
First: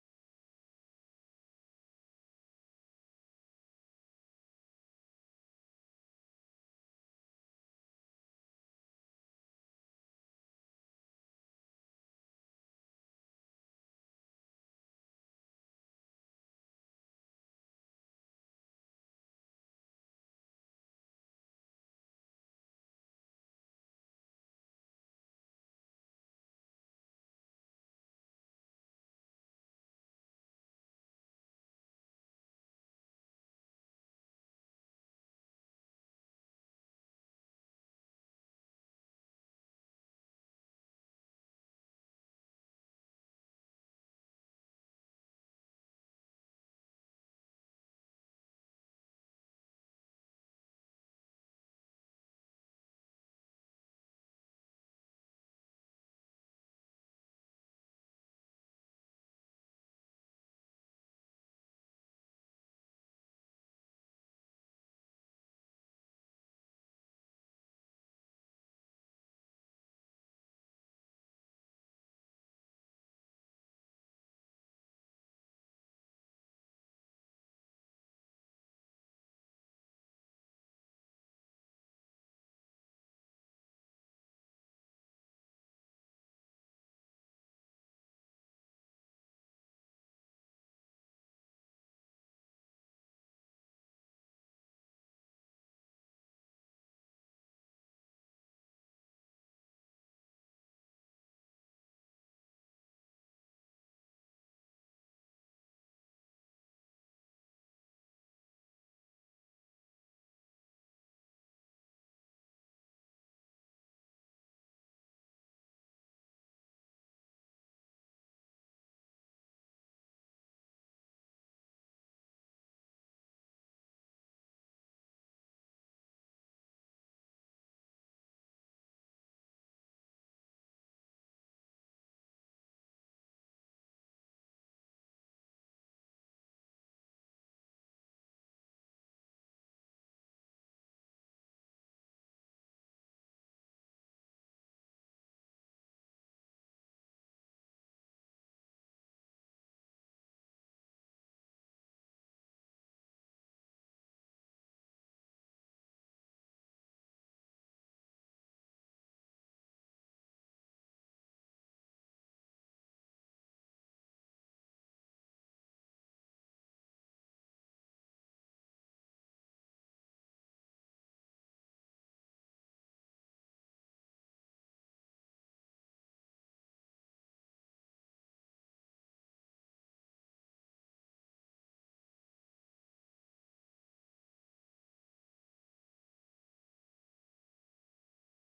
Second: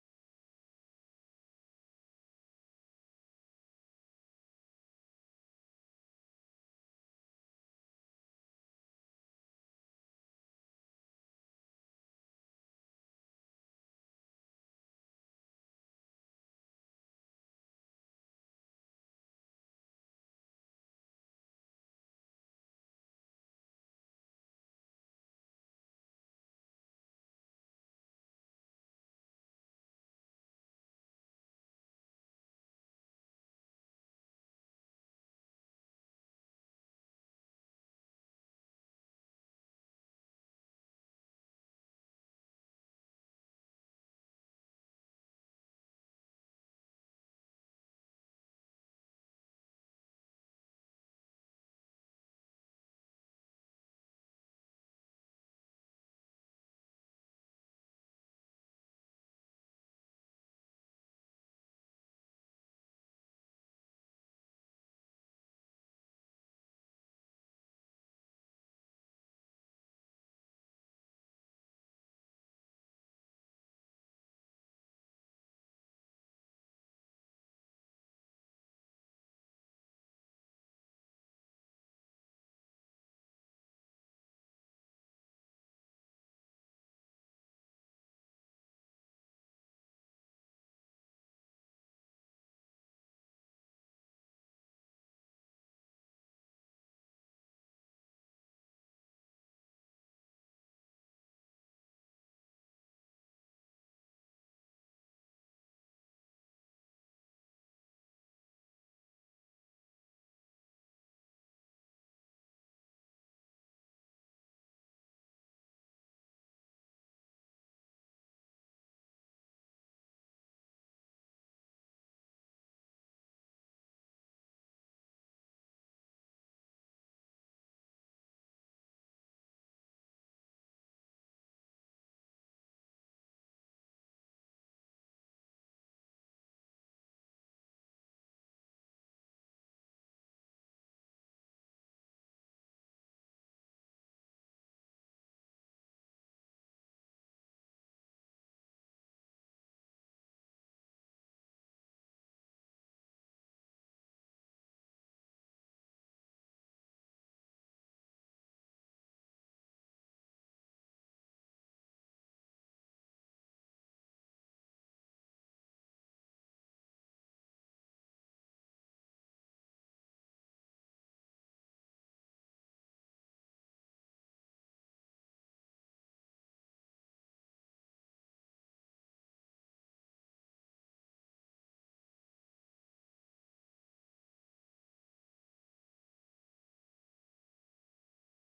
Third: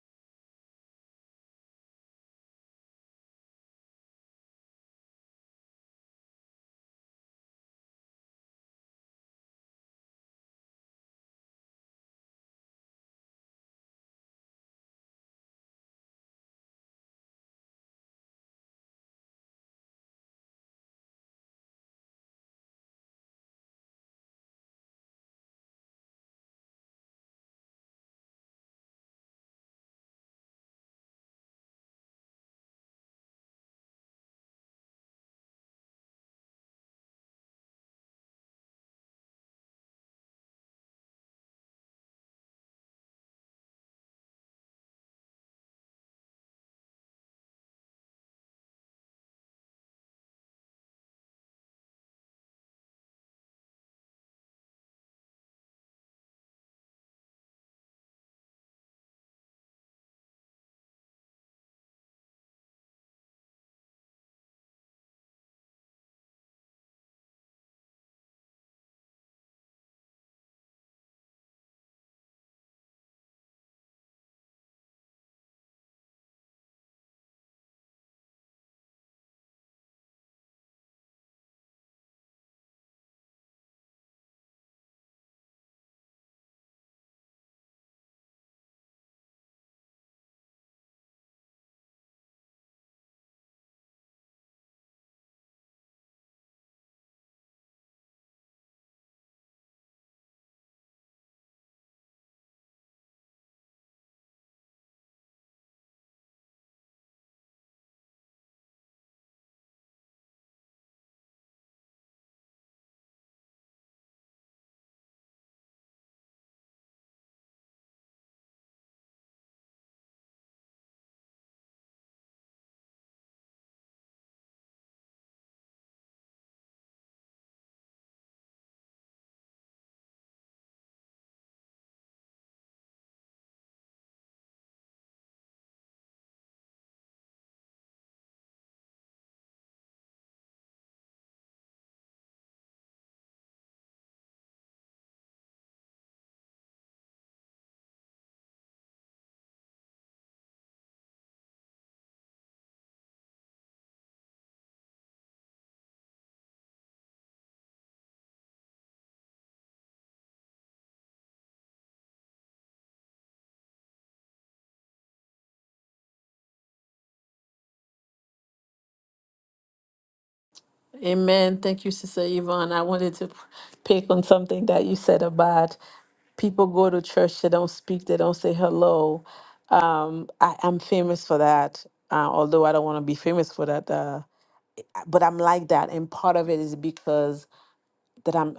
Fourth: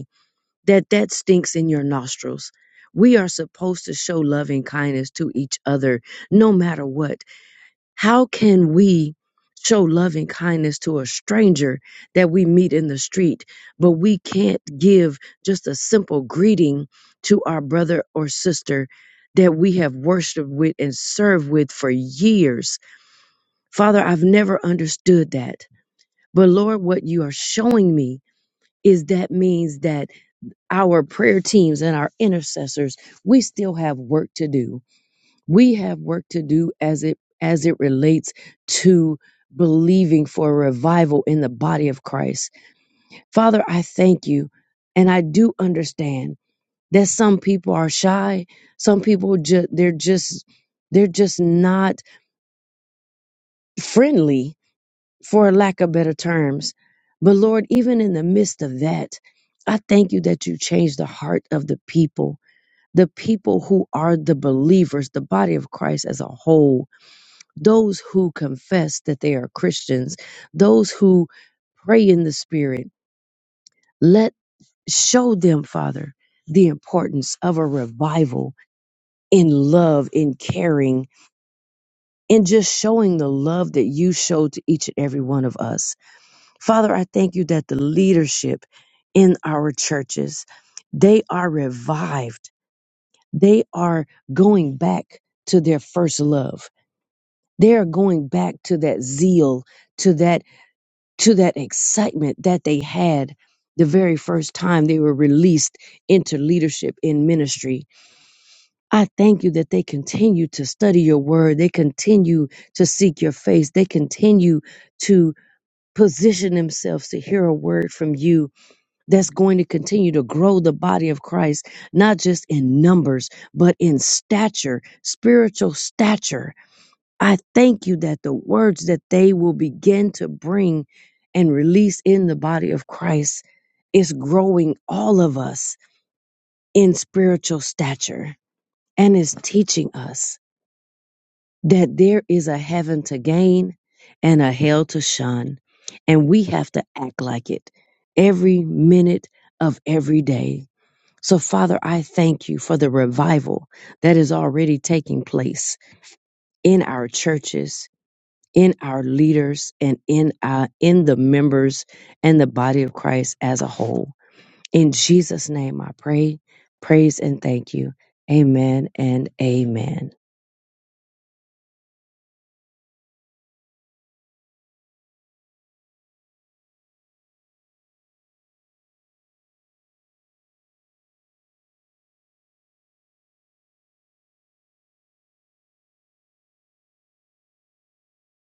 that that stinks in your nostrils. We are supposed to show loving kindness to each other no matter what. How can we show loving kindness to a stranger that we meet in the street, but we can't give just a simple greeting to our brother or sister that we have worshiped with and served with for years? Father, I've never understood that. But Lord, what you are showing me is that means that our prayer teams and our intercessors, we still have work to do. We have work to do as it as it relates to believing for a revival in the body of Christ. Father, I thank you and I do understand that some people are shy, some people just they're just they're just not friendly for lack of better terms. But Lord, even in the midst of that, I thank you that you changed the heart of the people the people who are the believers, the body of Christ as a whole, those who confess that they are Christians, those who pray in the spirit, let show them, Father, the importance of a revival in love, in caring, and just showing the love that you showed to each and every one of us. Father, I thank you that the leadership in our churches, they are revived. They are going back to their first love They're going back to that zeal, to that, to that excitement that they had the very first time they were released into leadership in ministry. I thank you that they continue to study your word. They continue to seek your face. They continue to position themselves to hear a word from you that's going to continue to grow the body of Christ, not just in numbers, but in stature, spiritual stature I thank you that the words that they will begin to bring and release in the body of Christ is growing all of us in spiritual stature and is teaching us that there is a heaven to gain and a hell to shun. And we have to act like it every minute of every day. So, Father, I thank you for the revival that is already taking place in our churches in our leaders and in uh, in the members and the body of Christ as a whole. In Jesus' name, I pray, praise, and thank you. Amen and amen.
Amen. Thank you, Sister Yvonne. I wanted to pick on something that you said about people go to church, they don't speak, they don't say hello. I am famous for that, uh, although I don't want to be famous for that. Uh, but I'm like that. And part of it is because that I'm.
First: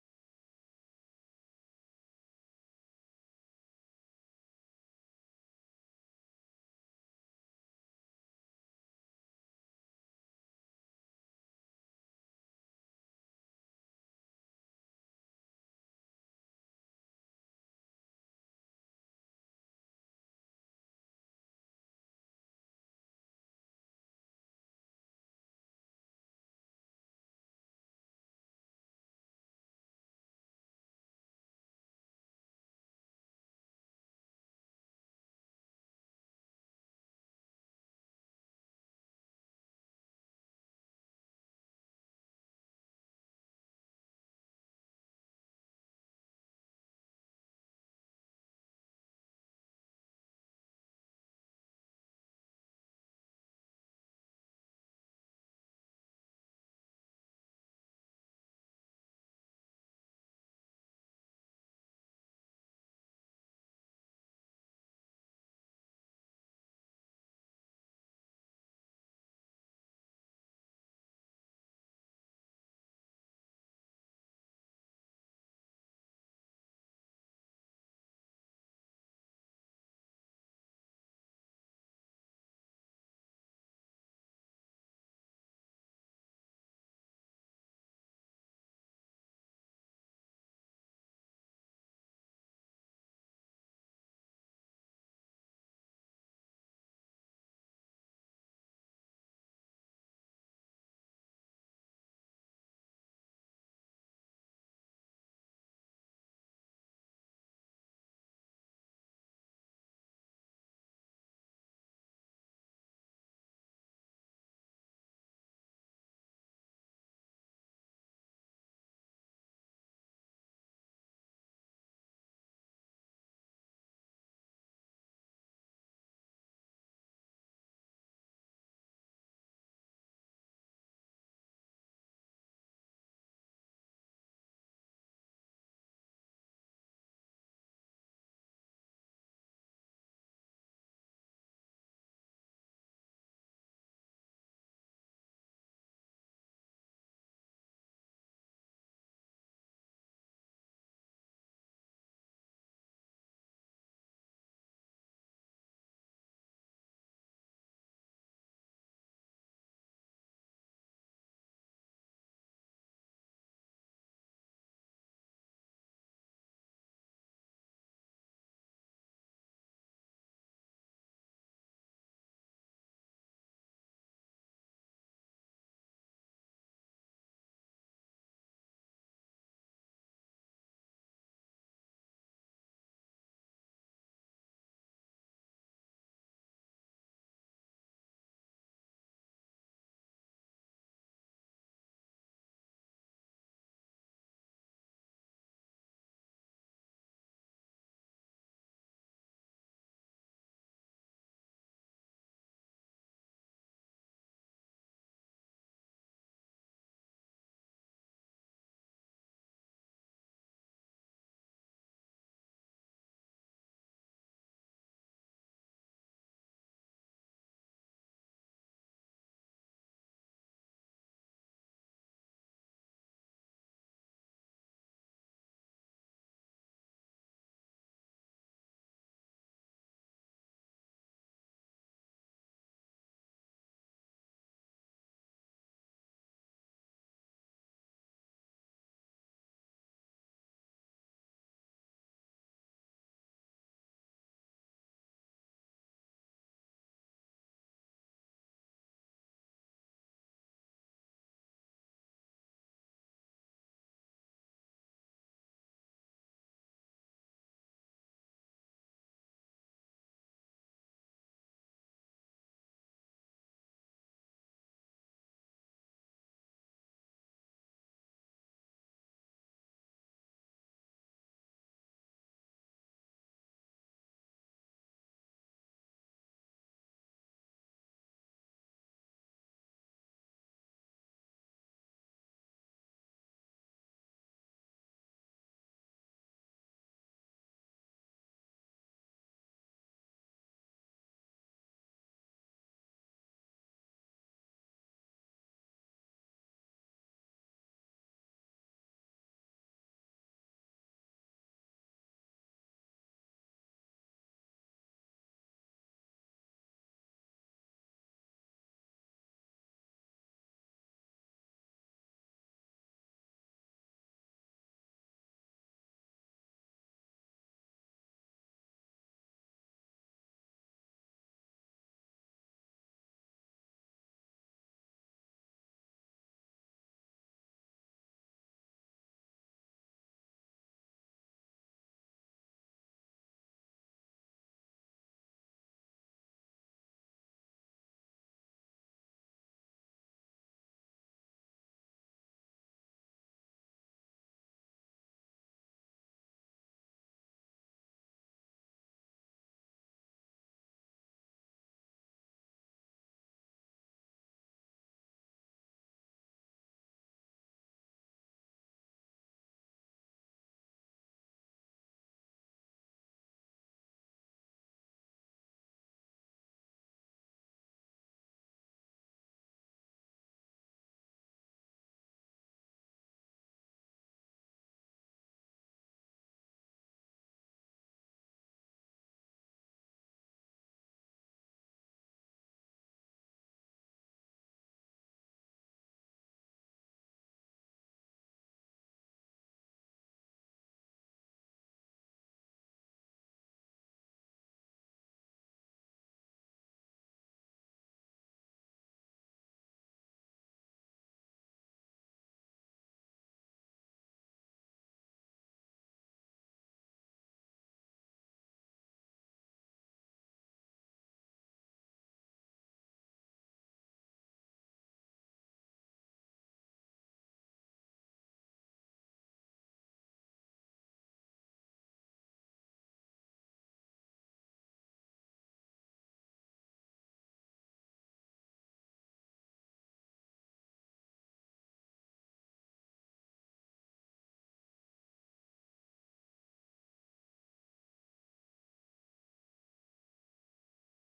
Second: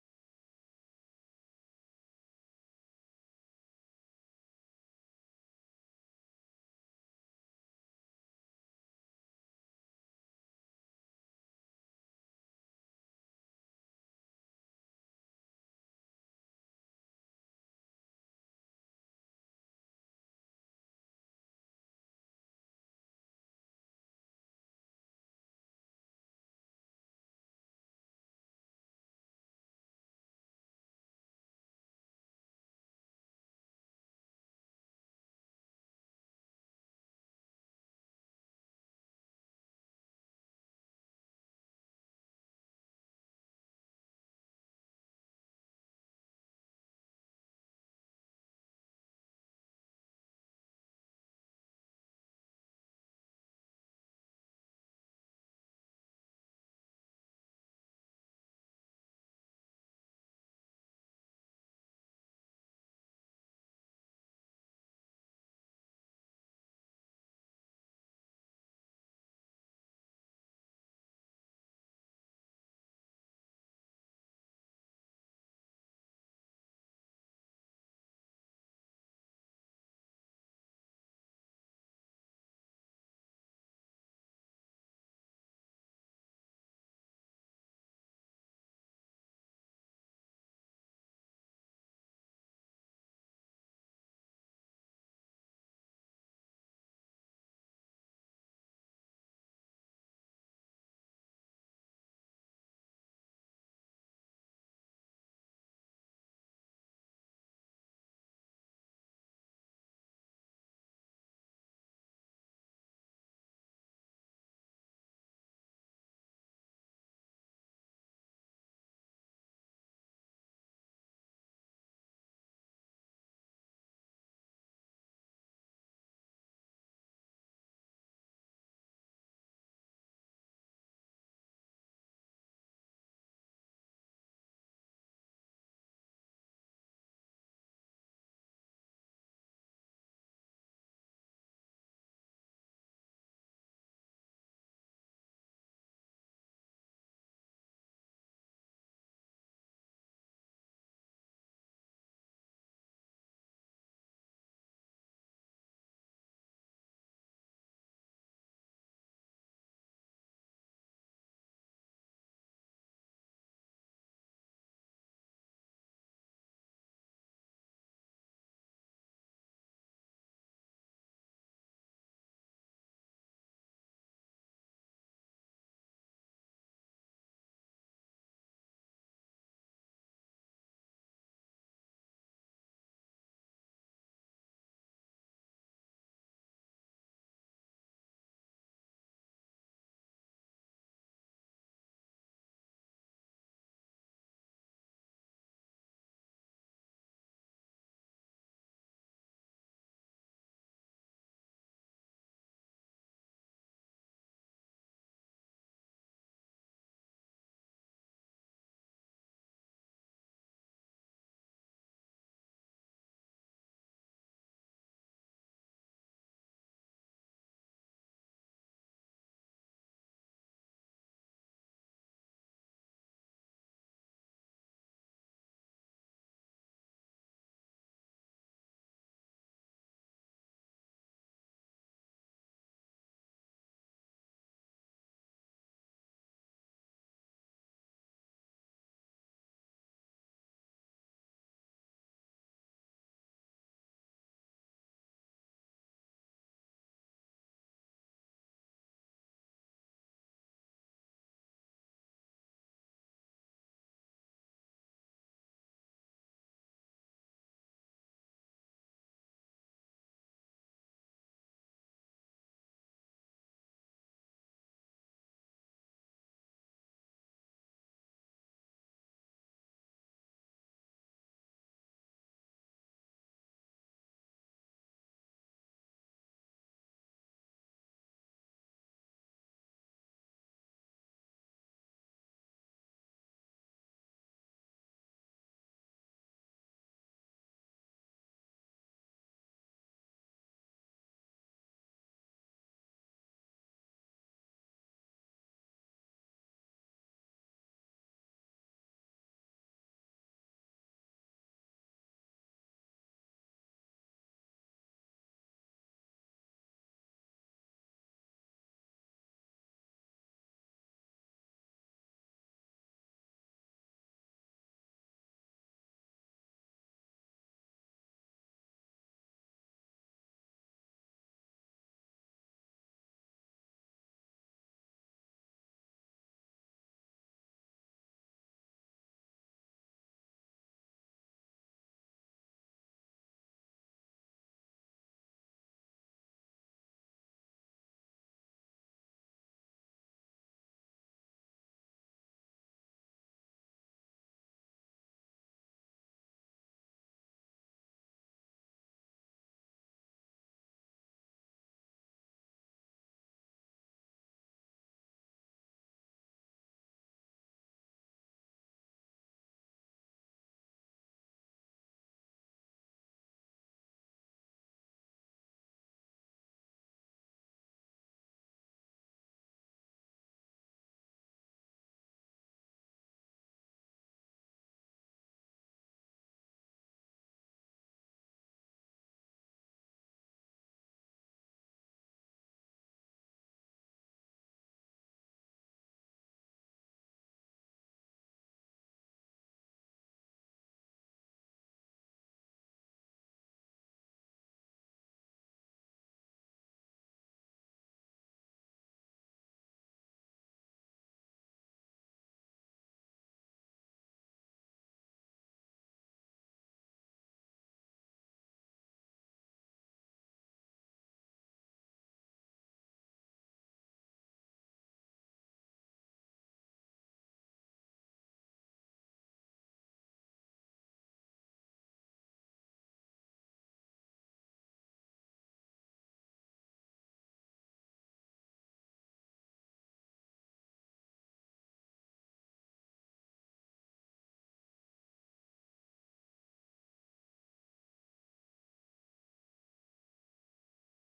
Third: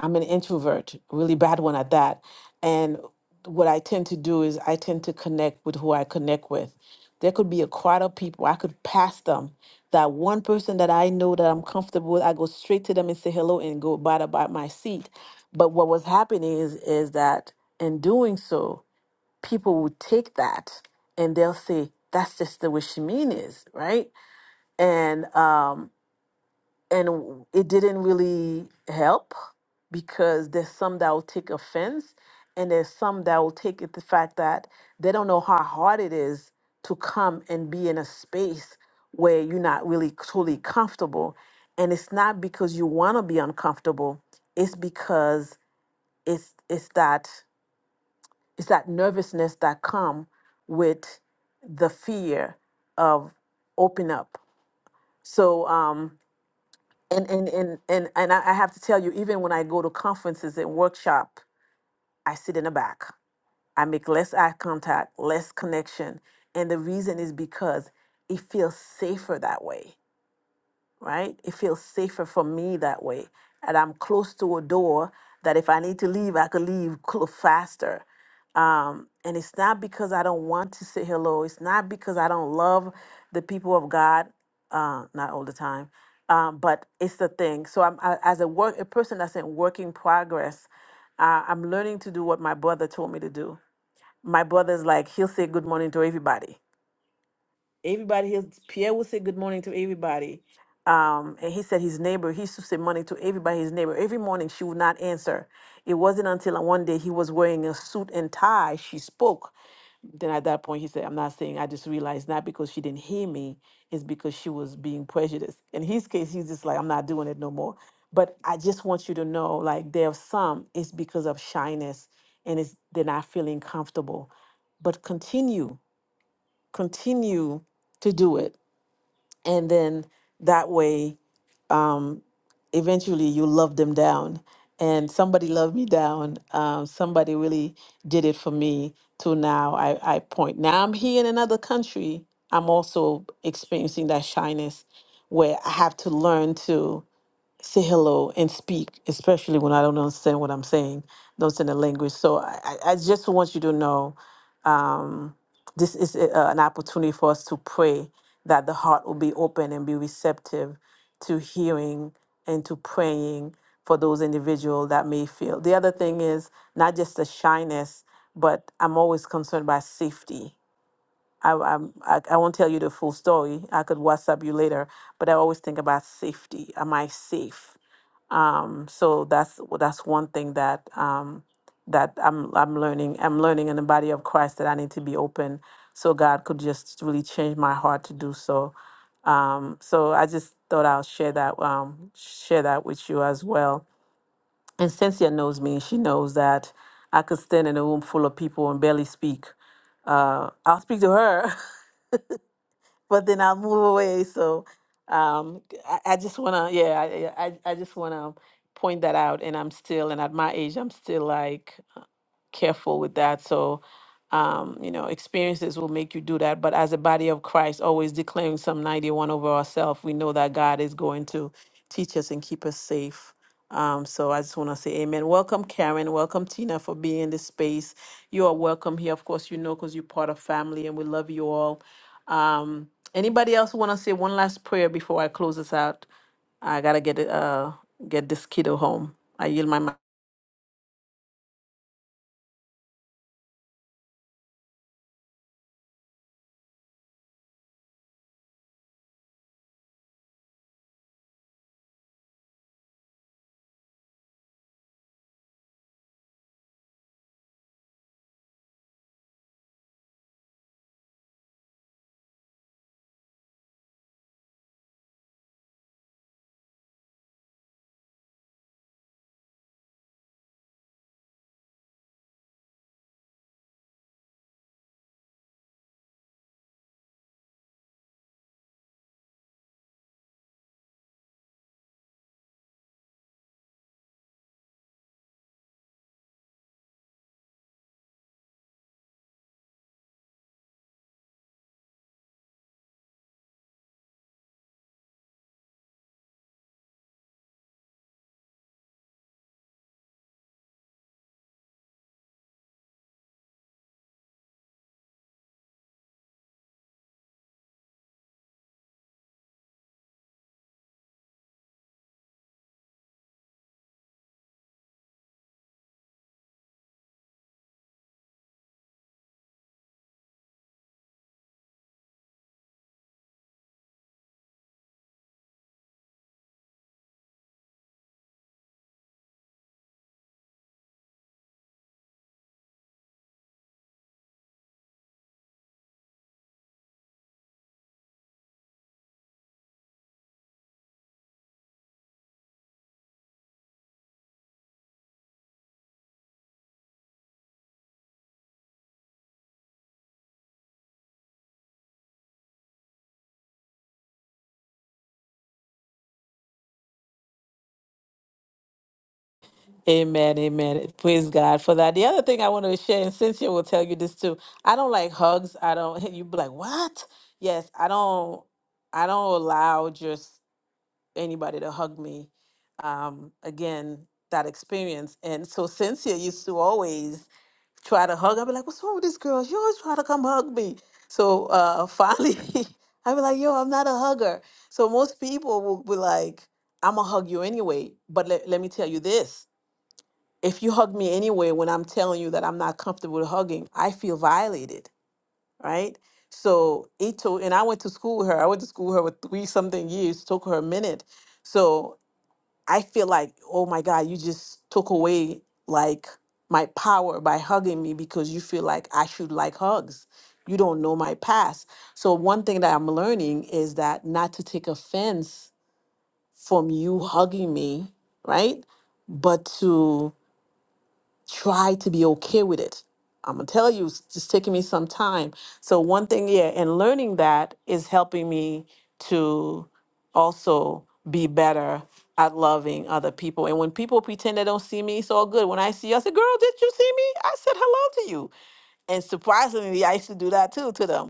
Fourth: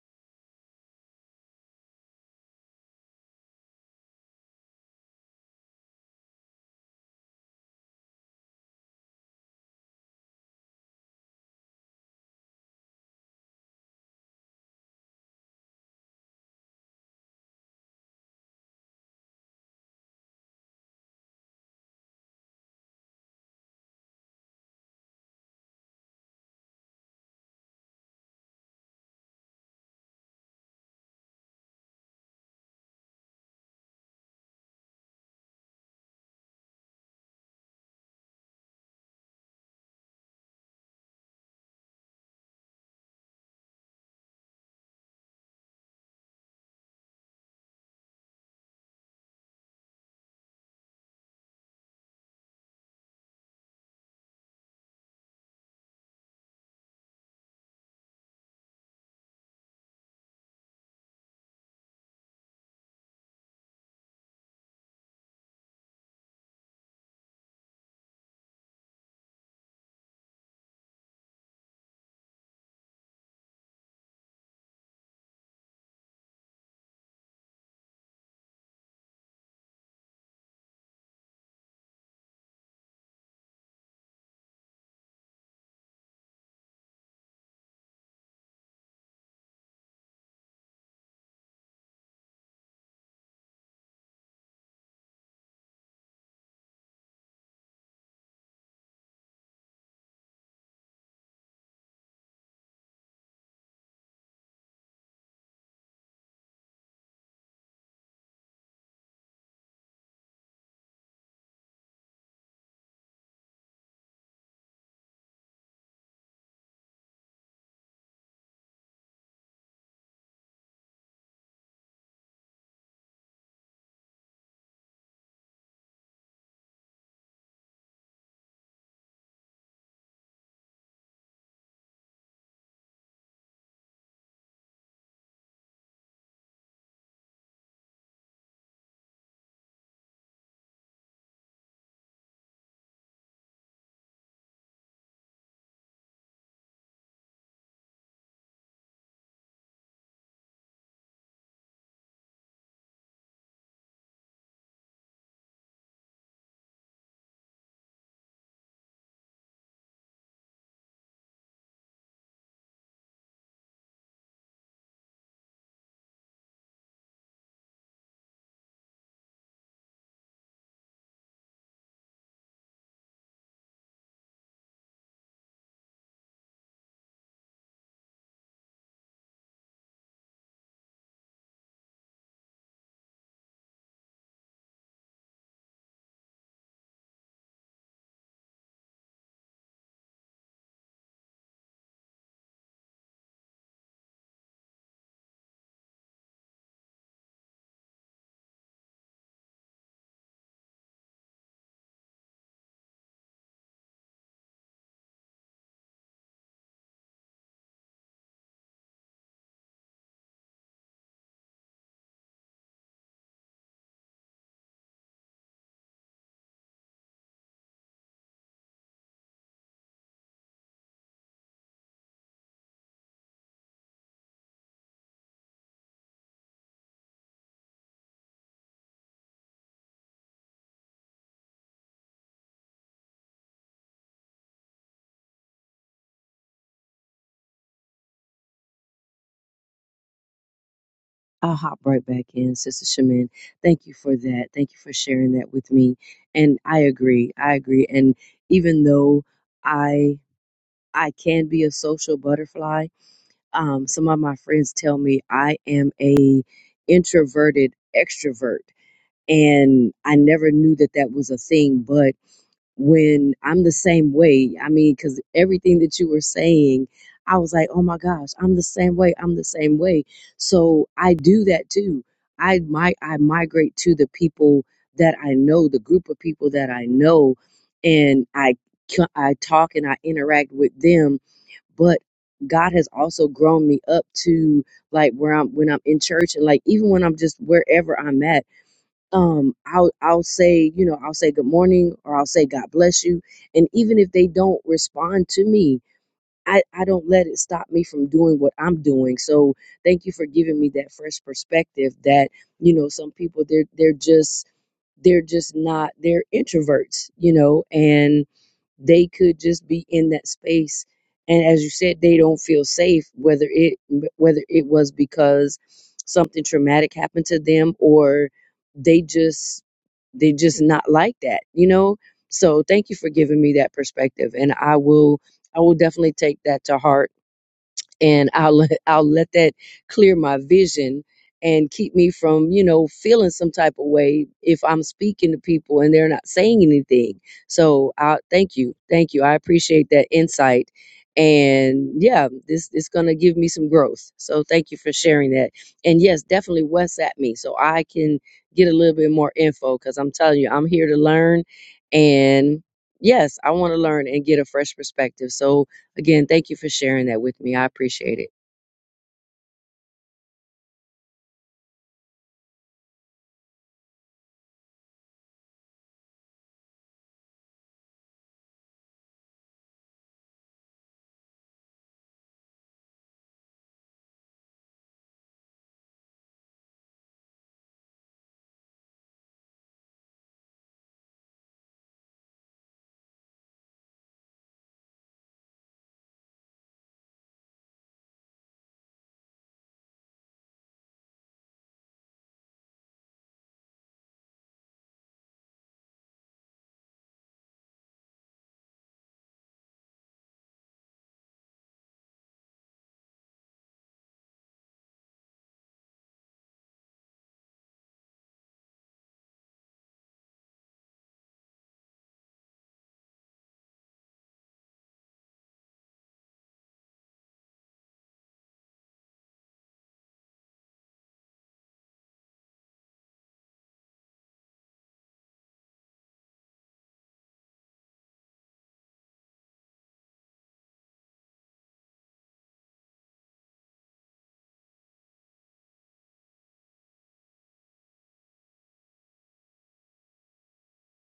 I'm an introvert, really bad one at that. And what I tend to do is I tend to connect with who I connect with. There could be a crowd of people, I could pass them. That one person that I know that I'm comfortable with, I go straight to them and say hello and go about about my seat. But what was happening is is that in doing so, people would take that and they'll say, that's just the way Shemin is, right? And um, and it didn't really help because there's some that will take offense and there's some that will take it the fact that they don't know how hard it is to come and be in a space where you're not really truly comfortable and it's not because you want to be uncomfortable it's because it's it's that it's that nervousness that come with the fear of open up so um and and and and, and I, I have to tell you even when i go to conferences and workshop i sit in the back i make less eye contact less connection and the reason is because it feels safer that way right? It feels safer for me that way. And I'm close to a door that if I need to leave, I could leave cl- faster. Um, and it's not because I don't want to say hello. It's not because I don't love the people of God, uh, not all the time, um, but it's the thing. So I'm I, as a work a person that's in working progress. Uh, I'm learning to do what my brother told me to do. My brother's like he'll say good morning to everybody Everybody here, Pierre will say good morning to everybody. Um, and he said his neighbor, he used to say morning to everybody, his neighbor. Every morning she would not answer. It wasn't until one day he was wearing a suit and tie, she spoke. Then at that point he said, I'm not saying I just realized not because she didn't hear me, it's because she was being prejudiced. In his case, he's just like, I'm not doing it no more. But I just want you to know, like there are some, it's because of shyness and it's they're not feeling comfortable. But continue, continue to do it and then that way um eventually you love them down and somebody loved me down um somebody really did it for me to now i i point now i'm here in another country i'm also experiencing that shyness where i have to learn to say hello and speak, especially when I don't understand what I'm saying, don't understand the language. So I, I I just want you to know um, this is a, uh, an opportunity for us to pray that the heart will be open and be receptive to hearing and to praying for those individuals that may feel. The other thing is not just the shyness, but I'm always concerned by safety. I, I'm, I, I won't tell you the full story. I could WhatsApp you later, but I always think about safety. Am I safe? Um, so that's well, that's one thing that um, that I'm I'm learning. I'm learning in the body of Christ that I need to be open, so God could just really change my heart to do so. Um, so I just thought I'll share that um, share that with you as well. And Cynthia knows me; she knows that I could stand in a room full of people and barely speak. Uh, I'll speak to her, but then I'll move away. So um, I, I just wanna, yeah, I, I, I just wanna point that out. And I'm still, and at my age, I'm still like careful with that. So, um, you know, experiences will make you do that. But as a body of Christ, always declaring Psalm 91 over ourselves, we know that God is going to teach us and keep us safe. Um, so I just want to say amen. Welcome, Karen. Welcome, Tina, for being in this space. You are welcome here. Of course, you know, because you're part of family and we love you all. Um, anybody else want to say one last prayer before I close this out? I got to get, it, uh, get this kiddo home. I yield my mic.
I'll hop right back in, Sister Shamin. Thank you for that. Thank you for sharing that with me. And I agree. I agree. And even though I I can be a social butterfly. Um, some of my friends tell me I am a introverted extrovert, and I never knew that that was a thing. But when I'm the same way, I mean, because everything that you were saying, I was like, oh my gosh, I'm the same way. I'm the same way. So I do that too. I might I migrate to the people that I know, the group of people that I know, and I I talk and I interact with them but God has also grown me up to like where I'm when I'm in church and like even when I'm just wherever I'm at, um, I'll I'll say, you know, I'll say good morning or I'll say God bless you. And even if they don't respond to me, I, I don't let it stop me from doing what I'm doing. So thank you for giving me that fresh perspective that, you know, some people they're they're just they're just not they're introverts, you know, and they could just be in that space and as you said they don't feel safe whether it whether it was because something traumatic happened to them or they just they just not like that you know so thank you for giving me that perspective and i will i will definitely take that to heart and I'll let, I'll let that clear my vision and keep me from you know feeling some type of way if I'm speaking to people and they're not saying anything. So I thank you, thank you. I appreciate that insight, and yeah, this is gonna give me some growth. So thank you for sharing that. And yes, definitely WhatsApp me so I can get a little bit more info because I'm telling you, I'm here to learn and. Yes, I want to learn and get a fresh perspective. So, Again, thank you for sharing that with me. I appreciate it.
Amen, amen. Praise God for that. The other thing I want to share, and Cynthia will tell you this too. I don't like hugs. I don't. You be like, what? Yes, I don't. I don't allow just anybody to hug me. Um, again, that experience, and so Cynthia used to always try to hug. I'd be like, what's wrong with this girl? She always try to come hug me. So uh, finally, I'd be like, yo, I'm not a hugger. So most people will be like, I'm gonna hug you anyway. But let let me tell you this if you hug me anyway when I'm telling you that I'm not comfortable with hugging, I feel violated, right? So Ito and I went to school with her. I went to school with her with three something years, took her a minute. So I feel like, oh my God, you just took away like my power by hugging me because you feel like I should like hugs. You don't know my past. So one thing that I'm learning is that not to take offense from you hugging me, right? But to try to be okay with it. I'm gonna tell you, it's just taking me some time. So one thing, yeah, and learning that is helping me to also be better at loving other people. And when people pretend they don't see me, it's all good. When I see you, I say, girl, did you see me? I said hello to you. And surprisingly, I used to do that too to them.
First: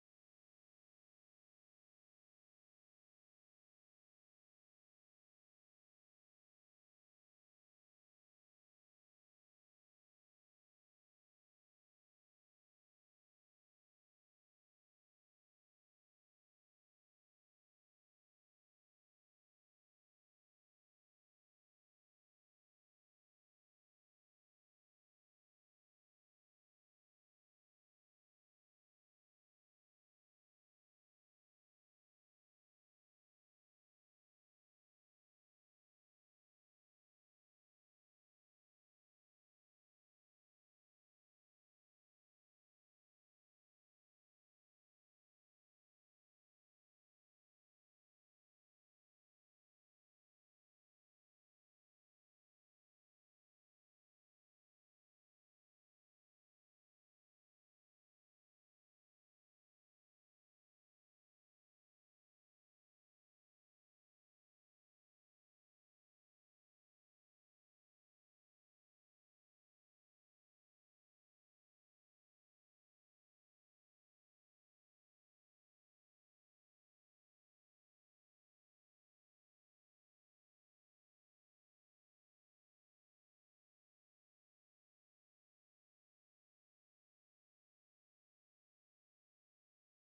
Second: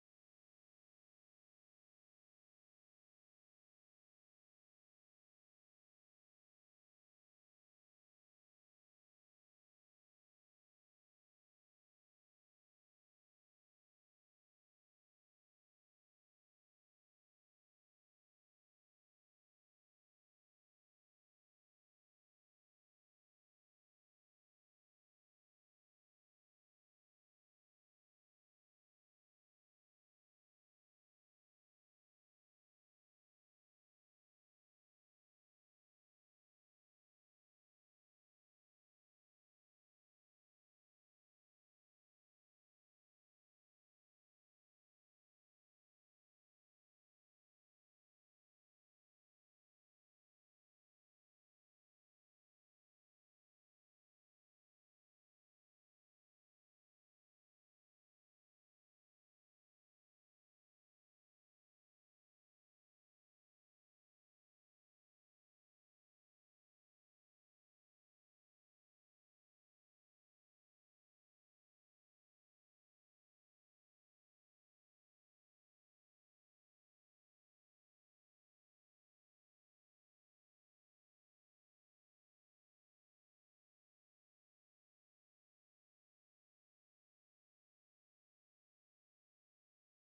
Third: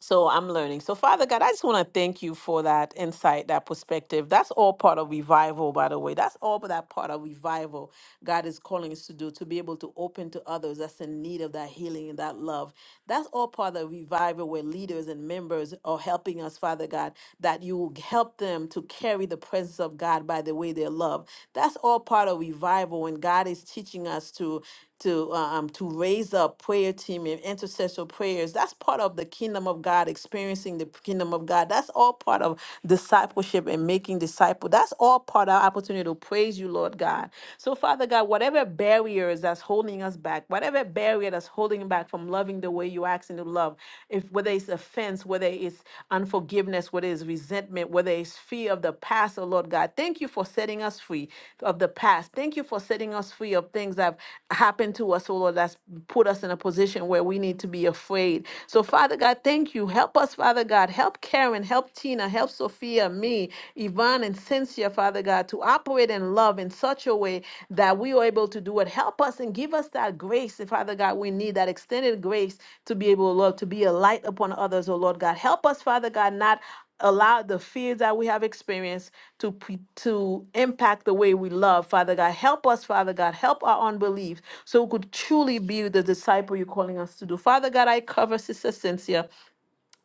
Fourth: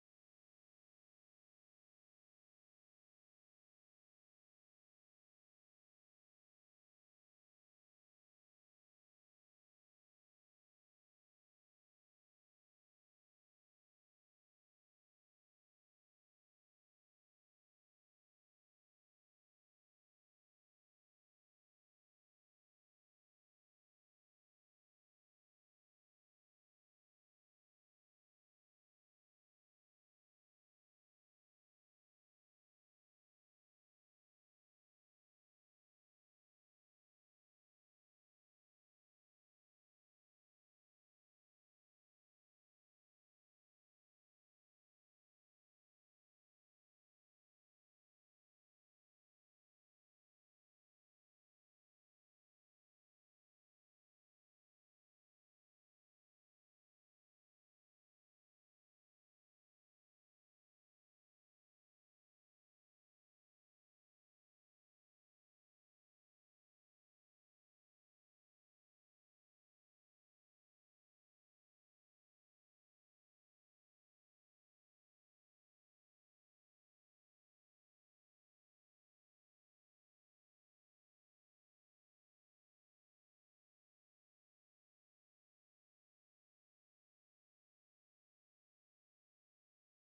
So I'm learning. So, Father God, I just want to thank you for that insight, that perspective. That's all part of revival, by the way. That's all that part of revival God is calling us to do, to be able to open to others that's in need of that healing and that love. That's all part of revival where leaders and members are helping us, Father God, that you will help them to carry the presence of God by the way they love. That's all part of revival when God is teaching us to to uh, um to raise up prayer team and intercessor prayers. That's part of the kingdom of God, experiencing the kingdom of God. That's all part of discipleship and making disciple. That's all part of our opportunity to praise you, Lord God. So Father God, whatever barriers that's holding us back, whatever barrier that's holding back from loving the way you ask and to love, if whether it's offense, whether it's unforgiveness unforgiveness, whether it's resentment, whether it's fear of the past, oh Lord God. Thank you for setting us free of the past. Thank you for setting us free of things that have happened to us, oh Lord, that's put us in a position where we need to be afraid. So, Father God, thank you. Help us, Father God. Help Karen, help Tina, help Sophia, me, Yvonne, and Cynthia, Father God, to operate in love in such a way that that we are able to do it. Help us and give us that grace, Father God. We need that extended grace to be able, Lord, to be a light upon others, oh Lord God. Help us, Father God, not allow the fears that we have experienced to pre- to impact the way we love father god help us father god help our unbelief so we could truly be the disciple you're calling us to do father god i cover sister cynthia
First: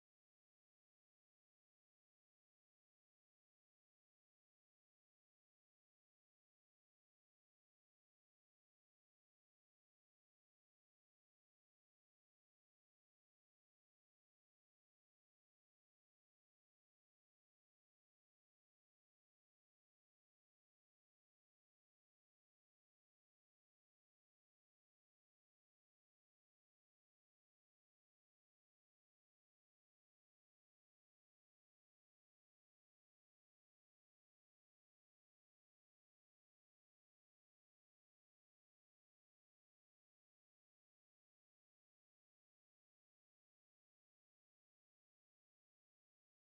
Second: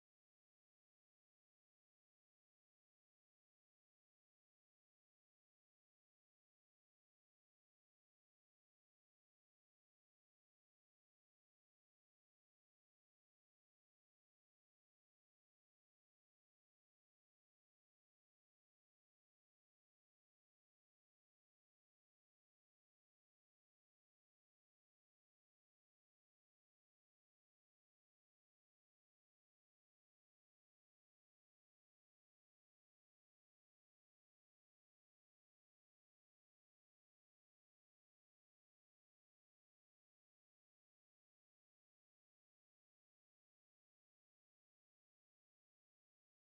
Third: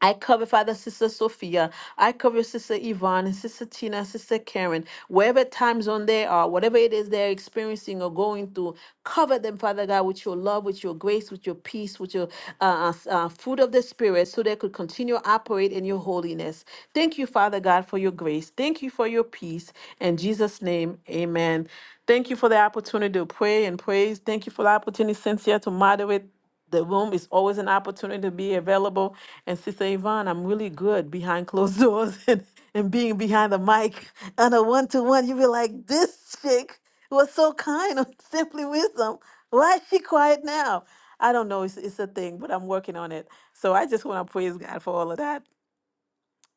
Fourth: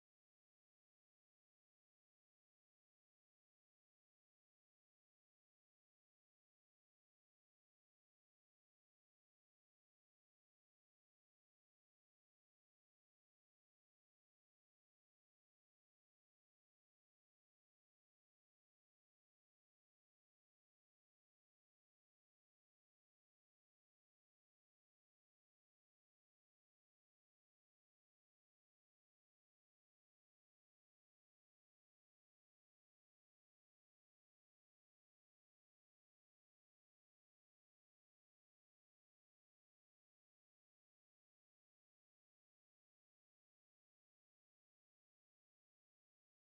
I cover, Father, Sister Sophia. I cover Sister Yvonne, and Sister Tina, Sister Karen. Wherever time zone they are, whatever it is they're experiencing or going through, cover them, Father God, with your love, with your grace, with your peace, with your uh, uh, uh, fruit of the Spirit, so they could continue to operate in your holiness. Thank you, Father God, for your grace. Thank you for your peace. In Jesus' name, amen. Thank you for the opportunity to pray and praise. Thank you for the opportunity, Cynthia, to moderate the room is always an opportunity to be available. And Sister Yvonne, I'm really good behind closed doors and, and being behind the mic on a one to one. you be like, this chick was so kind on Simply Wisdom. Why is she quiet now? I don't know. It's, it's a thing, but I'm working on it. So I just want to praise God for all of that.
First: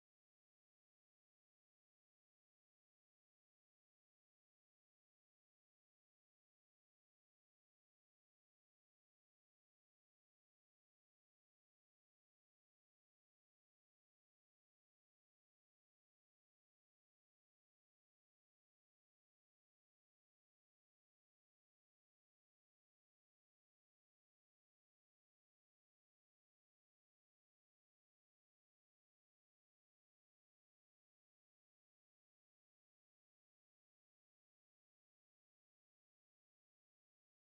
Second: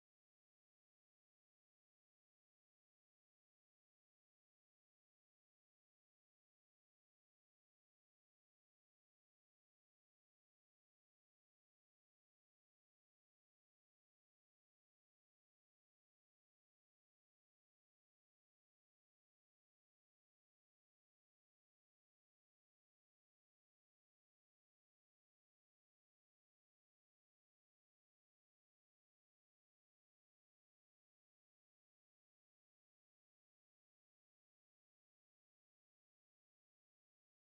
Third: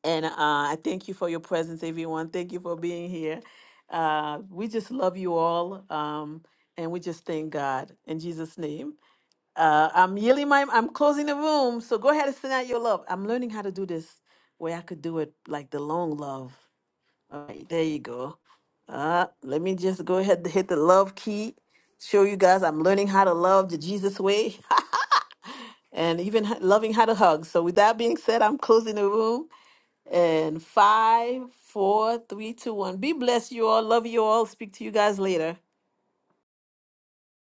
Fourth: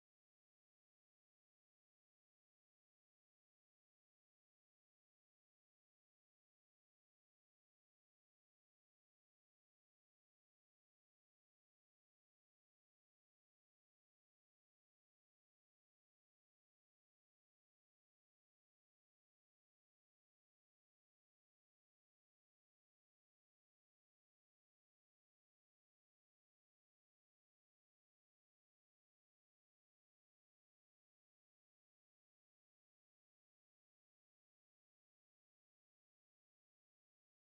And uh, I thank you for your presence, everyone. Thank you for being here. Uh, we just love you all. Um, and we just thank God in Jesus' name. Uh, I'm yielding my, I'm closing the room. So go ahead and send out your love. I'm learning how to do this where I could do it like the long love. All right, there you go. Uh, let me just go ahead and hit the love key. Show you guys I'm learning how to love the Jesus way and even h- loving how to hug. So with that being said, I'm closing the room. And five, four, three, two, one. Be blessed, you all. Love you all. Speak to you guys later.